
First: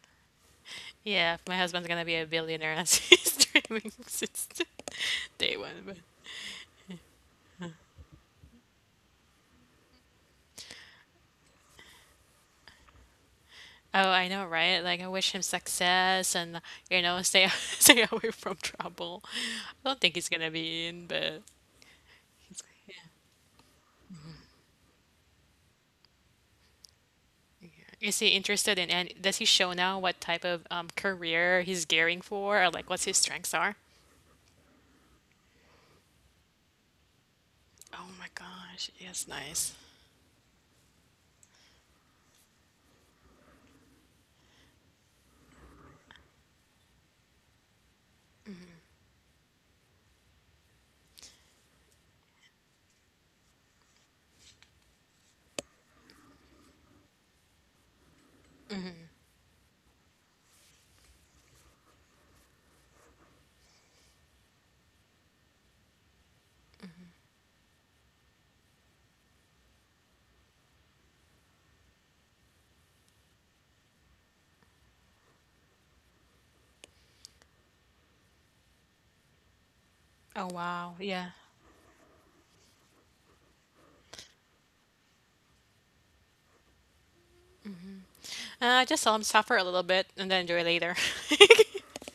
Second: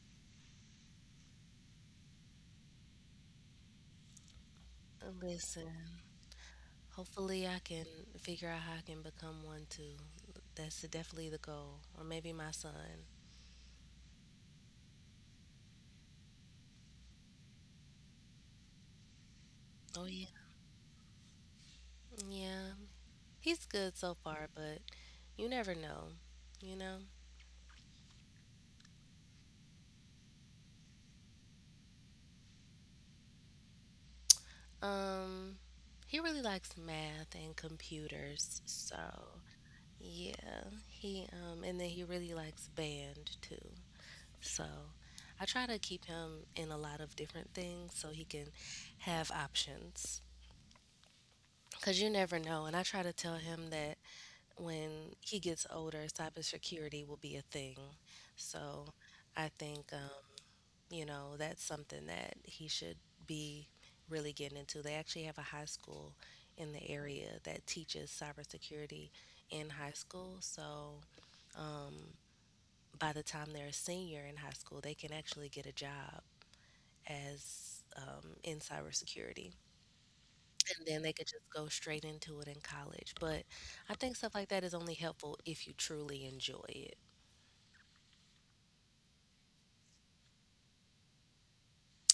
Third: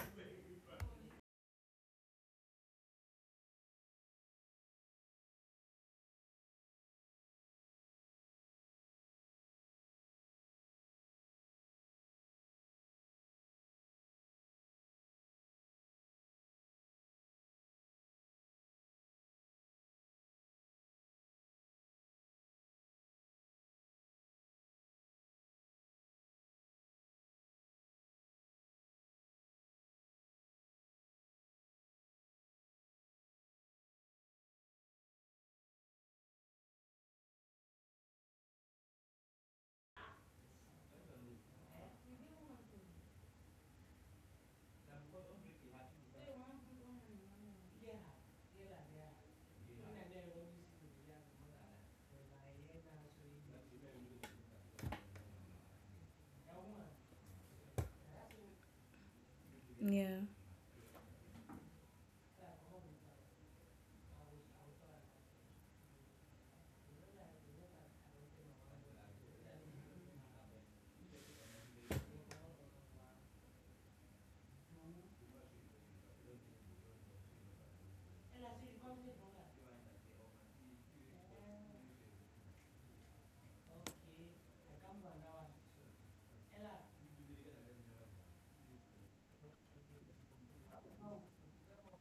Speaker 2: Yeah, my husband's gonna be a billionaire as he's dreaming since day
Speaker 1: Listen,
Speaker 2: one. But
Speaker 1: hopefully I can figure out how I can become one too. That's definitely the goal. Or maybe my son.
Speaker 2: oh, I know, right? Like I wish him success and you know stay stay away from trouble. I don't
Speaker 1: Oh,
Speaker 2: think
Speaker 1: yeah.
Speaker 2: he's gonna be in, but
Speaker 1: Yeah, he's good so far, but you never know, you know?
Speaker 2: is he interested in and does he show now what type of career he's gearing for or like what's his strengths are?
Speaker 1: Um, he really likes math and
Speaker 2: Oh my
Speaker 1: computers,
Speaker 2: gosh,
Speaker 1: so
Speaker 2: yes, nice.
Speaker 1: yeah, he and then he really likes band too. So I try to keep him in a lot of different things so he can have options. Cause you never know, and I try to tell him that when he gets older, cybersecurity will be a thing. So I think,
Speaker 3: Yeah.
Speaker 1: you know, that's something that he should be really getting into. They actually have a high school in the area that teaches cybersecurity in high school. So, um, by the time they're a senior in high school, they can actually get a job as in cybersecurity.
Speaker 2: Oh
Speaker 1: And
Speaker 2: wow,
Speaker 1: then they
Speaker 2: yeah.
Speaker 1: could just go straight into it in college. But I think stuff like that is only helpful if you truly enjoy it.
Speaker 2: Just let him suffer a little bit and then enjoy later.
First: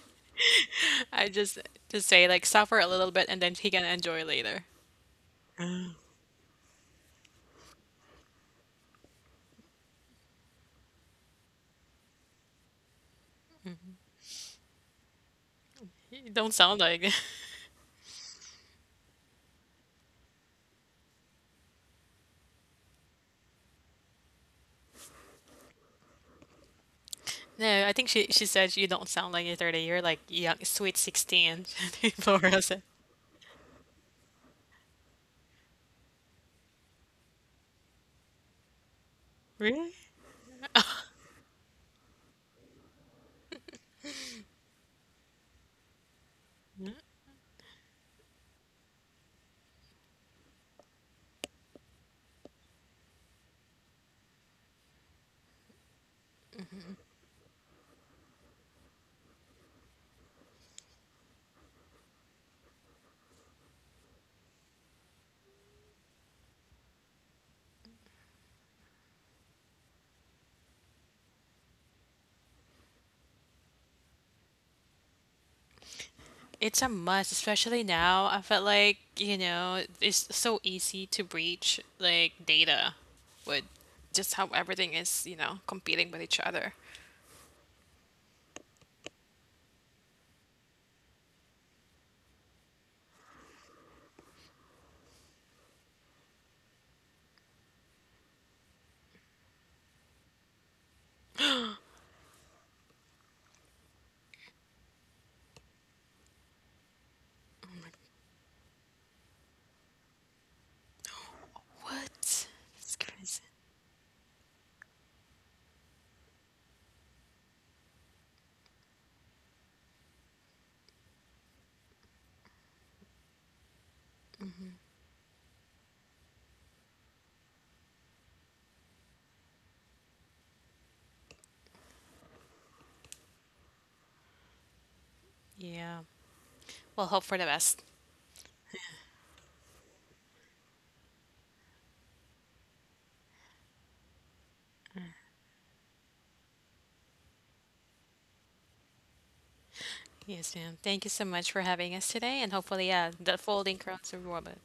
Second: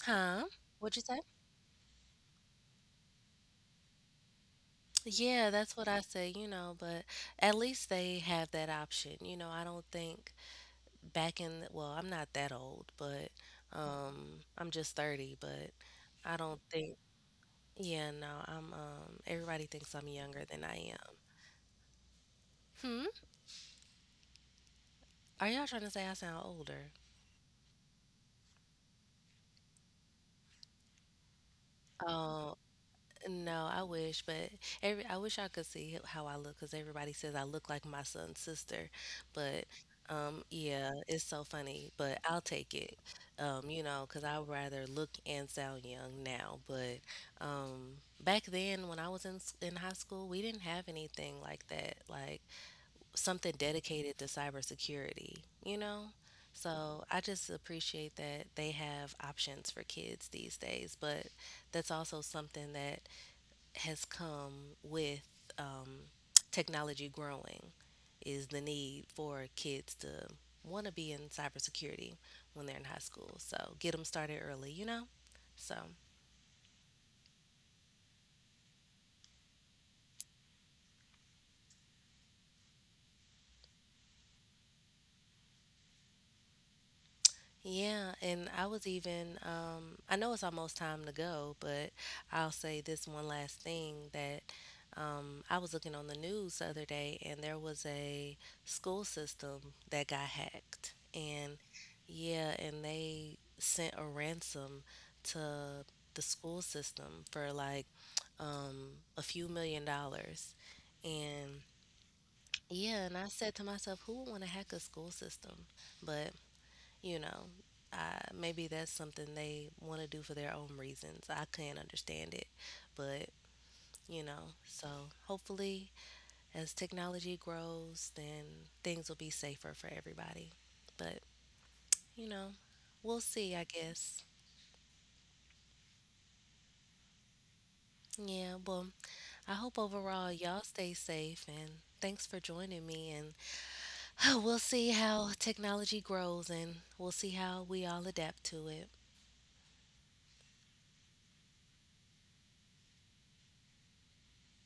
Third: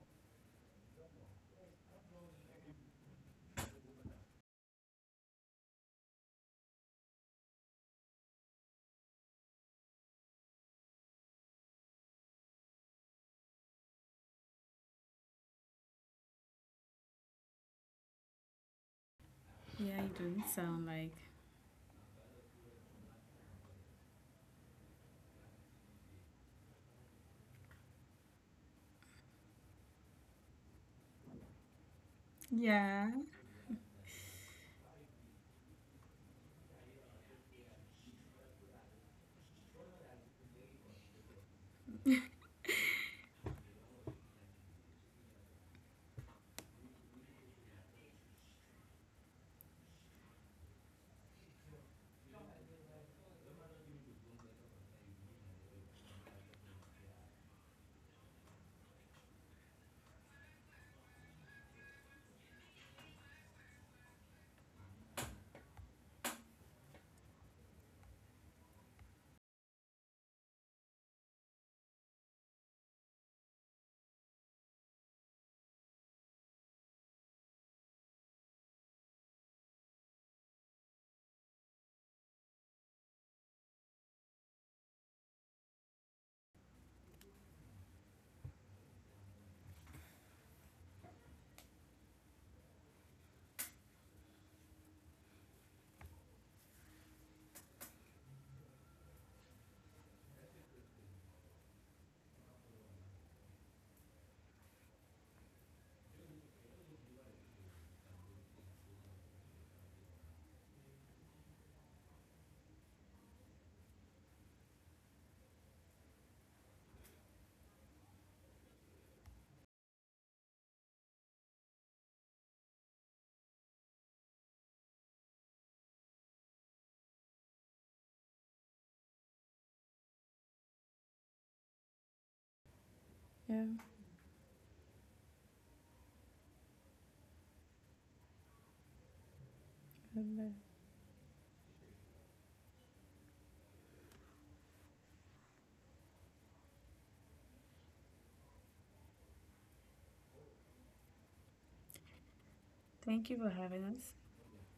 Speaker 1: Huh? What'd you say?
Speaker 2: I just say like suffer a little bit and then he can enjoy later.
Speaker 1: Yeah, that's what I say, you know, but at least they have that option. You know, I don't think back in the, well, I'm not that old, but I'm just 30, but
Speaker 2: You
Speaker 1: I
Speaker 2: don't
Speaker 1: don't
Speaker 2: sound
Speaker 1: think,
Speaker 2: like.
Speaker 1: yeah, no, I'm everybody thinks I'm
Speaker 3: Yeah, you
Speaker 1: younger
Speaker 3: do
Speaker 1: than I
Speaker 3: sound
Speaker 1: am.
Speaker 3: like.
Speaker 1: Hmm? Are y'all trying to say I sound older?
Speaker 2: No, I think she said you don't sound like you're 30. You're like young, sweet 16. Laura said,
Speaker 3: Yeah.
Speaker 1: No, I wish, but every I wish I could see how I look because everybody says I look like my son's sister. But
Speaker 2: really?
Speaker 1: yeah, it's so funny, but I'll take it. You know, because I'd rather look and sound young now. But um, back then, when I was in in high school, we didn't have anything like that, like something dedicated to cybersecurity. You know. So I just appreciate that they have options for kids these days, but that's also something that has come with um, technology growing, is the need for kids to want to be in cybersecurity when they're in high school. So get them started early, you know? So
Speaker 2: It's a must, especially now. I felt like, you know, it's so easy to breach like data with just how everything is, you know, competing with each other.
Speaker 1: yeah, and I was even, I know it's almost time to go, but I'll say this one last thing that I was looking on the news the other day and there was a school system that got hacked. And yeah, and they sent a ransom to the school system for like um, a few $X million. And
Speaker 2: What? That's
Speaker 1: yeah, and I
Speaker 2: crazy.
Speaker 1: said to myself, who would want to hack a school system? But you know, uh, maybe that's something they want to do for their own reasons. I can't understand it, but you know, so hopefully as technology grows, then things will be safer for everybody. But you know, we'll see, I guess.
Speaker 2: Yeah. Well, hope for the best.
Speaker 1: Yeah, well, I hope overall y'all stay safe and thanks for joining me and we'll see how technology grows and we'll see how we all adapt to it.
Speaker 2: Yes, ma'am. Thank you so much for having us today, and hopefully,
Speaker 3: Thank you
Speaker 2: the
Speaker 3: for having
Speaker 2: folding
Speaker 3: us.
Speaker 2: crowns are robot.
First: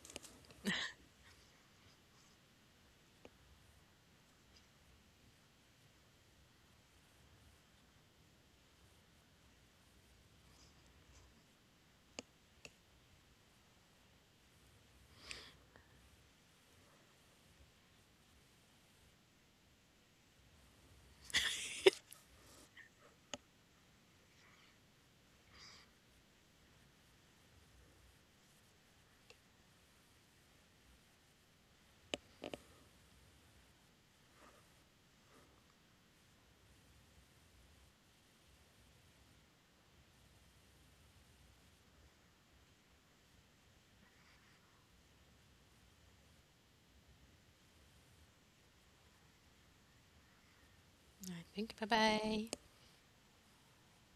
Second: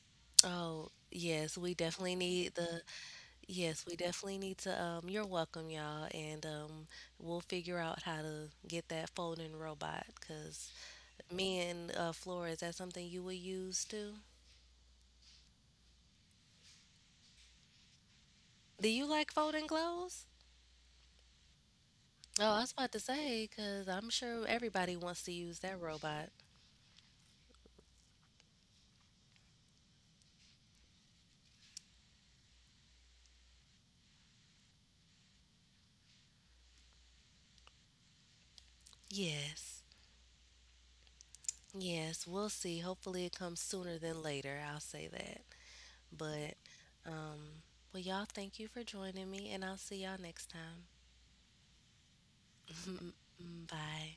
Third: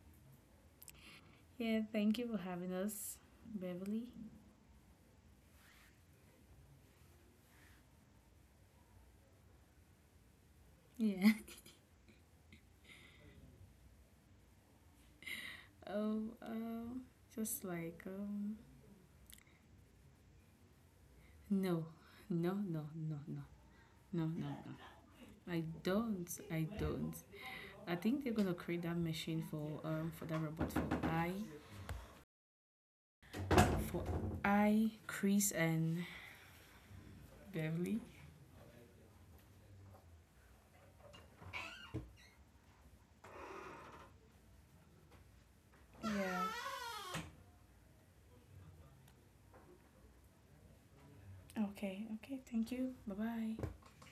Speaker 1: Oh, yes, we
Speaker 3: Yeah,
Speaker 1: definitely
Speaker 3: thank you for
Speaker 1: need
Speaker 3: having
Speaker 1: the
Speaker 3: us,
Speaker 1: Yes, we
Speaker 3: Beverly.
Speaker 1: definitely need to. You're welcome, y'all, and we'll figure out how to get that folding robot. Cause
Speaker 3: Yeah.
Speaker 1: me and Flora, is that something you would use too?
Speaker 3: Oh, just like
Speaker 1: Do you like folding clothes?
Speaker 3: no,
Speaker 1: Oh,
Speaker 3: no,
Speaker 1: I was
Speaker 3: no,
Speaker 1: about to
Speaker 3: no, no,
Speaker 1: say, cause I'm
Speaker 3: no, no,
Speaker 1: sure everybody
Speaker 3: no.
Speaker 1: wants to use
Speaker 3: I
Speaker 1: that
Speaker 3: don't.
Speaker 1: robot.
Speaker 3: I don't. I think they're gonna create that machine for that robot for I Chris and Beverly.
Speaker 1: Yes, yes, we'll see. Hopefully, it comes sooner than later. I'll say that.
Speaker 3: Yeah.
Speaker 1: But, um, well, y'all, thank you for joining me, and I'll see y'all next time.
Speaker 2: I think. Bye
Speaker 3: Okay. Okay.
Speaker 2: bye.
Speaker 3: Thank you. Bye bye.
Speaker 1: Bye.